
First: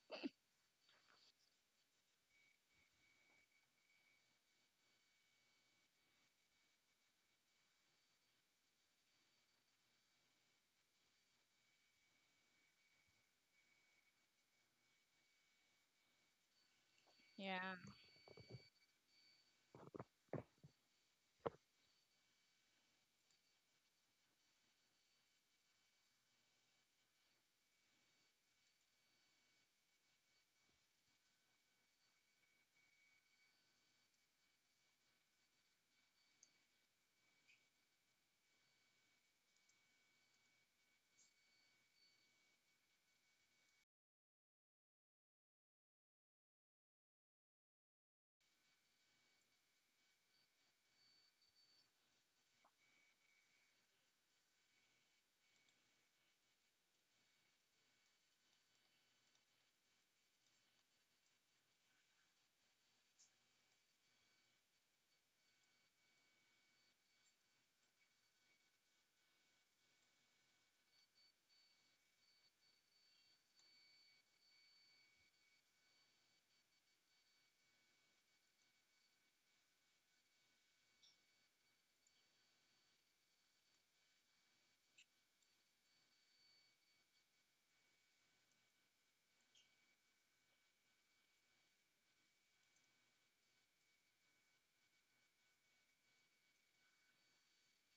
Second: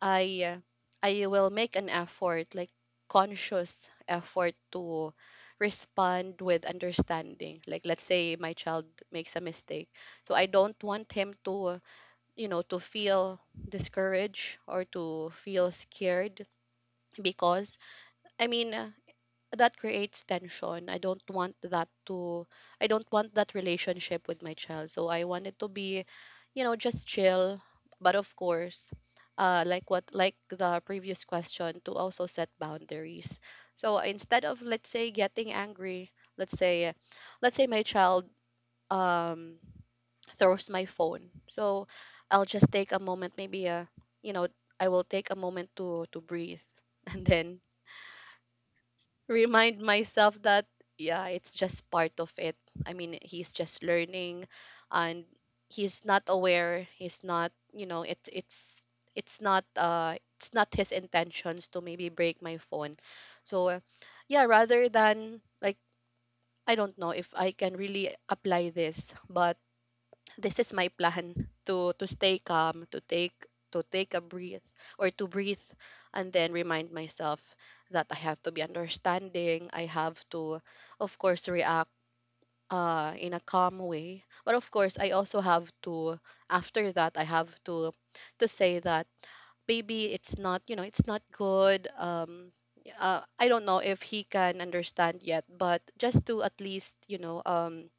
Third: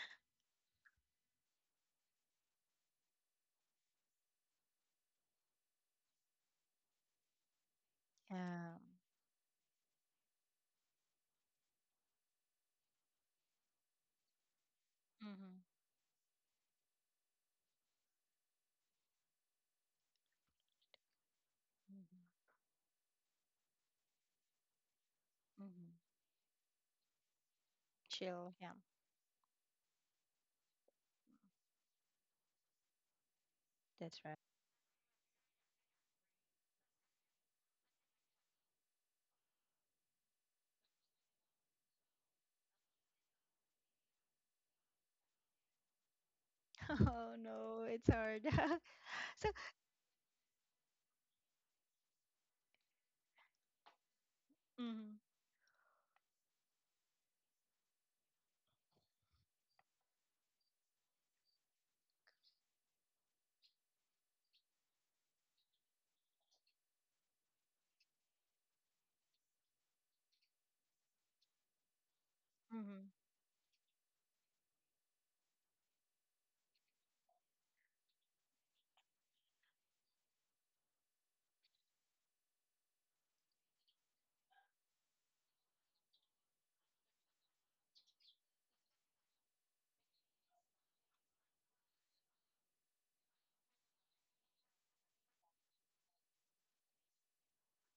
I I will make an effort, like, conscious effort to respond with understanding. Like, let's say my
Yeah.
child makes a mistake. So I don't want him to, you know, to feel discouraged or to feel
Mm-hmm.
scared
Yeah,
because, I mean, that creates tension. I don't want that
Mm-hmm.
to, I don't want that relationship with my child. So I want it to be,
Mm-hmm.
you know, just chill. But of
Chill. Yeah,
course, uh, like what, like the previous question, to also set boundaries. So
that's right.
instead of, let's say, getting angry, let's say let's say my child, um, throws my phone. So I'll just take a moment, maybe, uh, you know, I will take a moment to breathe
<laughs>
<laughs> and
Oh
then
no, it's hard. <laughs> So.
remind myself that, yeah, it's just part of it. I mean, he's just learning,
Mm-hmm.
and he's not aware. He's not, you know, it's it's not his intentions to maybe break my phone. So, yeah, rather than, like, I don't know if I can really apply this, but this is my plan to stay calm,
Mm-hmm.
to take a breath or to breathe, and then remind myself that I have to be understanding, I have to, of course, react, in a calm way. But of course, I also have to, after that, I have to say that maybe it's not, you know, it's not good. Um, I don't know if he can understand yet, but just to at least, you know, um,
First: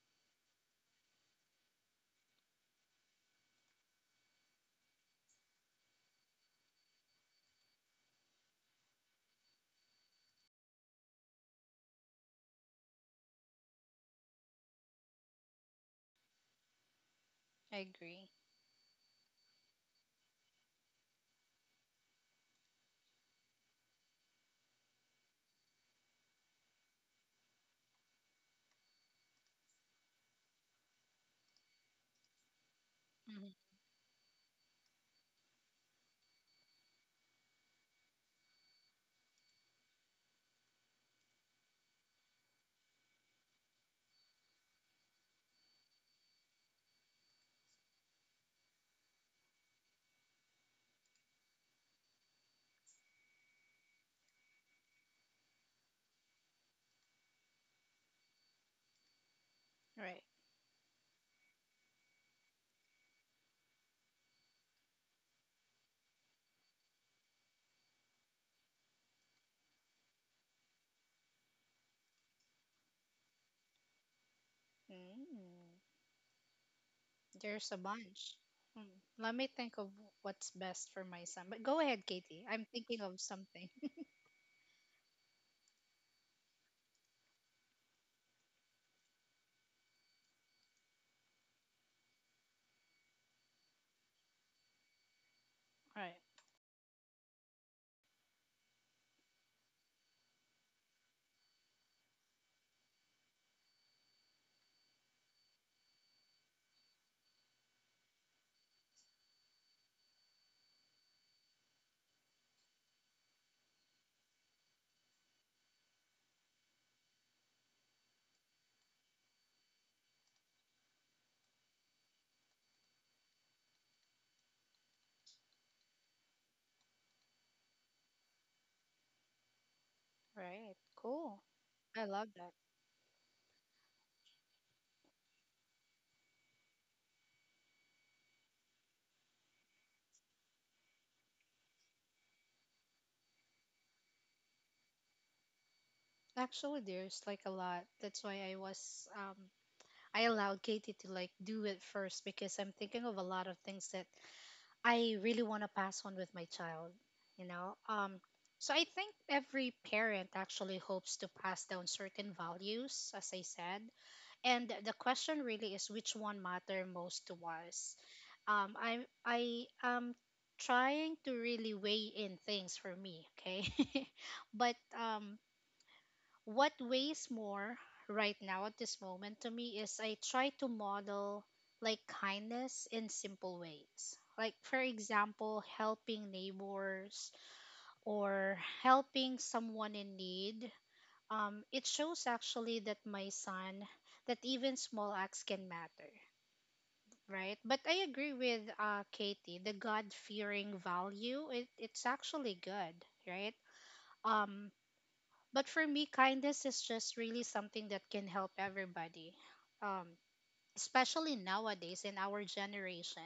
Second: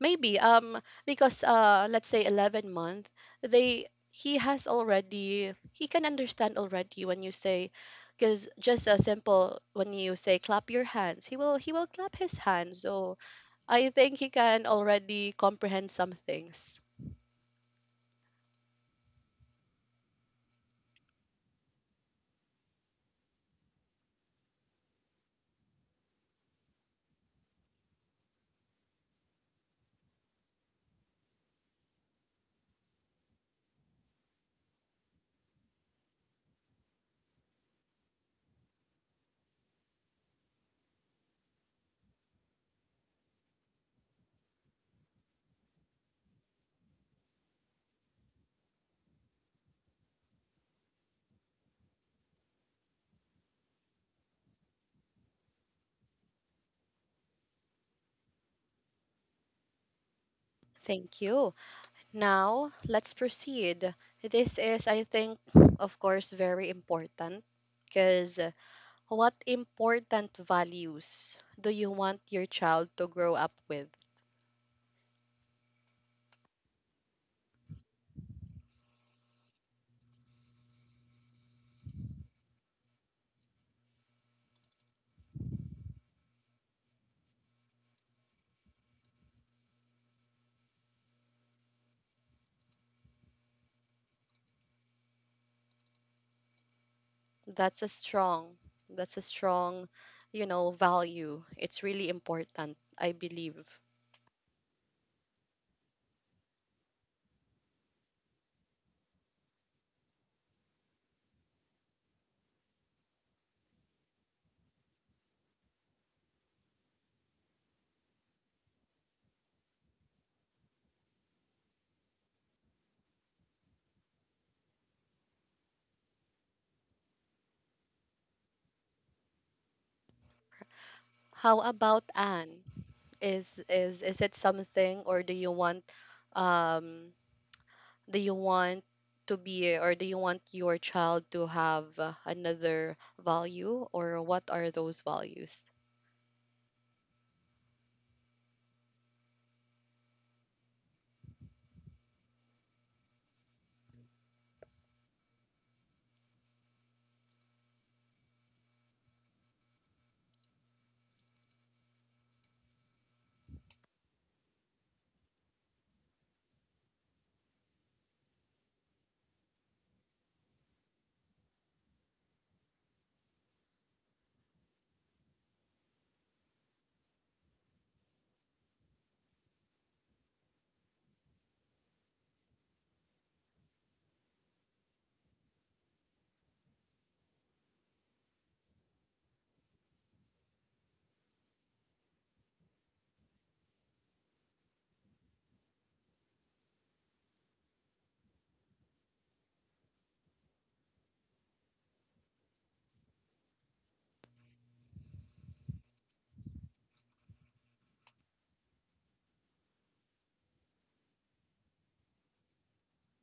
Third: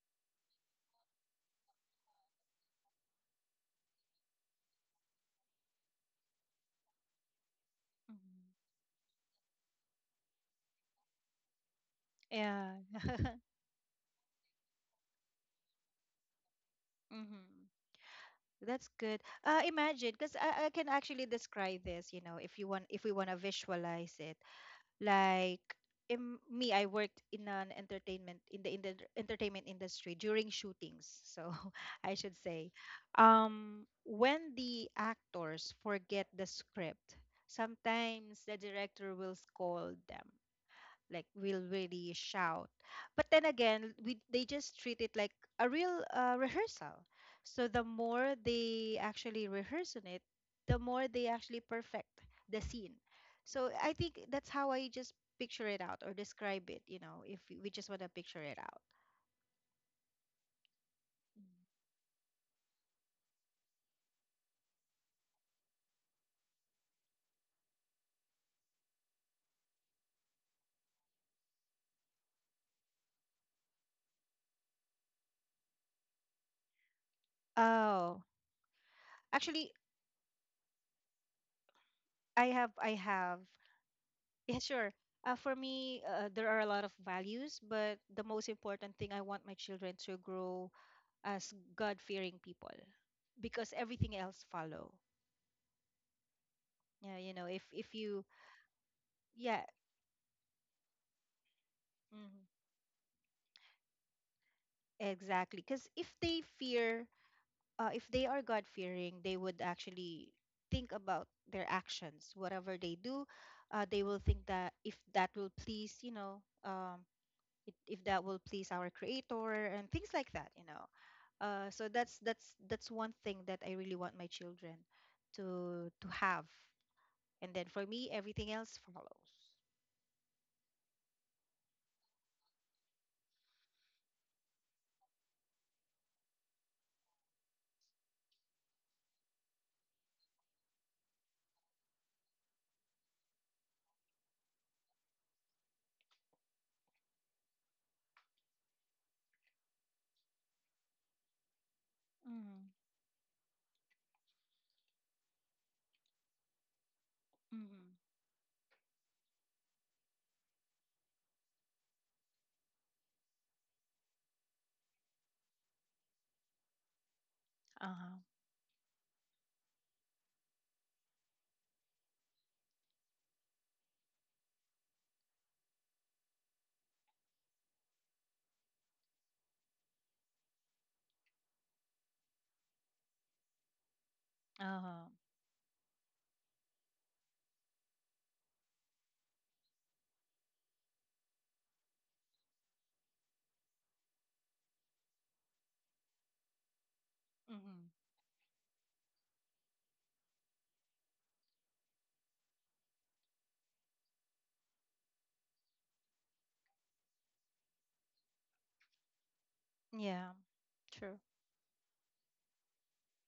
maybe, um, because, uh, let's say 11 month, they he has already, he can understand already when you say, because
Mm-hmm.
just a simple, when you say clap your hands, he will clap his
Yeah.
hands. So
<laughs>
I think he can already comprehend some things.
Mm-hmm.
I agree.
That's good. Imagine, because I can actually describe this, you know, if you want, if we want to visualize it. Like, I worked in an entertainment, in the entertainment industry during shootings. So <laughs> I should say,
Hmm.
when the actors forget the script, sometimes the director will scold them, like, will really shout. But then again, we they just treat it like a real rehearsal. So the more they actually rehearse on it, the more they actually perfect the scene. So I think that's how I just picture it out or describe it, you know, if we just want to picture it out.
Right.
Thank you. Now, let's proceed. This is, I think, of course, very important, because what important values do you want your child to grow up with?
Mm. There's a
Oh,
bunch. Hmm. Let me think
actually,
of what's best for my son. But go ahead, Katie.
I
I'm
have, I
thinking of
have.
something.
<laughs>
<laughs>
Yeah, sure. For me, there are a lot of values, but the most important thing I want my children to grow as god-fearing people because everything else follow.
Right.
Yeah, you know, if
That's a
you.
strong, that's a
Yeah.
strong, you know, value. It's really
Mhm.
important, I believe.
Exactly, because if they fear, if they are god-fearing, they would actually think about their actions, whatever they do. They will think that if that will please, you know, if that will please our creator and things like that, you know. So that's one thing that I really want my children to have, and then for me, everything else follows.
Right. Cool.
How
I
about
love that.
Anne? Is it something, or do you want, um, do you want to be, or do you want your child to have, another value, or what are those values?
Actually, there's like a lot. That's why I allowed Katie to like do it first because
Mhm.
I'm thinking of a lot of things that I really want to pass on with my child, you know.
Mhm.
So I think every parent actually hopes to pass down certain values, as I said. And the question really is which one matter most to us.
Uh-huh.
um i I am trying to really weigh in things for me, okay? <laughs> but what weighs more right now at this moment to me is I try to model like kindness in simple ways, like for
Uh-huh.
example helping neighbors or helping someone in need. It shows actually that my son, that even small acts can matter, right? But
Mhm.
I agree with Katie, the god-fearing value, it's actually good, right? um, but for me kindness is just really something that can help everybody, um,
Yeah. True.
especially nowadays in our generation.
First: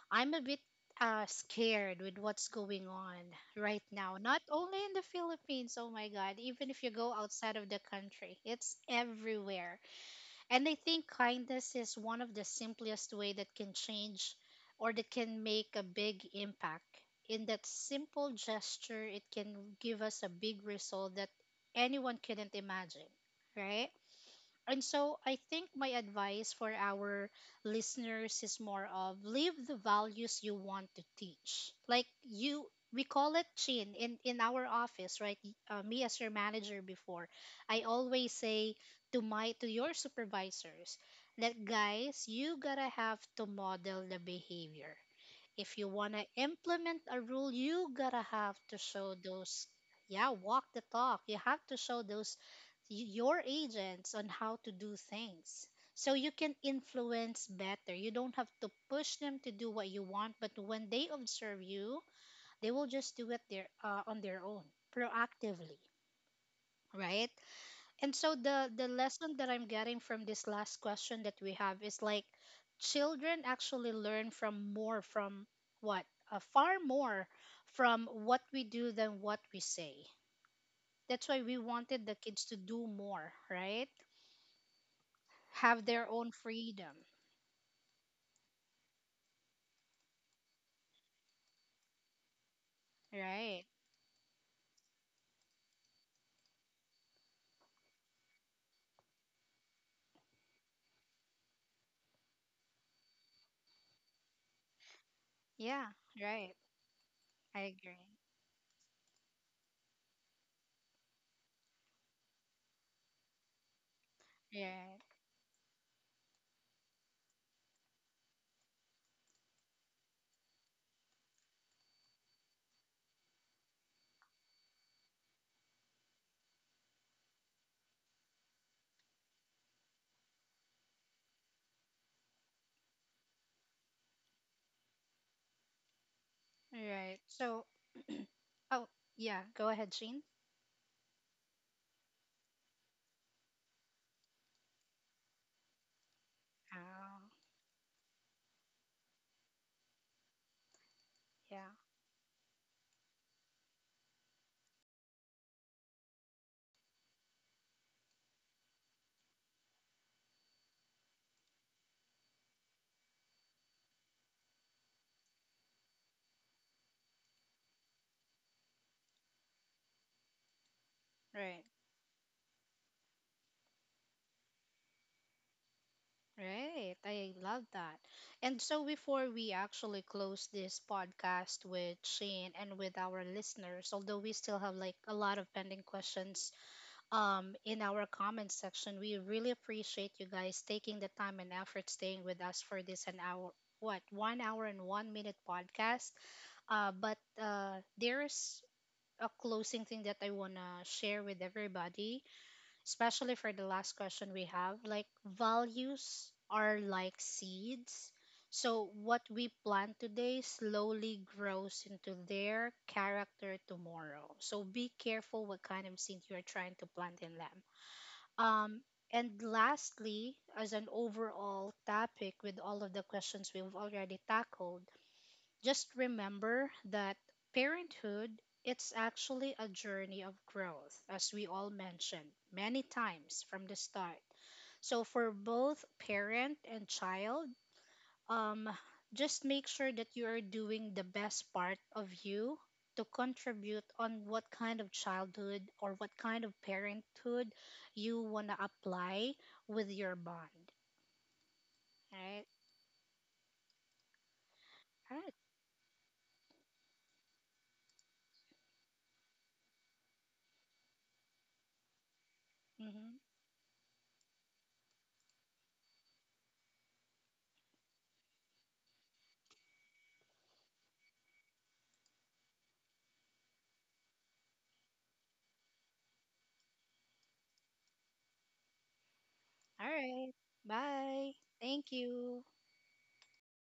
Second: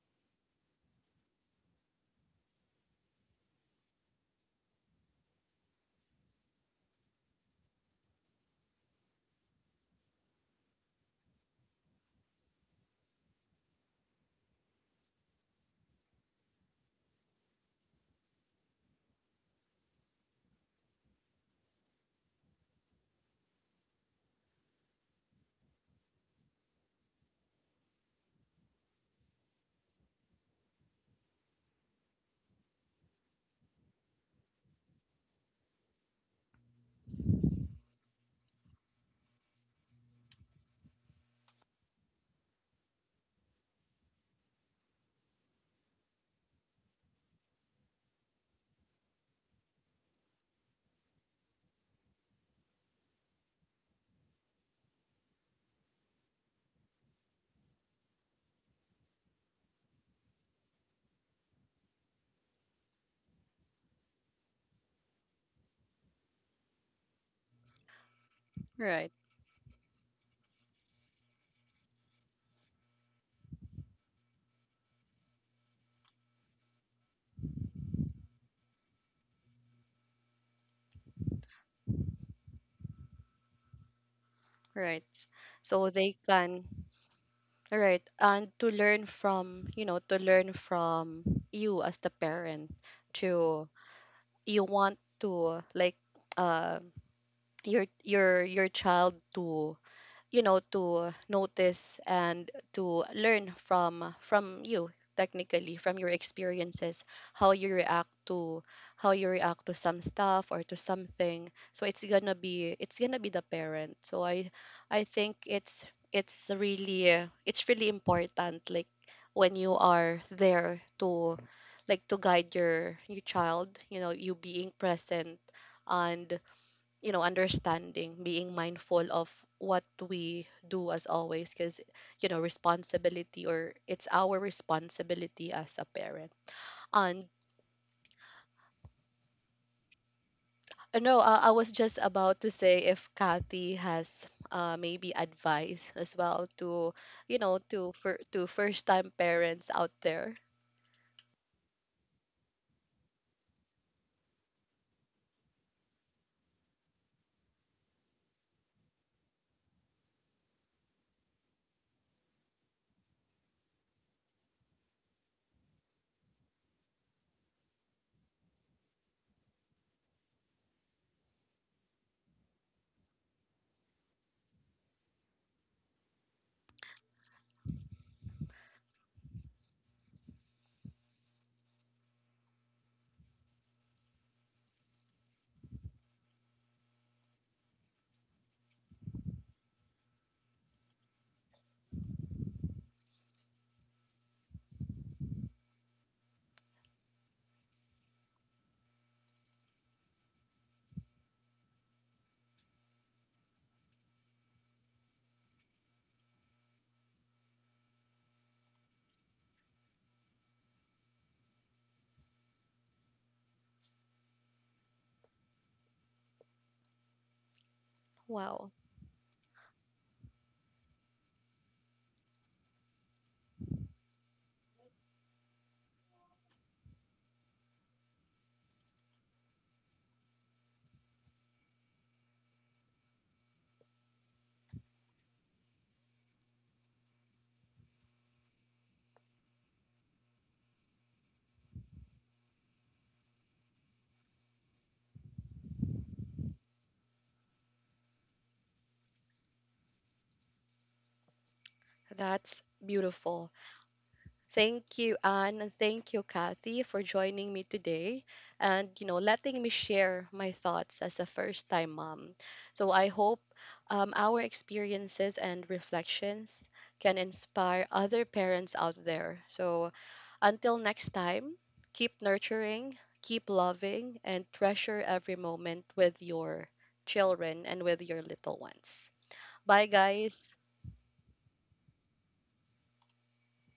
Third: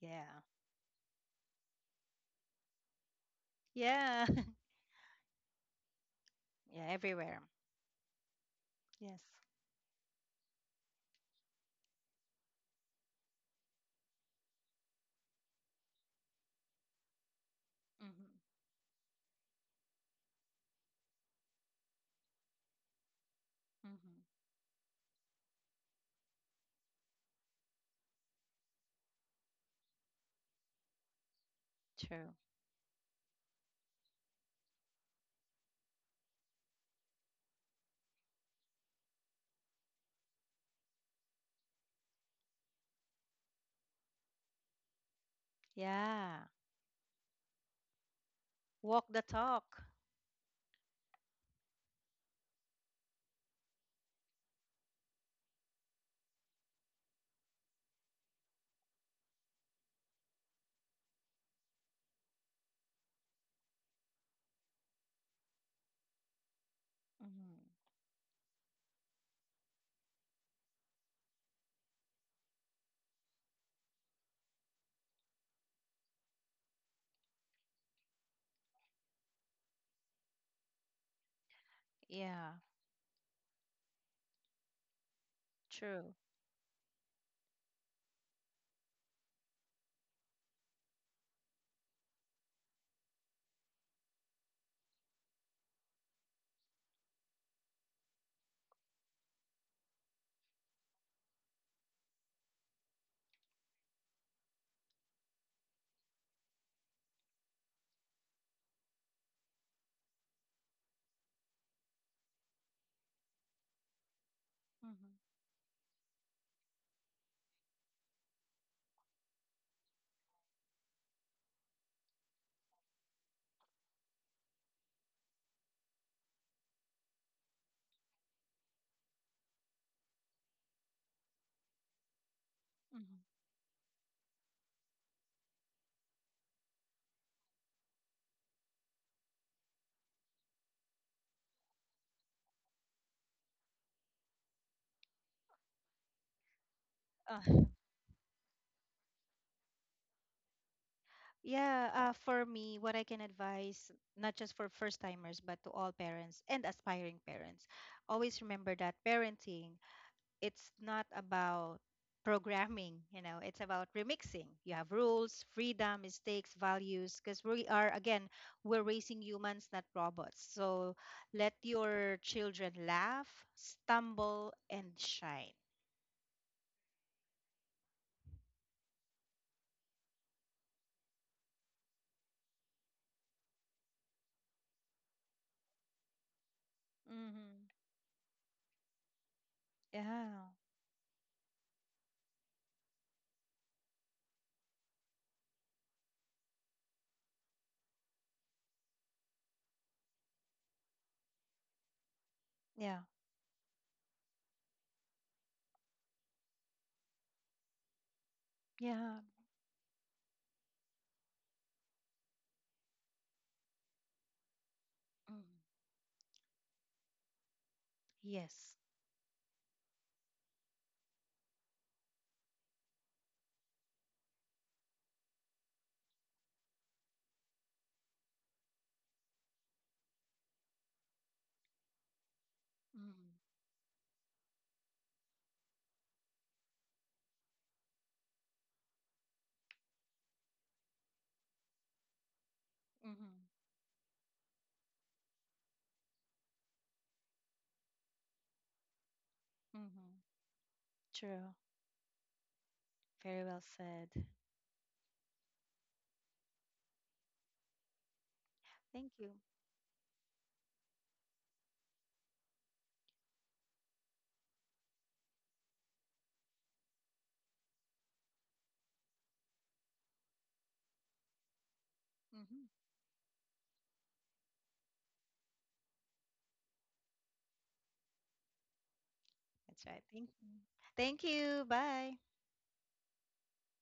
Yeah.
I'm a bit scared with what's going on right now,
Yeah. <laughs>
not only in the Philippines. Oh my god, even if
Yeah.
you go
Everywhere.
outside of the country, it's
Yes.
everywhere. And I think kindness is one of the simplest way that can change or that can make a big impact. In that
Mhm.
simple gesture, it can give us a big result that anyone couldn't imagine, right?
Mhm.
And so I think my advice for our listeners is more of live the values you want to teach. Like
True.
you, we call it, Chin, in our office, right? Me as your manager before, I always say to my to your supervisors that, guys, you got to have to model the behavior. If you want to
Yeah.
implement a rule, you got to have to
Walk
show
the
those,
talk.
yeah, walk the talk. You have to show those your agents on how to do things. So you can influence better. You don't have to push them to do what you want, but when they observe you, they will just do it on their own, proactively, right?
Mhm.
And so the
Right,
lesson that I'm getting from this last question that we have is like children actually learn from more from what far more from what we do than what we say. That's why we wanted the kids
Yeah.
to do more, right?
right.
Have
So
their
True.
they
own
can
freedom.
right, and to learn from, you know, to learn from you as the parent,
Right.
to, you want to, like, um, your your child to, you know, to notice and to learn from you, technically
Yeah,
from your
right.
experiences, how
I
you
agree.
react to how you react to some stuff or to something. So it's gonna be, it's gonna be the parent. So i
Right.
i
Mhm.
think it's really it's really important, like, when you are there to like to guide your child, you know, you being present, and, you know, understanding, being mindful of what we do as always, because, you know,
Mhm.
responsibility, or it's our responsibility as a parent.
Right.
And,
So, oh, yeah, go ahead, Sheen.
no, I was just about to say if Kathy has, maybe advice as well to,
Oh,
you
Uh,
know,
<laughs>
to for to first time parents out there.
yeah.
yeah. For me, what I can advise, not just for first timers, but to all parents and aspiring parents, always remember that parenting, it's not about programming, you know, it's about remixing. You have rules, freedom, mistakes, values, because we are, again, we're raising humans, not robots. So let
Right.
your children laugh, stumble, and shine.
Right. I love that. And so before we actually close this podcast with Shane and with our listeners, although we still have like a lot of pending questions
Mm-hmm.
in our comment section. We really appreciate you
Yeah.
guys taking the time and effort staying with us for this an hour, what, 1 hour and 1 minute podcast. But there's a closing thing that I want to share with everybody,
Yeah.
especially for the last question we have. Like, values are like seeds. So,
Yeah.
what we plant today slowly grows into their character tomorrow. So, be
Mm.
careful what kind of seed you're trying to plant in them.
Wow,
Yes.
Um, and lastly, as an overall topic with all of the questions we've already tackled, just remember that parenthood, it's actually a journey of growth as we all mentioned many
Mm.
times from the start. So for both parent and child, um, just make sure that you are doing the best part of you to
Mm-hmm.
contribute on what kind of childhood or what kind of parenthood you want to apply with
Mm-hmm.
your bond.
True.
All right.
that's
Very
beautiful.
well said.
Thank you,
All right.
Anne, and thank you, Kathy, for joining me today, and, you
Thank
know,
you.
letting me share my thoughts as a first time mom. So I
Mm-hmm.
hope, our experiences and reflections can inspire other parents out there. So until next time, keep
Hmm.
nurturing, keep loving, and treasure every moment with your children and with your little ones. Bye,
All
That's right.
right.
Thank you.
guys.
Thank
Bye.
you.
Thank
Bye.
you.